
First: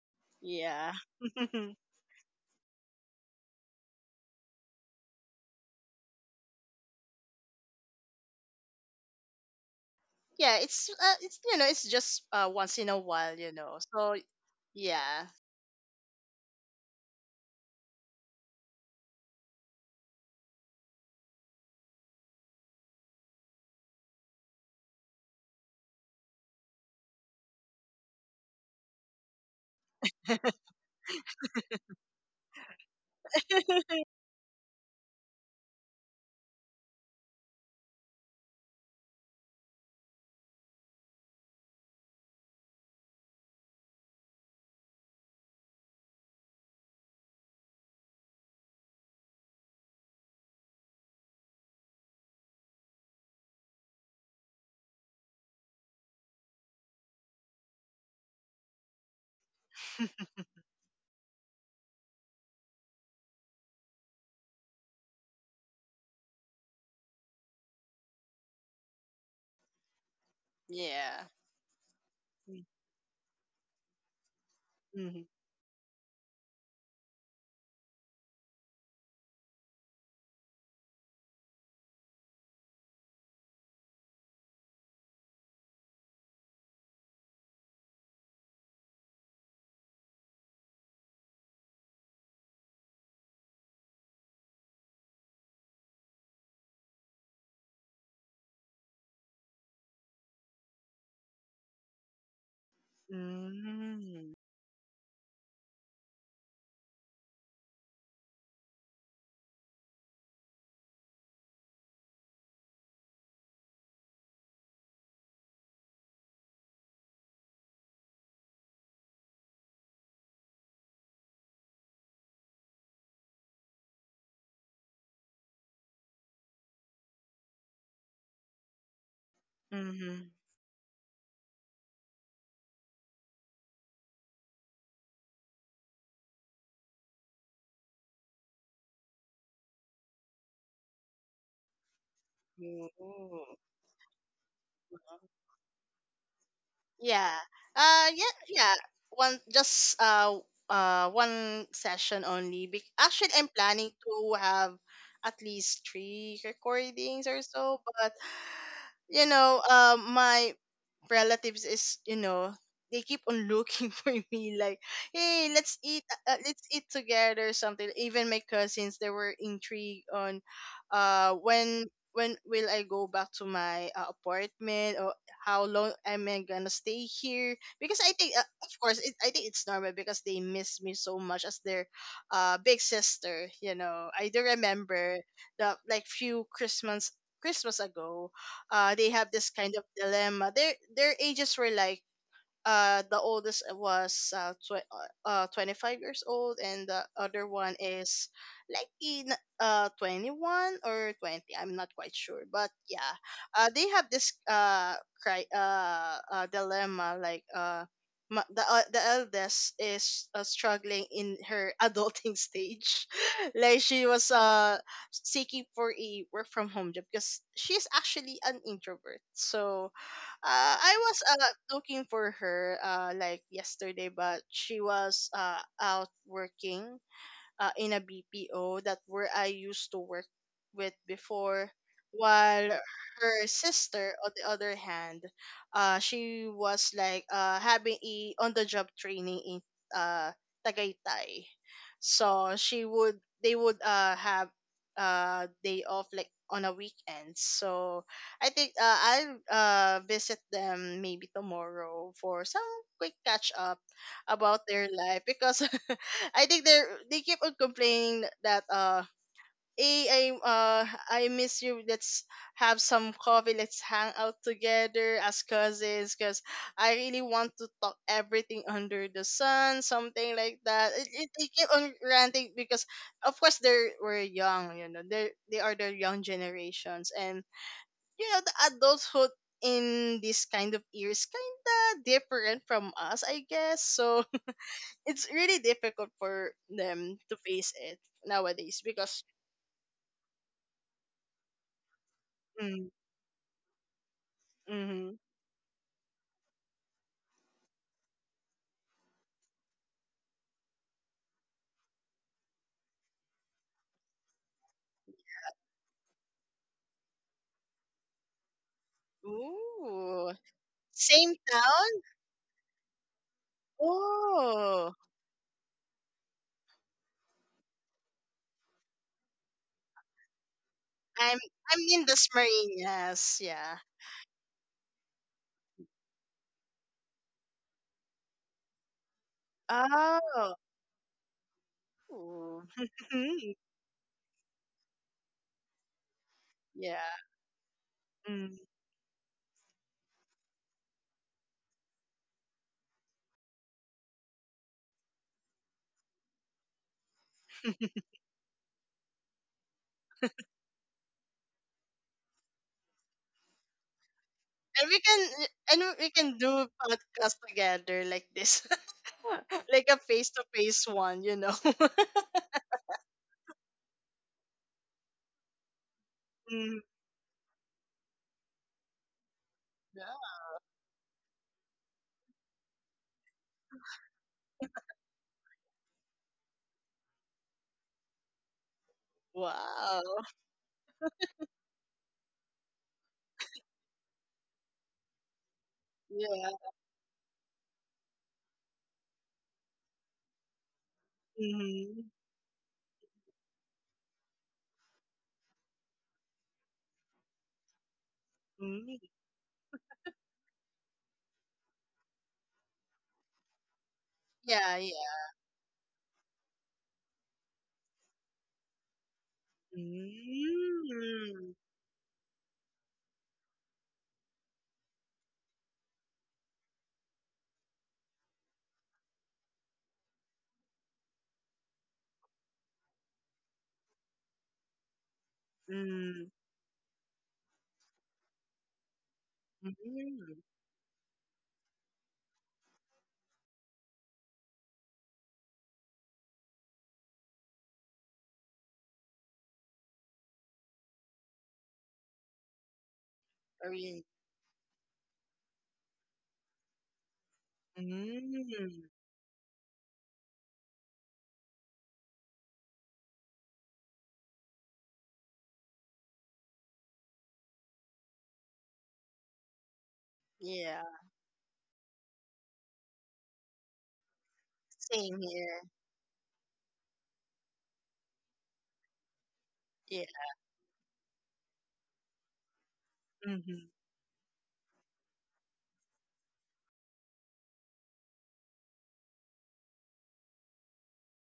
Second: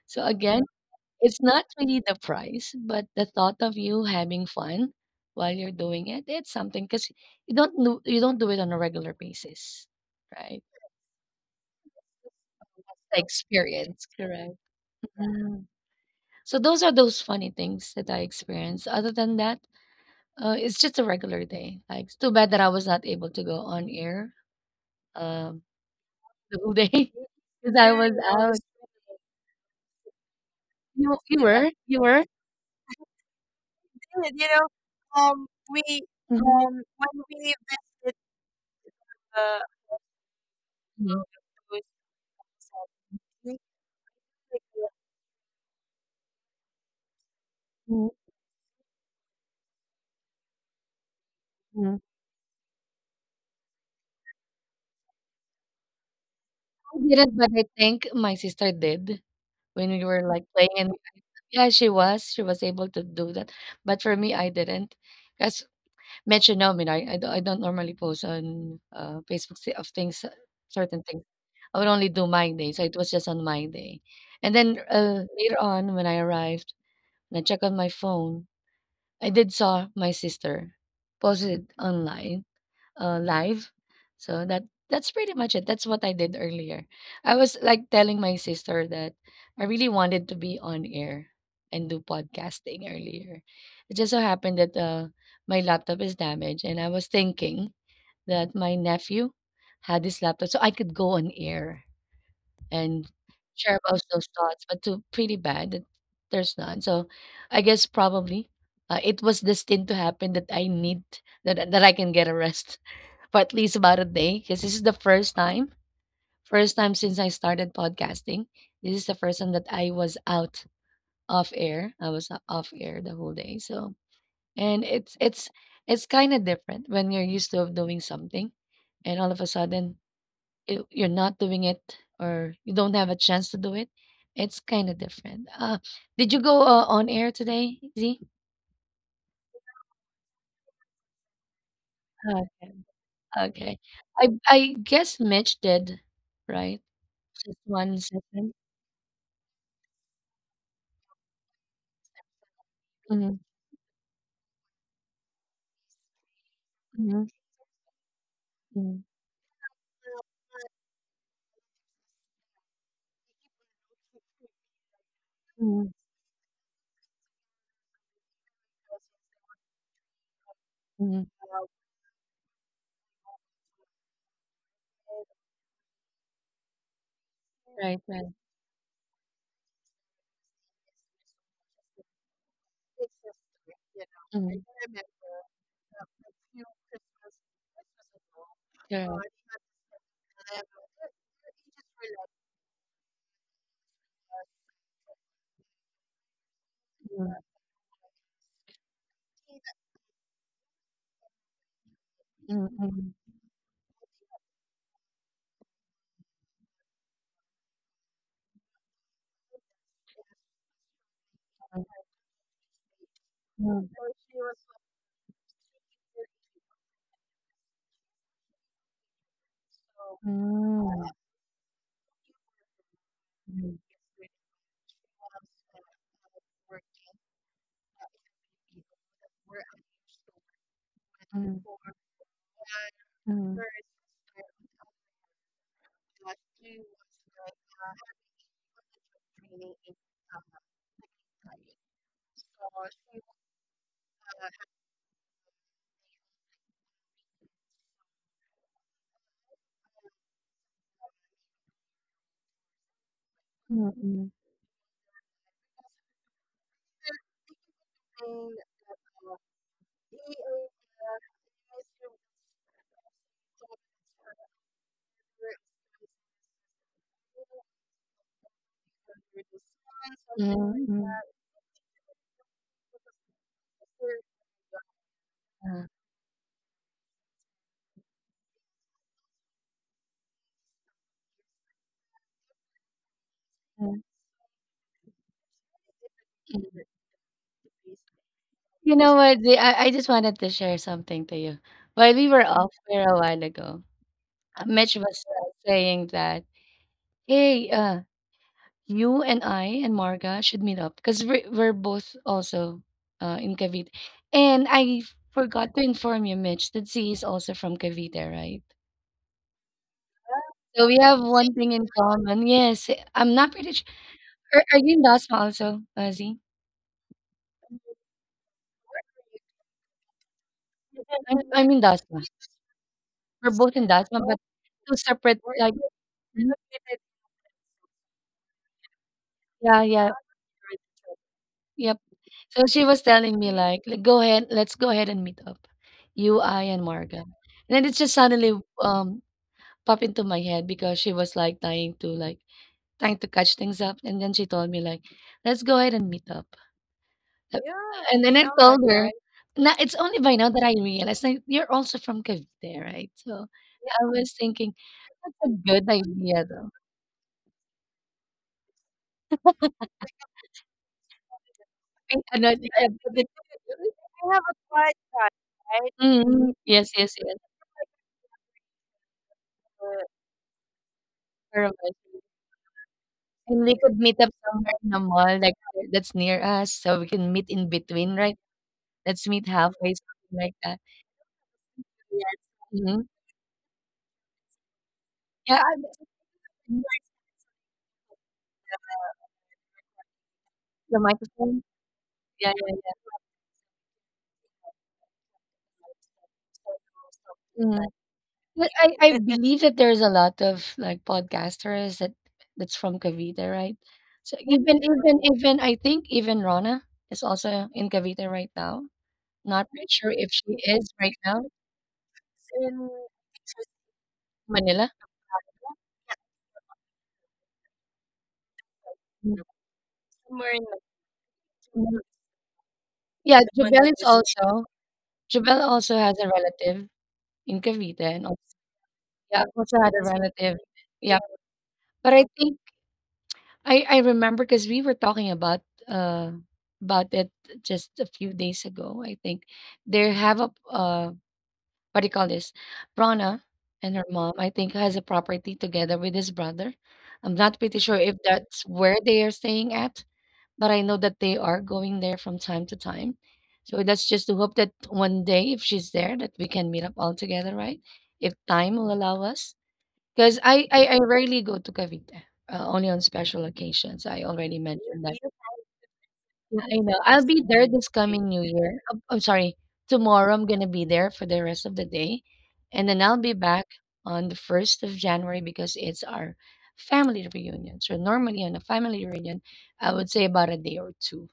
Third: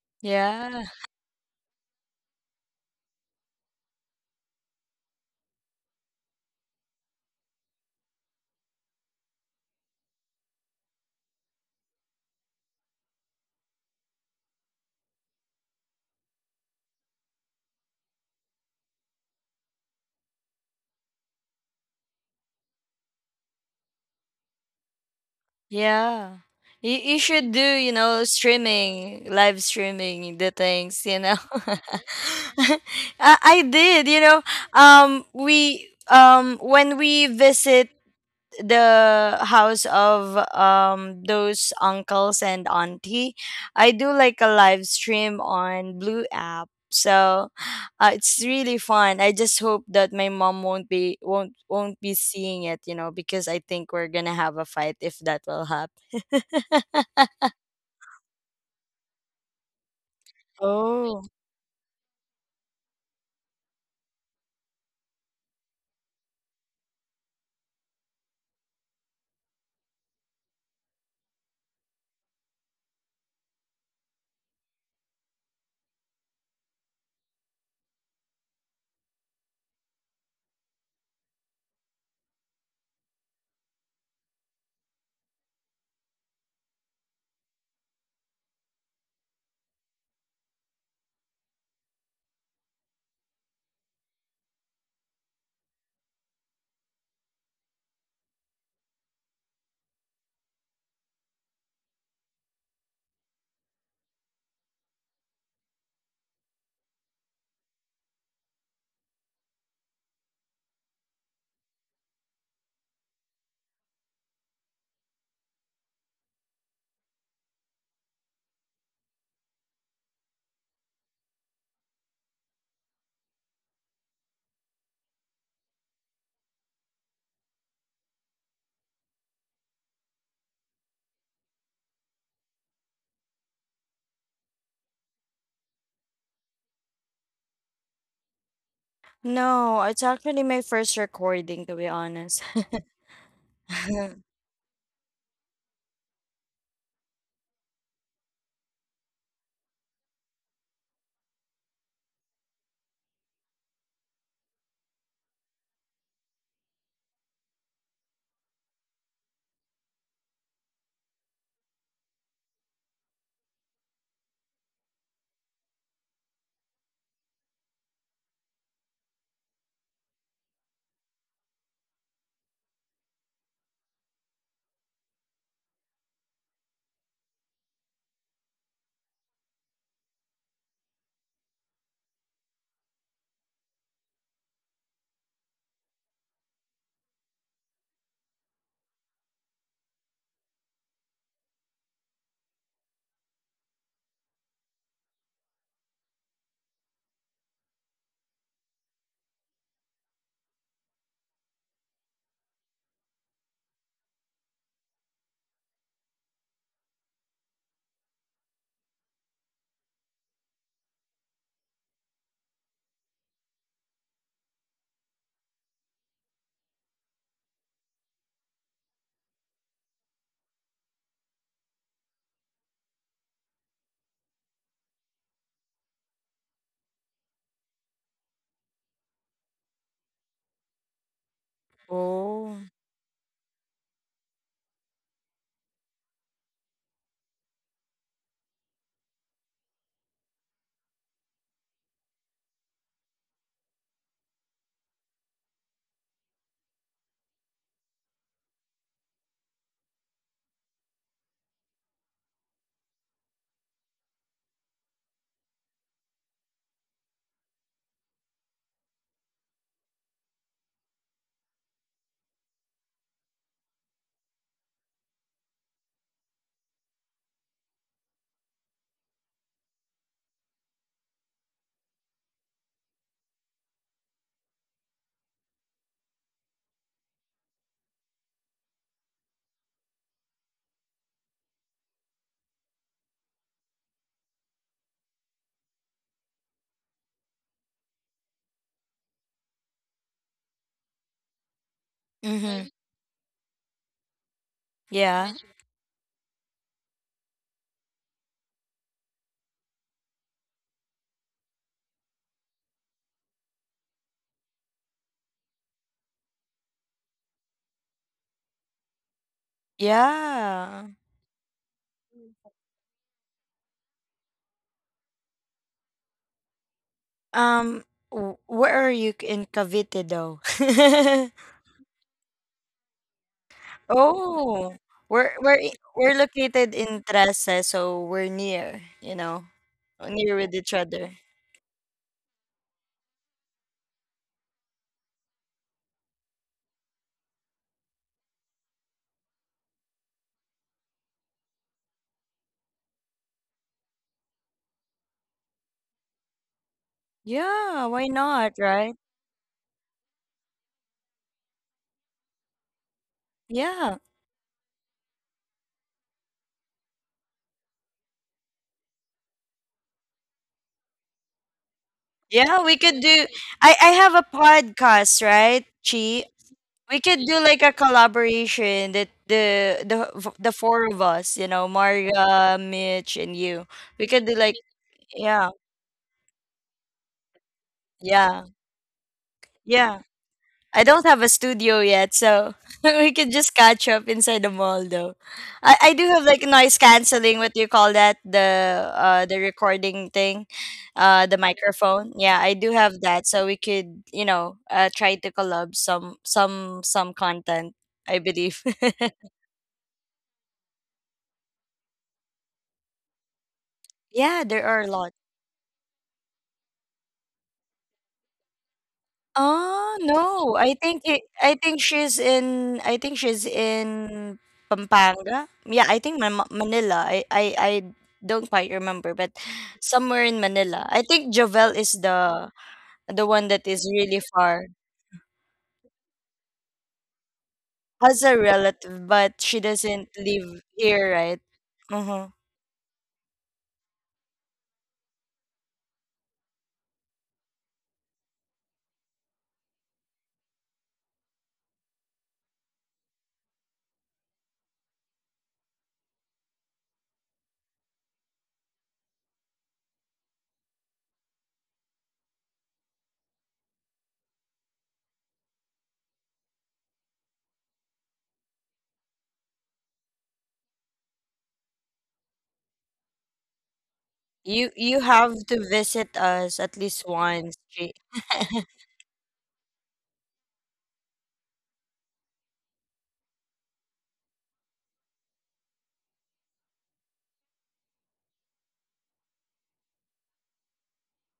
[SPEAKER 1] So again,
[SPEAKER 2] Yeah.
[SPEAKER 3] yeah.
[SPEAKER 1] it's not really the prize, but the thought of you having fun while you're doing it, it's something because you don't do it on a regular basis,
[SPEAKER 3] yeah,
[SPEAKER 1] right?
[SPEAKER 3] it's, it's, you know, it's just once in a
[SPEAKER 1] The
[SPEAKER 3] while, you know.
[SPEAKER 1] experience,
[SPEAKER 3] So
[SPEAKER 1] correct?
[SPEAKER 3] yeah.
[SPEAKER 1] So those are those funny things that I experienced. Other than that, it's just a regular day. Like, it's too bad that I was not able to go on air um,
[SPEAKER 2] Yeah.
[SPEAKER 1] the whole day
[SPEAKER 2] You should do,
[SPEAKER 1] because I,
[SPEAKER 2] you
[SPEAKER 1] yeah, was
[SPEAKER 2] know,
[SPEAKER 1] out.
[SPEAKER 2] streaming, live streaming the things,
[SPEAKER 1] You
[SPEAKER 2] you know.
[SPEAKER 1] you yeah, were, you were.
[SPEAKER 2] I did, you know. We
[SPEAKER 1] Mhm,
[SPEAKER 2] when we visit the house of
[SPEAKER 1] mhm,
[SPEAKER 2] those
[SPEAKER 1] was
[SPEAKER 2] uncles and auntie,
[SPEAKER 1] thinking,
[SPEAKER 2] I do like a live stream on blue app. So
[SPEAKER 1] mhm,
[SPEAKER 2] it's really fun. I just hope that my mom won't
[SPEAKER 1] mhm.
[SPEAKER 2] be seeing it, you know, because I think we're gonna have a fight if that will happen.
[SPEAKER 1] I didn't, but I think my sister did when we were like playing. And
[SPEAKER 2] Oh.
[SPEAKER 1] yeah, she was able to do that. But for me, I didn't. As mentioned, no, I mean, I don't normally post on Facebook of things, certain things
[SPEAKER 3] yeah.
[SPEAKER 1] I would only do my
[SPEAKER 3] Mhm.
[SPEAKER 1] day, so it was just on my day. And then later on, when I arrived and I checked on my phone, I did saw my sister posted online, live. So that's pretty much it. That's what I did earlier. I was like telling my sister that I really wanted to be on air and do podcasting earlier. It just so happened that my laptop is damaged, and I was thinking that my nephew had this laptop so I could go on air and share about those
[SPEAKER 3] Mhm.
[SPEAKER 1] thoughts, but too pretty bad that there's none. So I guess probably it was destined to happen that I need that I can get a rest for at least about a day because this is the first time since I started podcasting. This is the first time that I was out, off air. I was off air the whole day. So, and it's kind of different when you're used to doing something and all of a sudden
[SPEAKER 3] Mhm.
[SPEAKER 1] you're not doing it or you don't have a chance to do it, it's kind of different. Did you go on air today, Z?
[SPEAKER 2] No, it's actually my first recording, to be honest.
[SPEAKER 1] Okay.
[SPEAKER 3] Ooh.
[SPEAKER 1] Okay. I guess Mitch did, right?
[SPEAKER 3] Yeah.
[SPEAKER 1] Just one
[SPEAKER 3] Yeah,
[SPEAKER 1] second.
[SPEAKER 3] yeah. One just uh one session only. Actually,
[SPEAKER 1] Mm-hmm,
[SPEAKER 3] I'm planning to have at least three
[SPEAKER 1] mm-hmm,
[SPEAKER 3] recordings or so, but
[SPEAKER 1] mm-hmm,
[SPEAKER 3] my relatives is you know they keep on looking for me like hey, let's eat together or something. Even my cousins, they were intrigued on
[SPEAKER 1] mm-hmm.
[SPEAKER 3] uh when when will I go back to my apartment, or how long am I gonna stay here, because
[SPEAKER 1] Right,
[SPEAKER 3] I
[SPEAKER 1] right.
[SPEAKER 3] think, of course I think it's normal because they miss me so much as their big sister, you know. I do
[SPEAKER 1] Mm-hmm,
[SPEAKER 3] remember the like few christmas ago, they
[SPEAKER 1] correct.
[SPEAKER 3] have this kind of dilemma. Their ages were like, the oldest was 25 years old, and the
[SPEAKER 1] Mm-hmm,
[SPEAKER 3] other one is like in 21 or 20. I'm not quite sure, but yeah,
[SPEAKER 1] mm-hmm,
[SPEAKER 3] they have this dilemma like the eldest is, struggling in her adulting stage like
[SPEAKER 1] mm-hmm,
[SPEAKER 3] she was seeking for a work from home job because she's actually an introvert. So I was looking for her like
[SPEAKER 1] mm-hmm,
[SPEAKER 3] yesterday, but she was out working in a BPO that where I used to work with before.
[SPEAKER 2] Oh.
[SPEAKER 3] While her
[SPEAKER 1] mm-hmm,
[SPEAKER 3] sister, on the other hand, she was like having a on-the-job training in uh, Tagaytay. So she would, they would have day off like on a weekend. So I think, I'll visit them maybe tomorrow for some quick catch up
[SPEAKER 1] mm-hmm,
[SPEAKER 3] about their life, because I think they keep on complaining that, hey, I miss you, let's have some coffee, let's hang out together as cousins, because I really want to talk everything under the sun, something like that.
[SPEAKER 1] mm-hmm,
[SPEAKER 3] They keep on ranting because of course they were young, you know. They are
[SPEAKER 1] mm-hmm,
[SPEAKER 3] the young generations, and you know, the adulthood in this kind of year is kind of different from us, I guess.
[SPEAKER 1] mm-hmm.
[SPEAKER 3] So it's really difficult for them to face it nowadays
[SPEAKER 1] You know
[SPEAKER 3] because...
[SPEAKER 1] what? Zee, I just wanted to share something to you. While we were
[SPEAKER 2] Hmm.
[SPEAKER 1] off
[SPEAKER 3] Mm,
[SPEAKER 1] there a while ago, Mitch
[SPEAKER 3] mhm.
[SPEAKER 2] Yeah.
[SPEAKER 1] was saying that, hey, you and I and Marga should meet up because we're both also in Cavite. And I forgot to inform you, Mitch, that Z is also from Cavite, right?
[SPEAKER 3] Ooh,
[SPEAKER 2] Yeah.
[SPEAKER 1] So we have
[SPEAKER 3] same
[SPEAKER 1] one thing in
[SPEAKER 3] town.
[SPEAKER 1] common. Yes, I'm not pretty sure. Are
[SPEAKER 3] Oh,
[SPEAKER 1] you in Dasma also, Z?
[SPEAKER 2] Um, where are you in Cavite, though?
[SPEAKER 3] I'm
[SPEAKER 1] I'm
[SPEAKER 3] I'm
[SPEAKER 1] in
[SPEAKER 3] in the
[SPEAKER 1] Dasma.
[SPEAKER 3] Smarinas,
[SPEAKER 1] We're
[SPEAKER 3] yeah.
[SPEAKER 1] both in Dasma, but
[SPEAKER 2] Oh,
[SPEAKER 1] two
[SPEAKER 2] we're
[SPEAKER 1] separate,
[SPEAKER 2] we're i-
[SPEAKER 1] like,
[SPEAKER 2] we're
[SPEAKER 1] mhm,
[SPEAKER 2] located in Trece, so we're near, you know,
[SPEAKER 1] yeah, yeah.
[SPEAKER 2] near with
[SPEAKER 3] Oh.
[SPEAKER 2] each other.
[SPEAKER 1] Yep.
[SPEAKER 3] Ooh.
[SPEAKER 1] So she was telling me like, "Let go ahead, let's go ahead and meet up, you, I, and
[SPEAKER 3] Yeah.
[SPEAKER 1] Morgan." And then it just
[SPEAKER 3] Mm.
[SPEAKER 1] suddenly um popped into my head because she was like trying to catch things up, and then she told me like, "Let's go ahead and meet up."
[SPEAKER 2] Yeah, why
[SPEAKER 1] Yeah, and then I
[SPEAKER 2] not,
[SPEAKER 1] now that
[SPEAKER 2] right?
[SPEAKER 1] told her, right? "Now it's only by now that I realized like you're also from Cavite, right?" So
[SPEAKER 2] Yeah.
[SPEAKER 1] yeah. I was thinking
[SPEAKER 3] And we can,
[SPEAKER 1] it's a
[SPEAKER 3] and
[SPEAKER 1] good
[SPEAKER 3] we can
[SPEAKER 1] idea
[SPEAKER 3] do
[SPEAKER 1] though.
[SPEAKER 3] podcast together like this, like a face to face one, you know.
[SPEAKER 1] I,
[SPEAKER 2] Yeah,
[SPEAKER 1] know-
[SPEAKER 2] we could do— I have a
[SPEAKER 1] I have a quiet
[SPEAKER 2] podcast, right,
[SPEAKER 1] time.
[SPEAKER 2] Chi?
[SPEAKER 1] Mhm.
[SPEAKER 3] Mm,
[SPEAKER 2] We
[SPEAKER 1] Yes,
[SPEAKER 2] could
[SPEAKER 1] yes,
[SPEAKER 2] do like a collaboration, that the
[SPEAKER 3] yeah.
[SPEAKER 2] the four of us, you know,
[SPEAKER 1] yes.
[SPEAKER 2] Marga, Mitch and you.
[SPEAKER 1] And we
[SPEAKER 2] We
[SPEAKER 1] could
[SPEAKER 2] could
[SPEAKER 1] meet
[SPEAKER 2] do
[SPEAKER 1] up
[SPEAKER 2] like—
[SPEAKER 1] somewhere in the mall,
[SPEAKER 2] yeah,
[SPEAKER 1] like, that's near us, so we can meet in between,
[SPEAKER 2] yeah.
[SPEAKER 1] right? Let's meet
[SPEAKER 2] Yeah.
[SPEAKER 1] halfway,
[SPEAKER 3] Wow.
[SPEAKER 1] something like
[SPEAKER 2] I
[SPEAKER 1] that.
[SPEAKER 2] don't have a studio yet, so we
[SPEAKER 1] Mhm.
[SPEAKER 2] could just catch up inside the mall though.
[SPEAKER 1] Yeah, I
[SPEAKER 2] I do have like
[SPEAKER 3] Yeah.
[SPEAKER 2] noise
[SPEAKER 1] think
[SPEAKER 2] canceling, what do you call that? The recording thing,
[SPEAKER 1] the
[SPEAKER 2] the
[SPEAKER 1] microphone.
[SPEAKER 3] Mhm.
[SPEAKER 2] microphone. Yeah, I
[SPEAKER 1] Yeah,
[SPEAKER 2] do
[SPEAKER 1] yeah,
[SPEAKER 2] have that, so we could, you know, try to collab some
[SPEAKER 1] yeah.
[SPEAKER 2] content,
[SPEAKER 1] Mhm.
[SPEAKER 2] I believe.
[SPEAKER 1] But
[SPEAKER 3] Mm.
[SPEAKER 1] I believe that there's a lot of, like, podcasters that's from Cavite, right?
[SPEAKER 2] Yeah,
[SPEAKER 1] So
[SPEAKER 2] there
[SPEAKER 3] Yeah.
[SPEAKER 2] are
[SPEAKER 1] even
[SPEAKER 2] a lot.
[SPEAKER 1] even even I think even Rona is also in Cavite right now. Not really
[SPEAKER 2] Oh,
[SPEAKER 1] sure if
[SPEAKER 2] no.
[SPEAKER 1] she
[SPEAKER 2] I
[SPEAKER 1] is
[SPEAKER 2] think it
[SPEAKER 1] right now.
[SPEAKER 3] Mm,
[SPEAKER 2] I think she's in— I
[SPEAKER 1] In
[SPEAKER 2] think she's in
[SPEAKER 1] Manila?
[SPEAKER 2] Pampanga. Yeah, I think Ma Manila. I don't quite remember, but
[SPEAKER 1] Mm.
[SPEAKER 2] somewhere in
[SPEAKER 1] Somewhere in.
[SPEAKER 2] Manila. I think Jovel is
[SPEAKER 1] Mhm.
[SPEAKER 2] the one
[SPEAKER 1] Yeah,
[SPEAKER 2] that is
[SPEAKER 1] Jubel is
[SPEAKER 2] really far.
[SPEAKER 1] also Jubel. also has
[SPEAKER 3] mm,
[SPEAKER 1] a relative in Cavite,
[SPEAKER 2] Has a
[SPEAKER 1] and also,
[SPEAKER 2] relative, but
[SPEAKER 1] yeah,
[SPEAKER 2] she
[SPEAKER 1] also had
[SPEAKER 2] doesn't
[SPEAKER 1] a
[SPEAKER 3] mm,
[SPEAKER 2] live
[SPEAKER 1] relative.
[SPEAKER 2] here,
[SPEAKER 1] Yeah, yeah.
[SPEAKER 2] right?
[SPEAKER 1] But
[SPEAKER 2] Mm-hmm.
[SPEAKER 1] I think I remember because we were talking uh, about it just a few days ago, I think. They have what do you call this? Rona and
[SPEAKER 3] really?
[SPEAKER 1] her mom, I think, has a property together with his brother. I'm not pretty sure if that's
[SPEAKER 3] Mm,
[SPEAKER 1] where they are staying at, but I know that they are going there from time to time. So that's just to hope that one day, if she's there, that we can meet up all together, right? If time will allow us. Because I,
[SPEAKER 3] yeah.
[SPEAKER 1] I I rarely go to Cavite, only on special occasions. I already
[SPEAKER 2] You
[SPEAKER 1] mentioned
[SPEAKER 3] Same
[SPEAKER 1] that. Really?
[SPEAKER 2] have
[SPEAKER 3] here.
[SPEAKER 2] to visit us
[SPEAKER 1] Yeah,
[SPEAKER 2] at
[SPEAKER 1] I know.
[SPEAKER 2] least
[SPEAKER 1] I'll, nice, be
[SPEAKER 2] once.
[SPEAKER 1] there
[SPEAKER 2] She—
[SPEAKER 1] this coming New Year. I'm sorry,
[SPEAKER 3] Yeah.
[SPEAKER 1] tomorrow I'm gonna be there for the rest of the day, and then I'll be
[SPEAKER 3] Mhm,
[SPEAKER 1] back on the first of January because it's our family reunion. So normally on a family reunion, I would say about a day or two,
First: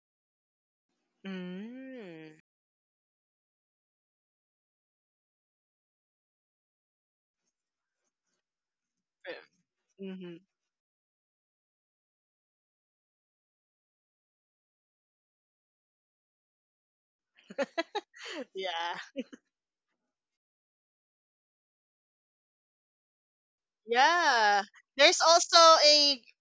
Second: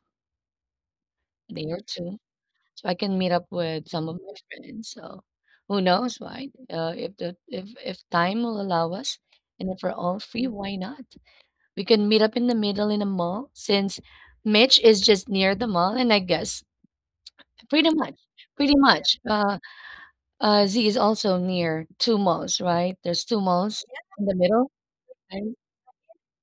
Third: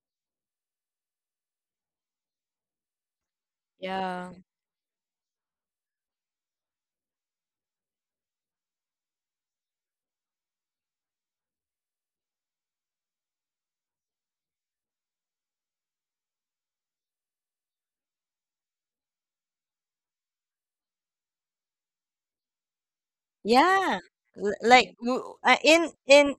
[SPEAKER 1] a day or two,
[SPEAKER 3] mm,
[SPEAKER 1] so I can meet up with some of my
[SPEAKER 2] Yeah.
[SPEAKER 1] friends. So who knows, right? If the if time will allow us, and if we're all
[SPEAKER 3] mhm.
[SPEAKER 1] free, why not? We can meet up in the middle in a mall since Mitch is just near the mall, and I guess pretty much, pretty
[SPEAKER 3] Yeah.
[SPEAKER 1] much. Z is also near two malls, right? There's two malls
[SPEAKER 2] Yeah.
[SPEAKER 1] in the
[SPEAKER 3] Yeah.
[SPEAKER 1] middle,
[SPEAKER 2] Like
[SPEAKER 3] There's
[SPEAKER 1] right?
[SPEAKER 3] also
[SPEAKER 2] in
[SPEAKER 3] a,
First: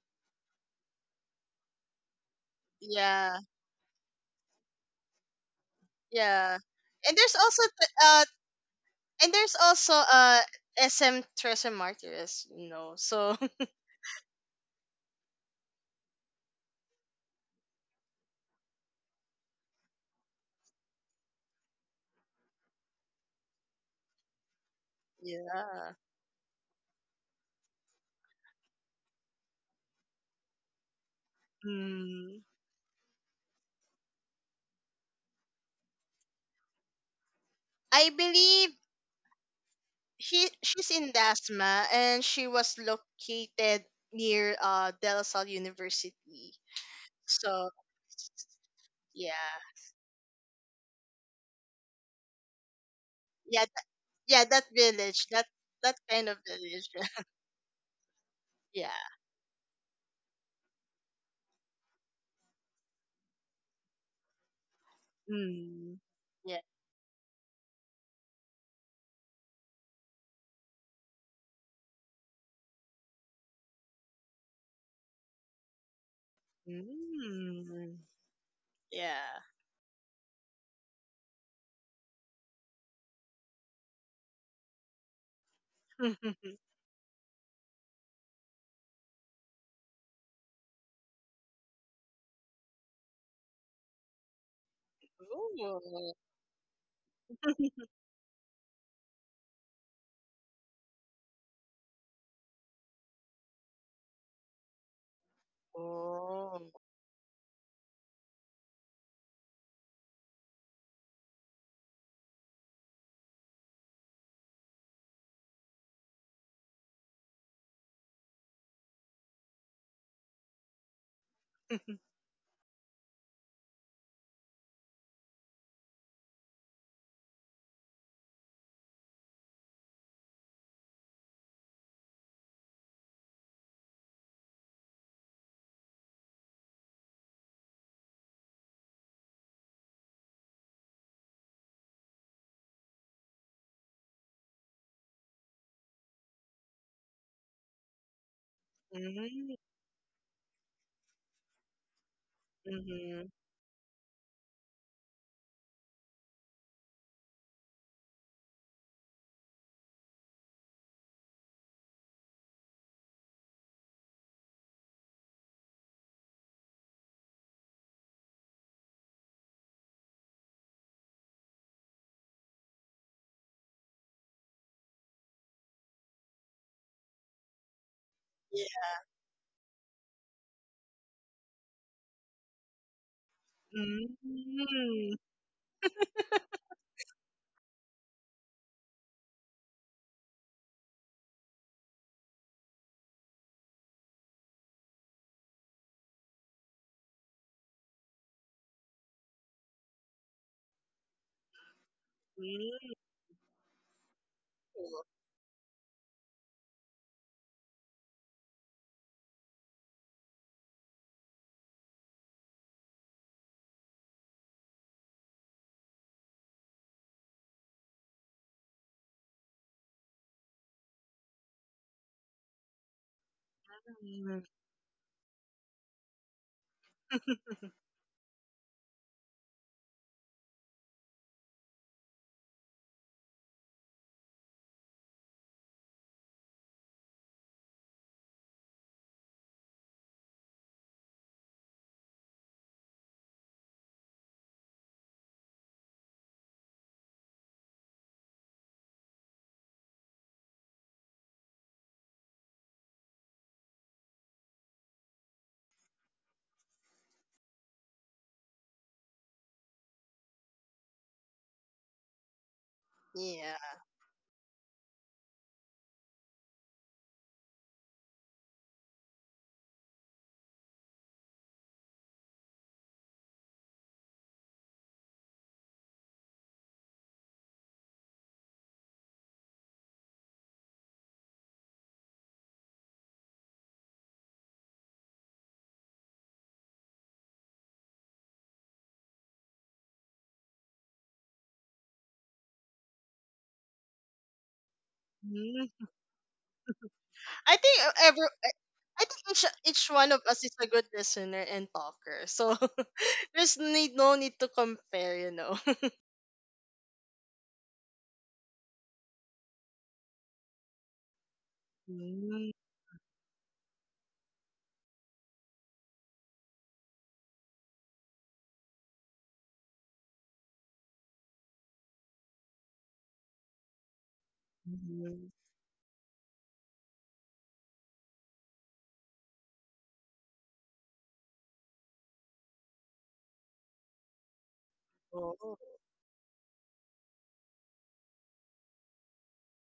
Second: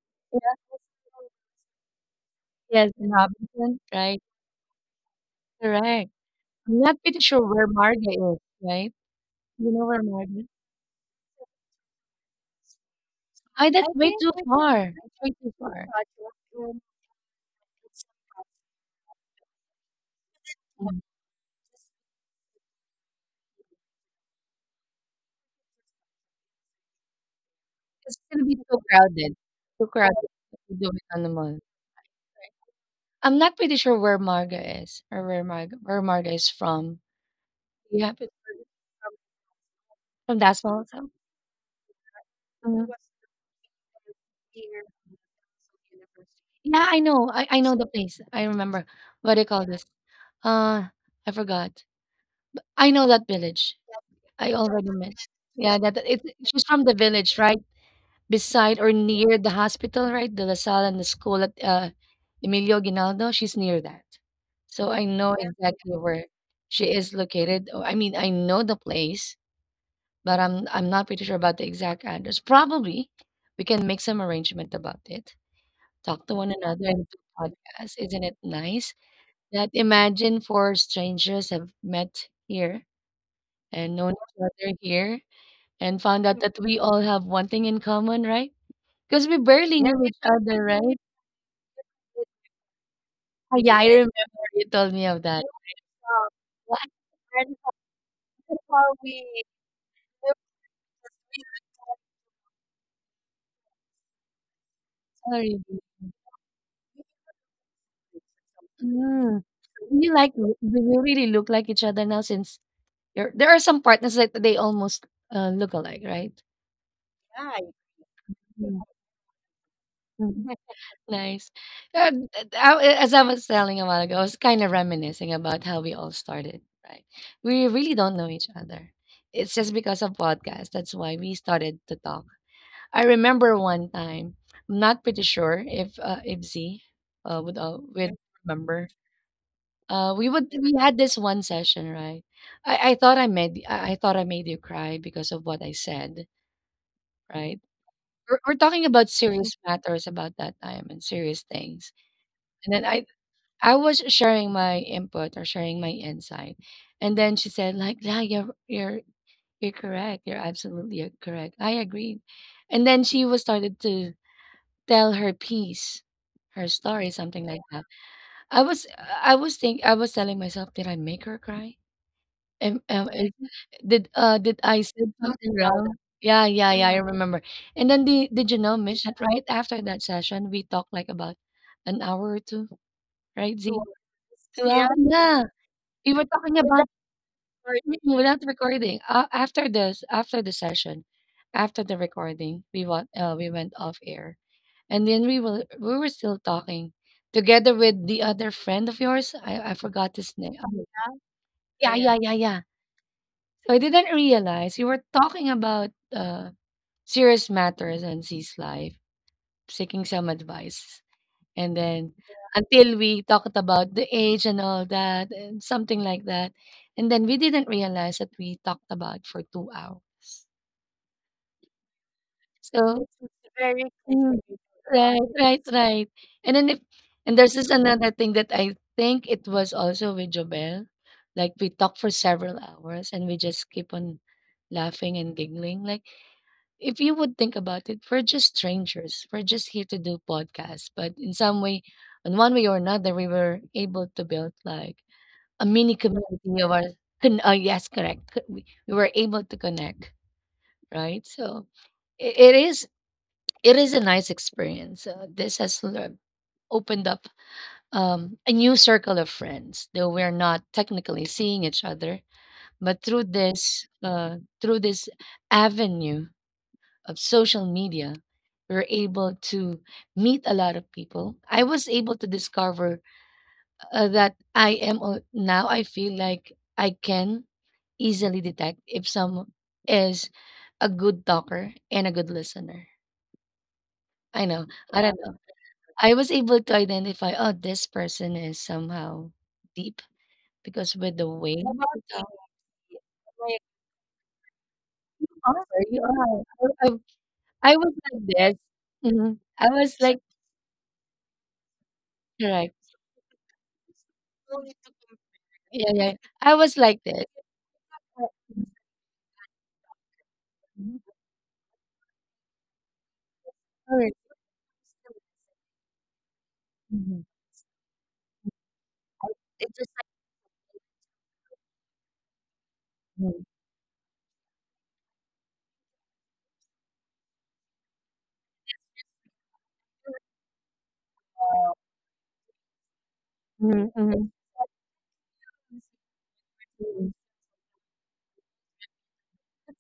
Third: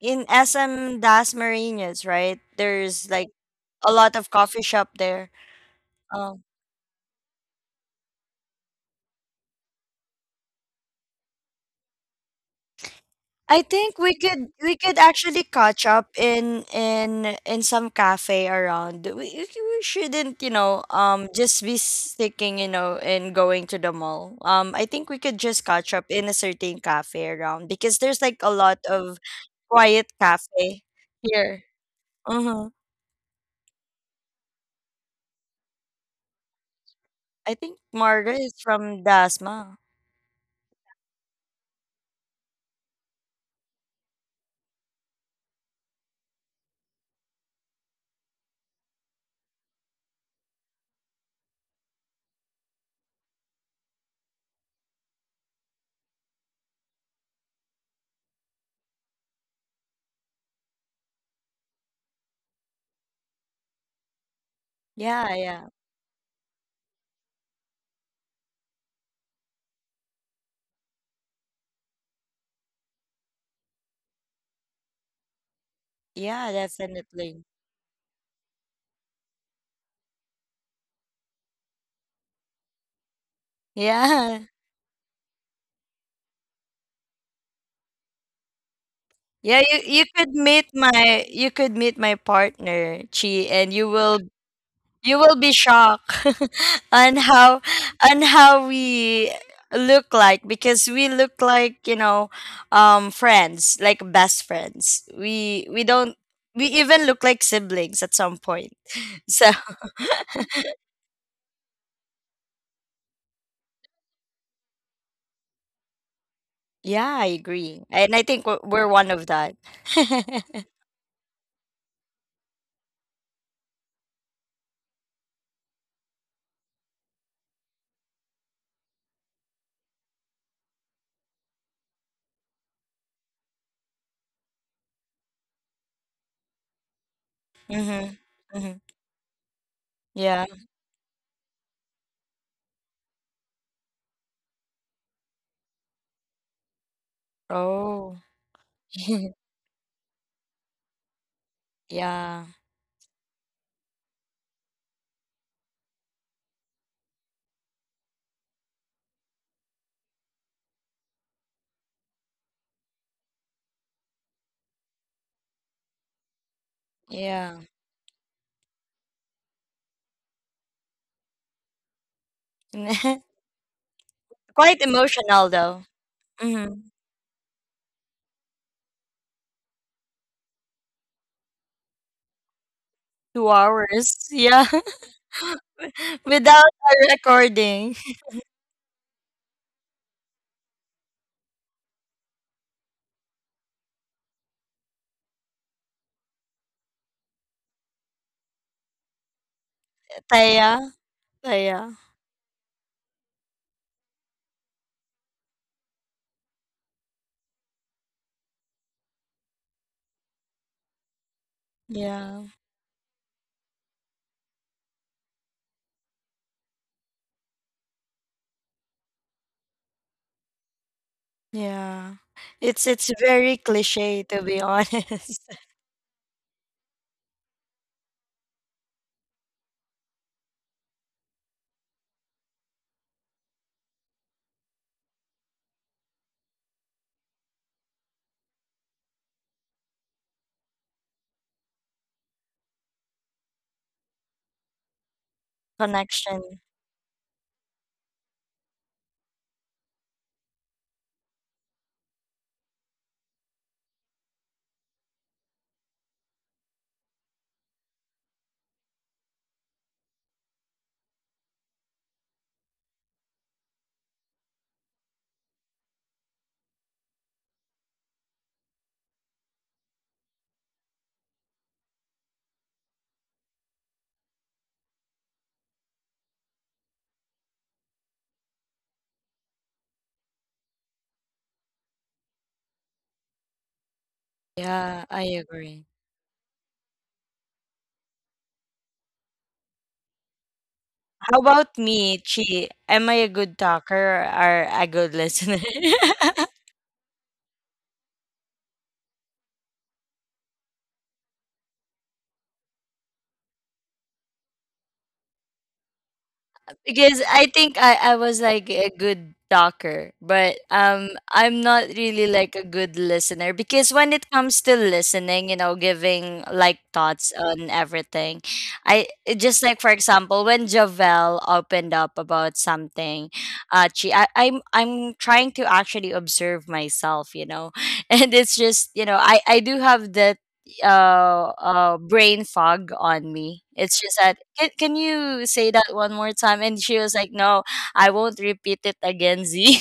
[SPEAKER 2] in SM Das Marinas, right?
[SPEAKER 1] Yes, in
[SPEAKER 2] There's like
[SPEAKER 3] yeah,
[SPEAKER 1] Robinson,
[SPEAKER 2] a lot
[SPEAKER 1] right?
[SPEAKER 2] of coffee shop there.
[SPEAKER 1] Correct.
[SPEAKER 2] Um,
[SPEAKER 3] yeah.
[SPEAKER 1] I'm not
[SPEAKER 3] And
[SPEAKER 1] pretty
[SPEAKER 3] there's
[SPEAKER 1] sure
[SPEAKER 3] also
[SPEAKER 1] where Marga is, right?
[SPEAKER 3] and there's
[SPEAKER 1] You know
[SPEAKER 3] also
[SPEAKER 1] where Marga is?
[SPEAKER 3] SM Tres Martyrs, you know. So
[SPEAKER 2] I
[SPEAKER 1] That's
[SPEAKER 2] think we
[SPEAKER 1] way too
[SPEAKER 2] could— we
[SPEAKER 1] far.
[SPEAKER 2] could
[SPEAKER 1] That's way
[SPEAKER 2] actually
[SPEAKER 1] too
[SPEAKER 2] catch
[SPEAKER 1] far.
[SPEAKER 2] up in in some cafe around. We shouldn't, you know, just be sticking, you know, in going to the mall. Um, I think we could just catch
[SPEAKER 3] yeah.
[SPEAKER 2] up in a certain cafe around because there's
[SPEAKER 1] It's
[SPEAKER 2] like
[SPEAKER 1] gonna
[SPEAKER 2] a
[SPEAKER 1] be
[SPEAKER 2] lot
[SPEAKER 1] too
[SPEAKER 2] of
[SPEAKER 1] crowded. Too
[SPEAKER 2] quiet
[SPEAKER 1] crowded to
[SPEAKER 2] cafe
[SPEAKER 1] do it on the
[SPEAKER 2] here.
[SPEAKER 1] mall.
[SPEAKER 3] Mm,
[SPEAKER 2] Uh-huh.
[SPEAKER 1] I'm not pretty sure where Marga is or where Marga is from.
[SPEAKER 2] I think
[SPEAKER 3] I
[SPEAKER 1] Yeah, but
[SPEAKER 2] Margaret is
[SPEAKER 3] believe
[SPEAKER 2] from Dasma.
[SPEAKER 1] from
[SPEAKER 3] she,
[SPEAKER 1] that
[SPEAKER 3] she's in
[SPEAKER 1] also.
[SPEAKER 3] Dasma and she was
[SPEAKER 1] Mm,
[SPEAKER 3] located near De La Salle University.
[SPEAKER 1] yeah, I know. I
[SPEAKER 3] So
[SPEAKER 1] know the place. I remember.
[SPEAKER 3] yeah,
[SPEAKER 1] What do you call this? Uh, I forgot. I know that
[SPEAKER 3] yeah,
[SPEAKER 1] village.
[SPEAKER 3] th- yeah,
[SPEAKER 1] I
[SPEAKER 3] that
[SPEAKER 1] already
[SPEAKER 3] village,
[SPEAKER 1] met.
[SPEAKER 3] that
[SPEAKER 1] Yeah,
[SPEAKER 3] that kind of
[SPEAKER 1] she's from
[SPEAKER 3] village.
[SPEAKER 1] the village, right? Beside or
[SPEAKER 3] Yeah.
[SPEAKER 1] near the hospital, right? The LaSalle and the school at Emilio Ginaldo. She's near that. So I
[SPEAKER 2] Yeah,
[SPEAKER 1] know, yeah,
[SPEAKER 2] yeah.
[SPEAKER 1] exactly
[SPEAKER 3] Mm.
[SPEAKER 1] where
[SPEAKER 3] Yeah.
[SPEAKER 1] she is located. Oh, I mean, I know the place, but I'm not pretty sure about the exact address. Probably we can make some arrangement about it, talk to
[SPEAKER 2] Yeah,
[SPEAKER 1] one another and do
[SPEAKER 2] definitely.
[SPEAKER 3] Mm.
[SPEAKER 1] podcasts. Isn't it nice?
[SPEAKER 3] Yeah.
[SPEAKER 1] That imagine four strangers have met here and known each
[SPEAKER 2] Yeah.
[SPEAKER 1] other here and found out that we all have one thing in common, right? Because we
[SPEAKER 2] Yeah, you—
[SPEAKER 1] barely, yes,
[SPEAKER 2] you
[SPEAKER 1] knew each
[SPEAKER 2] could
[SPEAKER 1] other,
[SPEAKER 2] meet
[SPEAKER 1] right?
[SPEAKER 2] my you could meet my partner, Chi,
[SPEAKER 1] Oh,
[SPEAKER 2] and
[SPEAKER 1] yeah,
[SPEAKER 2] you—
[SPEAKER 1] I remember
[SPEAKER 2] will
[SPEAKER 1] you told me
[SPEAKER 2] you
[SPEAKER 1] of
[SPEAKER 2] will
[SPEAKER 1] that.
[SPEAKER 2] be
[SPEAKER 3] Ooh.
[SPEAKER 2] shocked on
[SPEAKER 1] And
[SPEAKER 2] how— on
[SPEAKER 1] that's
[SPEAKER 2] how we
[SPEAKER 1] we.
[SPEAKER 2] look like, because we look like, you know, um, friends, like best friends.
[SPEAKER 1] Sorry.
[SPEAKER 2] We don't— we
[SPEAKER 3] Oh.
[SPEAKER 2] even look like siblings at some point.
[SPEAKER 1] Mm.
[SPEAKER 2] So,
[SPEAKER 1] Do, mm, you like? Do you really look like each other now? Since you're, there are some partners that they almost look alike, right?
[SPEAKER 2] yeah, I agree. And I think we're one of that.
[SPEAKER 1] Mm. Nice. As I was telling a while ago, I was kind of reminiscing about how we all started, right? We really don't know each other. It's just because of podcasts. That's why we started to talk. I remember one time, I'm not pretty sure if Z would
[SPEAKER 2] Mhm. Mhm.
[SPEAKER 1] remember. Uh, we
[SPEAKER 2] Yeah.
[SPEAKER 1] would we had this one session, right? I thought I made you cry because of what I said, right?
[SPEAKER 2] Oh.
[SPEAKER 1] We're talking about
[SPEAKER 3] Mm.
[SPEAKER 1] serious matters about that time and serious things.
[SPEAKER 2] Yeah.
[SPEAKER 1] And then I,
[SPEAKER 3] Mhm.
[SPEAKER 1] I was sharing my input or sharing my insight. And then she said, like, yeah, you're correct. You're absolutely correct. I agreed. And then she was started to tell her piece, her story, something
[SPEAKER 2] Yeah.
[SPEAKER 1] like that. I was I was telling myself, did I make her cry? Am, is- did
[SPEAKER 2] Quite
[SPEAKER 1] I say
[SPEAKER 2] emotional
[SPEAKER 1] something
[SPEAKER 2] though.
[SPEAKER 1] wrong? Yeah, yeah, yeah,
[SPEAKER 2] Mhm.
[SPEAKER 1] I remember. And then the did you
[SPEAKER 3] Yeah.
[SPEAKER 1] know, Mish, that right after that session, we talked like about an hour or two,
[SPEAKER 2] 2
[SPEAKER 1] right? Z? 2 hours.
[SPEAKER 2] hours. Yeah.
[SPEAKER 1] Two, yeah,
[SPEAKER 3] Mm.
[SPEAKER 1] hours. Yeah, we were talking
[SPEAKER 2] Without
[SPEAKER 1] about
[SPEAKER 2] a
[SPEAKER 1] recording.
[SPEAKER 2] recording.
[SPEAKER 1] Without recording. After this, after the session, after the recording, we went off air, and then we were still talking together with the other friend of yours. I forgot his name.
[SPEAKER 2] Taya.
[SPEAKER 1] Um,
[SPEAKER 2] Taya.
[SPEAKER 1] yeah, Yeah. Yeah, yeah, yeah.
[SPEAKER 3] Mm.
[SPEAKER 1] So I didn't realize you were talking about serious matters and C's life, seeking some advice. And then,
[SPEAKER 2] Yeah.
[SPEAKER 1] until we talked about the age and all that and something like that, and then we didn't realize that we talked about for 2 hours.
[SPEAKER 2] Yeah.
[SPEAKER 1] So
[SPEAKER 2] It's
[SPEAKER 1] it's
[SPEAKER 2] very cliche, to
[SPEAKER 1] complicated.
[SPEAKER 3] Mm.
[SPEAKER 2] be honest.
[SPEAKER 1] Right, right, right. And then if and there's this another thing that I think it was also with Jobel. Like we talked for several hours and we just keep on laughing and giggling, like, if you would think about it, we're just strangers. We're just here to do podcasts. But in some way, in one way or another, we were able to build like a mini
[SPEAKER 2] Connection.
[SPEAKER 1] community of our. Yes, correct. We were able to connect, right? So i- it is it is a nice experience. This has opened up, a new circle of friends, though we're not technically seeing each other. But through
[SPEAKER 3] Yeah.
[SPEAKER 1] this uh, through this avenue of social media, we're able to meet a lot of people. I was able to discover that now I feel like I can easily detect if someone is a good talker and a good listener. I know. I, yeah,
[SPEAKER 2] Yeah,
[SPEAKER 1] don't
[SPEAKER 2] I
[SPEAKER 1] know.
[SPEAKER 2] agree.
[SPEAKER 1] I was able to identify, oh, this person is somehow deep because with the
[SPEAKER 2] How
[SPEAKER 1] way
[SPEAKER 2] about
[SPEAKER 1] they
[SPEAKER 2] me,
[SPEAKER 1] talk.
[SPEAKER 2] Chi? Am I a good talker or a good listener?
[SPEAKER 3] I
[SPEAKER 1] I
[SPEAKER 3] think
[SPEAKER 1] was
[SPEAKER 3] uh,
[SPEAKER 1] like
[SPEAKER 3] every I
[SPEAKER 1] this.
[SPEAKER 3] I think
[SPEAKER 1] Mhm. I
[SPEAKER 3] each
[SPEAKER 1] was. So,
[SPEAKER 3] one
[SPEAKER 1] like,
[SPEAKER 3] of us is a good listener and talker. So
[SPEAKER 1] correct.
[SPEAKER 3] there's need no need to compare, you know.
[SPEAKER 1] Yeah, yeah. I was like this.
[SPEAKER 2] Because I think I was like a good talker, but
[SPEAKER 1] Mhm,
[SPEAKER 2] um, I'm not really like
[SPEAKER 3] Mm,
[SPEAKER 2] a good listener, because when
[SPEAKER 1] correct,
[SPEAKER 2] it comes to listening, you know, giving like
[SPEAKER 1] mhm.
[SPEAKER 2] thoughts on everything, I—
[SPEAKER 1] I
[SPEAKER 2] it just
[SPEAKER 1] It
[SPEAKER 2] like,
[SPEAKER 1] just
[SPEAKER 2] for
[SPEAKER 1] like.
[SPEAKER 2] example, when Javel opened up about something,
[SPEAKER 1] Mhm,
[SPEAKER 2] I'm
[SPEAKER 3] mhm.
[SPEAKER 2] trying to actually observe myself, you know, and it's just, you know, I do have the brain fog on me.
[SPEAKER 1] mhm,
[SPEAKER 2] It's just
[SPEAKER 1] mhm,
[SPEAKER 2] that, can you
[SPEAKER 3] Oh.
[SPEAKER 2] say that one more time? And she
[SPEAKER 1] mhm.
[SPEAKER 2] was like, no, I won't repeat it again, Z.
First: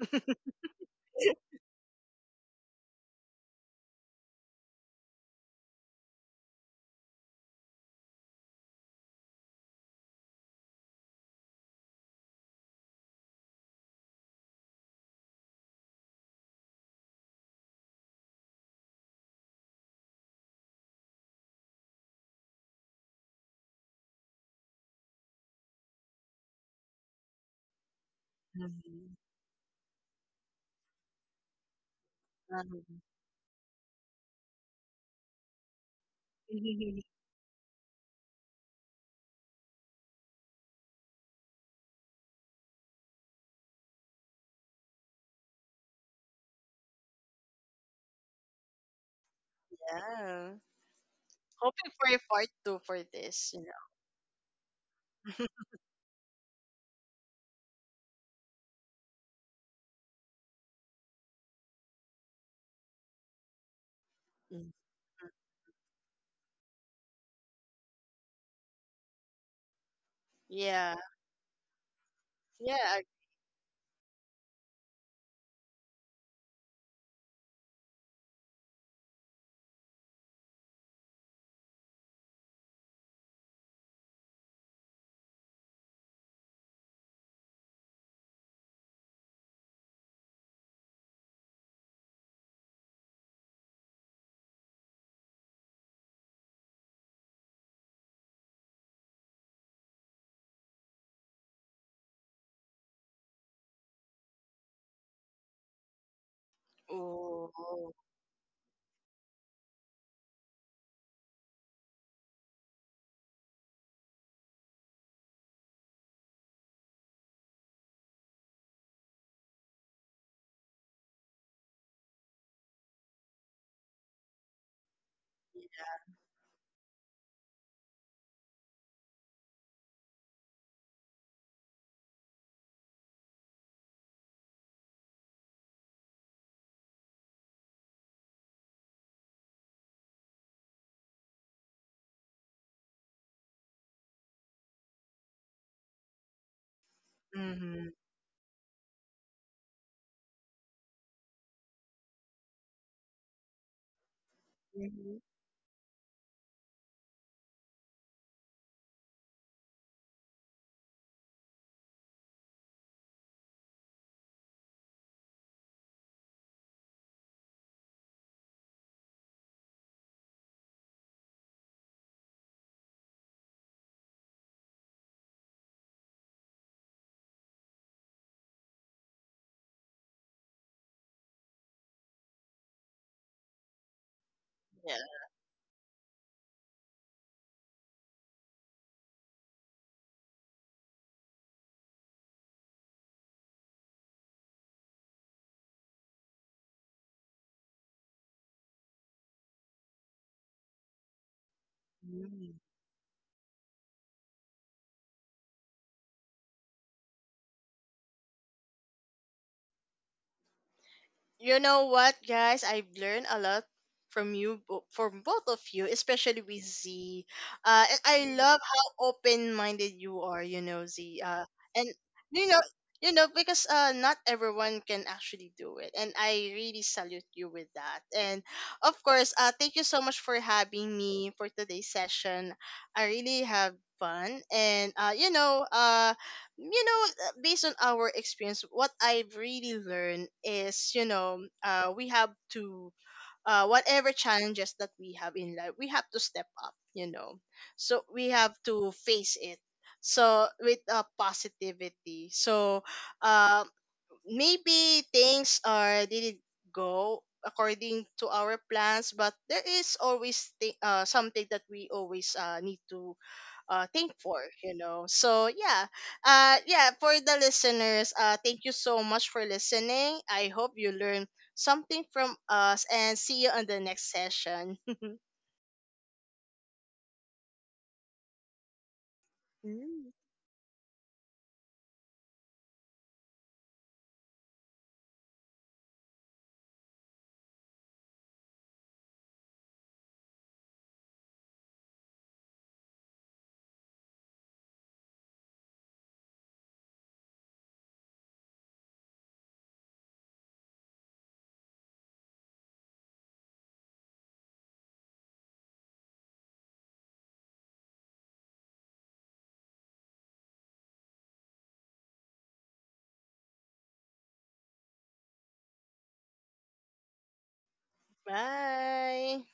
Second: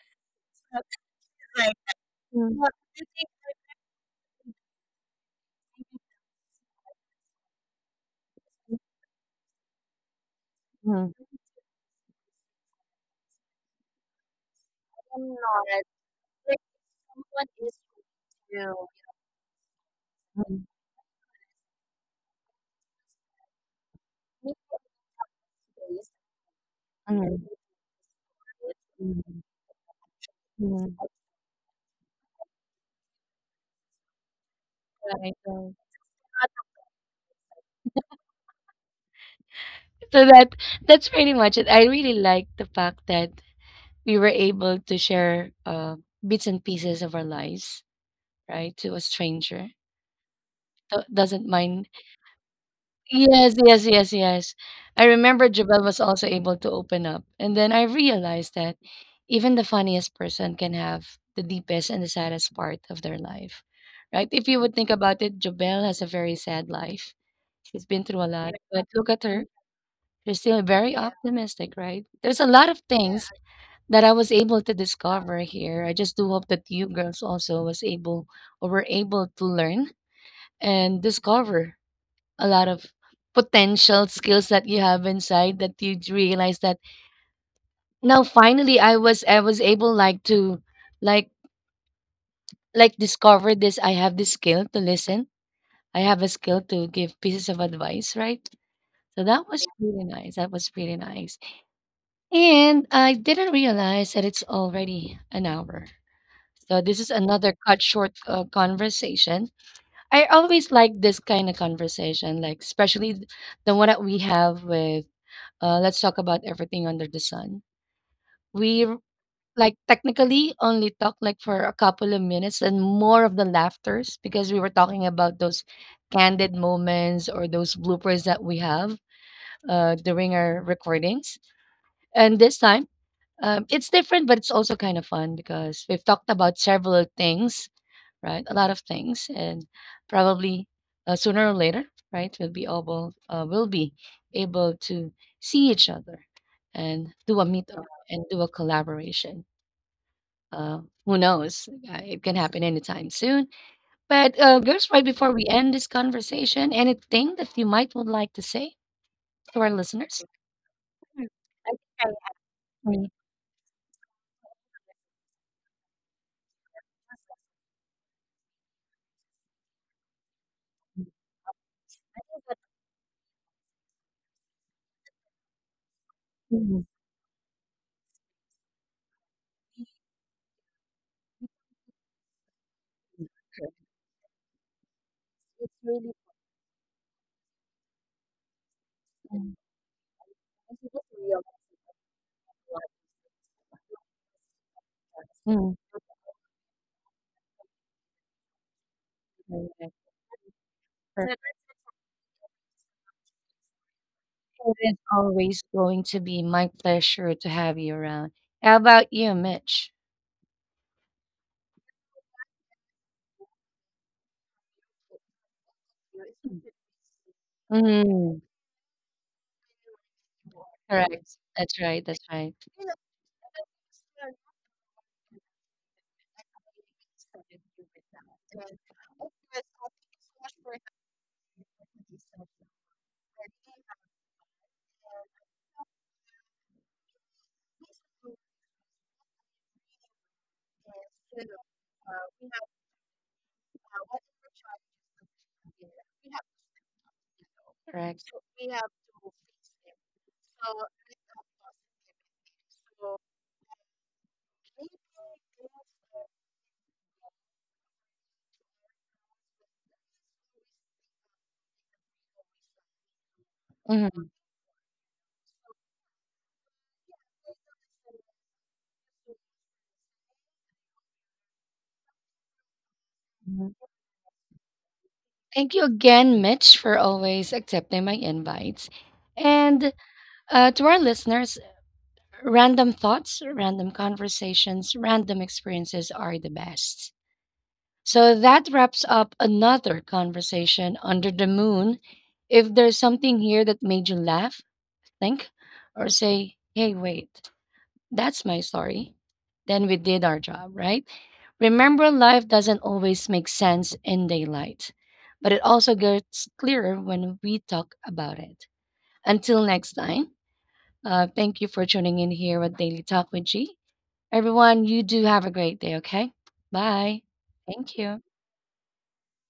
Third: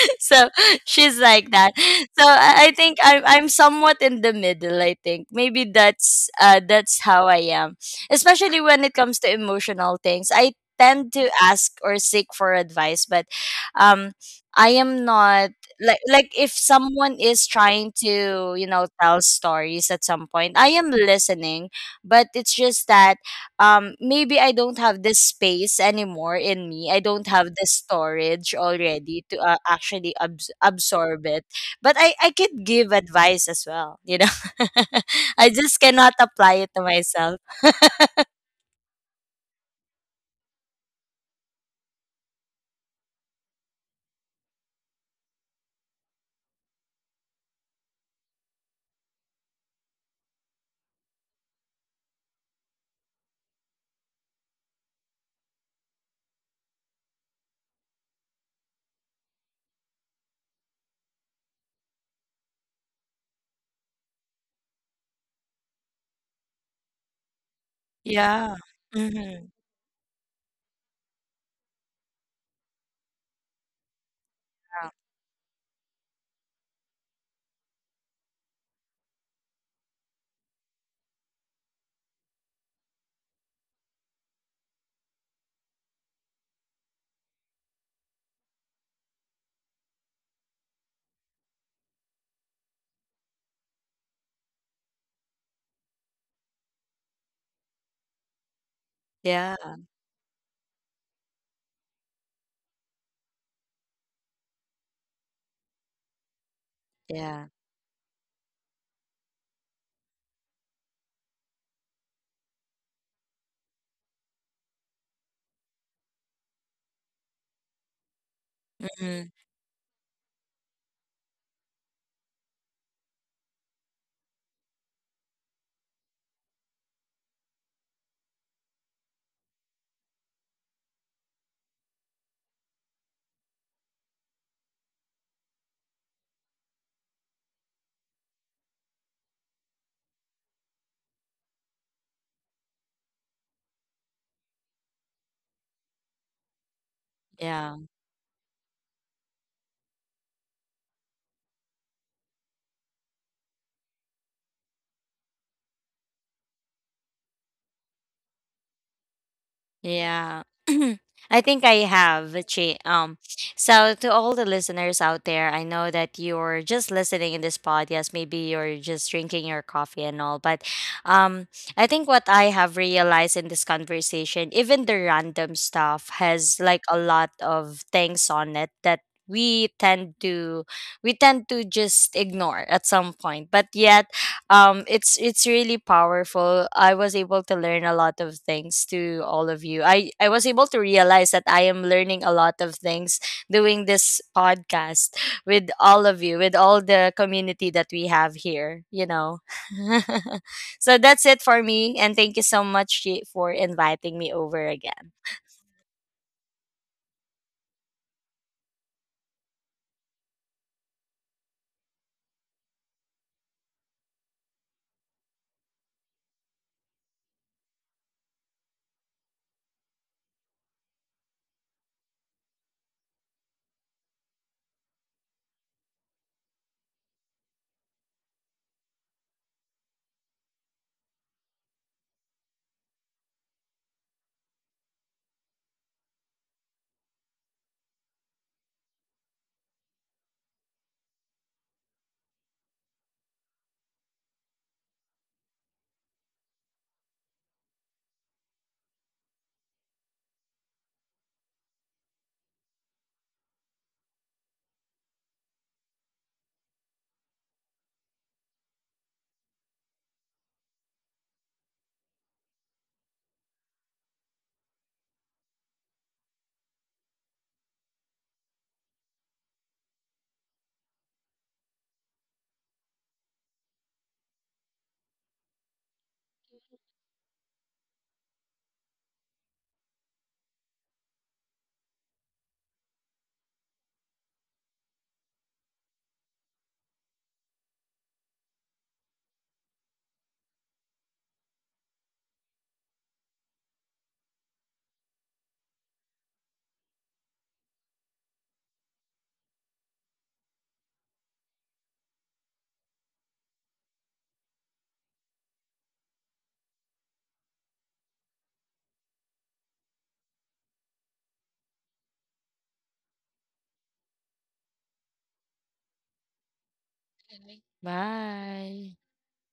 [SPEAKER 2] So she's like that. So
[SPEAKER 1] Mhm.
[SPEAKER 2] I
[SPEAKER 1] What
[SPEAKER 2] think I'm
[SPEAKER 1] think.
[SPEAKER 2] I'm somewhat in the middle. I think maybe that's how I am, especially when it comes to emotional things. I tend
[SPEAKER 1] Mhm.
[SPEAKER 2] to ask or seek for advice, but um, I am not like— like if someone is
[SPEAKER 1] What is
[SPEAKER 2] trying to, you know,
[SPEAKER 1] real?
[SPEAKER 2] tell stories at some point, I
[SPEAKER 1] Mhm,
[SPEAKER 2] am listening, but it's just that um, maybe I don't have this space anymore in me. I don't
[SPEAKER 1] mhm,
[SPEAKER 2] have the storage
[SPEAKER 3] Mhm.
[SPEAKER 2] already to
[SPEAKER 1] mhm,
[SPEAKER 2] actually
[SPEAKER 1] mhm.
[SPEAKER 2] absorb it. But I could
[SPEAKER 3] Um,
[SPEAKER 2] give advice as well, you know.
[SPEAKER 1] Right,
[SPEAKER 2] I
[SPEAKER 1] right.
[SPEAKER 2] just cannot apply it to myself.
[SPEAKER 1] So that's pretty much it. I really like the fact that we were able to share, bits and pieces of our lives, right, to a stranger.
[SPEAKER 3] yeah.
[SPEAKER 1] Doesn't
[SPEAKER 3] Hoping
[SPEAKER 1] mind.
[SPEAKER 3] for a part two for this,
[SPEAKER 1] Yes,
[SPEAKER 3] you know.
[SPEAKER 1] yes, yes, yes. I remember Jabel was also able to open up. And then I realized that even the funniest person can have the deepest and the saddest part of their life, right? If you
[SPEAKER 3] Mhm.
[SPEAKER 1] would think about it, Jabel has a very sad life. She's been through a
[SPEAKER 2] Yeah.
[SPEAKER 1] lot, but look at
[SPEAKER 2] Hmm.
[SPEAKER 1] her. She's still
[SPEAKER 3] Yeah.
[SPEAKER 1] very optimistic, right? There's a lot of
[SPEAKER 3] Yeah.
[SPEAKER 1] things that I was able to
[SPEAKER 2] Yeah.
[SPEAKER 1] discover here. I just do hope that you girls also was able or were able to learn and discover a lot of potential skills that you have inside, that you realize that now finally I was able, like, to like like discover this. I have this skill to listen. I have a skill to give pieces of advice, right? So that
[SPEAKER 2] Yeah.
[SPEAKER 1] was really nice. That was really nice. And I didn't realize that it's already an hour. So this is
[SPEAKER 2] Yeah.
[SPEAKER 3] Oh,
[SPEAKER 1] another cut
[SPEAKER 3] oh,
[SPEAKER 1] short, conversation. I always like this kind of conversation, like especially the one that we have with. Let's talk about everything under the sun. We r-
[SPEAKER 2] Hmm.
[SPEAKER 1] like, technically, only talked like for a couple of minutes and more of the laughters because we were talking about those candid moments or those bloopers that we have during our recordings. And this time, it's different, but it's also kind of fun because we've talked about several things, right? A lot of things, and probably, sooner or later, right? We'll be able to see each other and do a
[SPEAKER 2] Yeah.
[SPEAKER 1] meetup
[SPEAKER 3] mm-hmm.
[SPEAKER 1] and do a collaboration. Uh, who knows? It can happen anytime soon. But, girls, right
[SPEAKER 3] Hmm.
[SPEAKER 1] before we end this conversation, anything that you might would like to say to our listeners?
[SPEAKER 2] Yeah. I think I have, Chi.
[SPEAKER 1] Mm,
[SPEAKER 2] So to all the listeners out there, I know that you're just listening in this podcast. Maybe you're just drinking your coffee and all, but um, I think what I have realized in this conversation, even the random stuff, has like
[SPEAKER 1] mm,
[SPEAKER 2] a lot of things on it that— we tend to— we tend to just ignore at some point. But yet um,
[SPEAKER 3] Yeah.
[SPEAKER 2] it's really
[SPEAKER 1] really,
[SPEAKER 2] powerful. I was able to learn a lot of things to all
[SPEAKER 1] mm,
[SPEAKER 2] of you. I was able to realize that I am learning a lot of things doing this podcast with
[SPEAKER 1] mm.
[SPEAKER 2] all of you, with all the community that we have here, you know. So that's it for me, and thank you so
[SPEAKER 3] Mm.
[SPEAKER 2] much, Shi, for inviting me over
[SPEAKER 1] It is
[SPEAKER 2] again.
[SPEAKER 1] always going to be my pleasure to have you around. How about you, Mitch?
[SPEAKER 3] You know what, guys? I've learned a lot from you, from both of you, especially with Z. And I
[SPEAKER 1] Mm,
[SPEAKER 3] love how open-minded you are, you know, Z.
[SPEAKER 1] correct. That's
[SPEAKER 3] And
[SPEAKER 1] right. That's
[SPEAKER 3] you
[SPEAKER 1] right.
[SPEAKER 3] know, you know, because not everyone can actually do it, and I really salute you with that. And of course, thank you so much for having me for today's session. I really have fun, and you know, based on our experience, what I've really learned is, you know, we have to, whatever challenges that we have in life, we have to step up, you know. So
[SPEAKER 1] Correct.
[SPEAKER 3] we have to face it. So with positivity. So, uh, maybe things are didn't go according to our plans, but there is always something that we always need to think for, you know. So yeah, yeah, for the listeners, thank you so much for listening. I hope you learn something from us and see you on
[SPEAKER 1] Mhm.
[SPEAKER 3] the next session.
[SPEAKER 1] Thank you again, Mitch, for always accepting my invites. And,
[SPEAKER 3] Mm.
[SPEAKER 1] to our listeners, random thoughts, random conversations, random experiences are the best. So that wraps up another conversation under the moon. If there's something here that made you laugh, think or say, hey, wait, that's my story. Then we did our job, right? Remember, life doesn't always make sense in daylight, but it also gets clearer when we talk about it. Until next time, thank you for tuning in here with Daily Talk with G. Everyone, you do have a great day, okay? Bye. Thank you.
[SPEAKER 2] Bye.
[SPEAKER 3] Bye.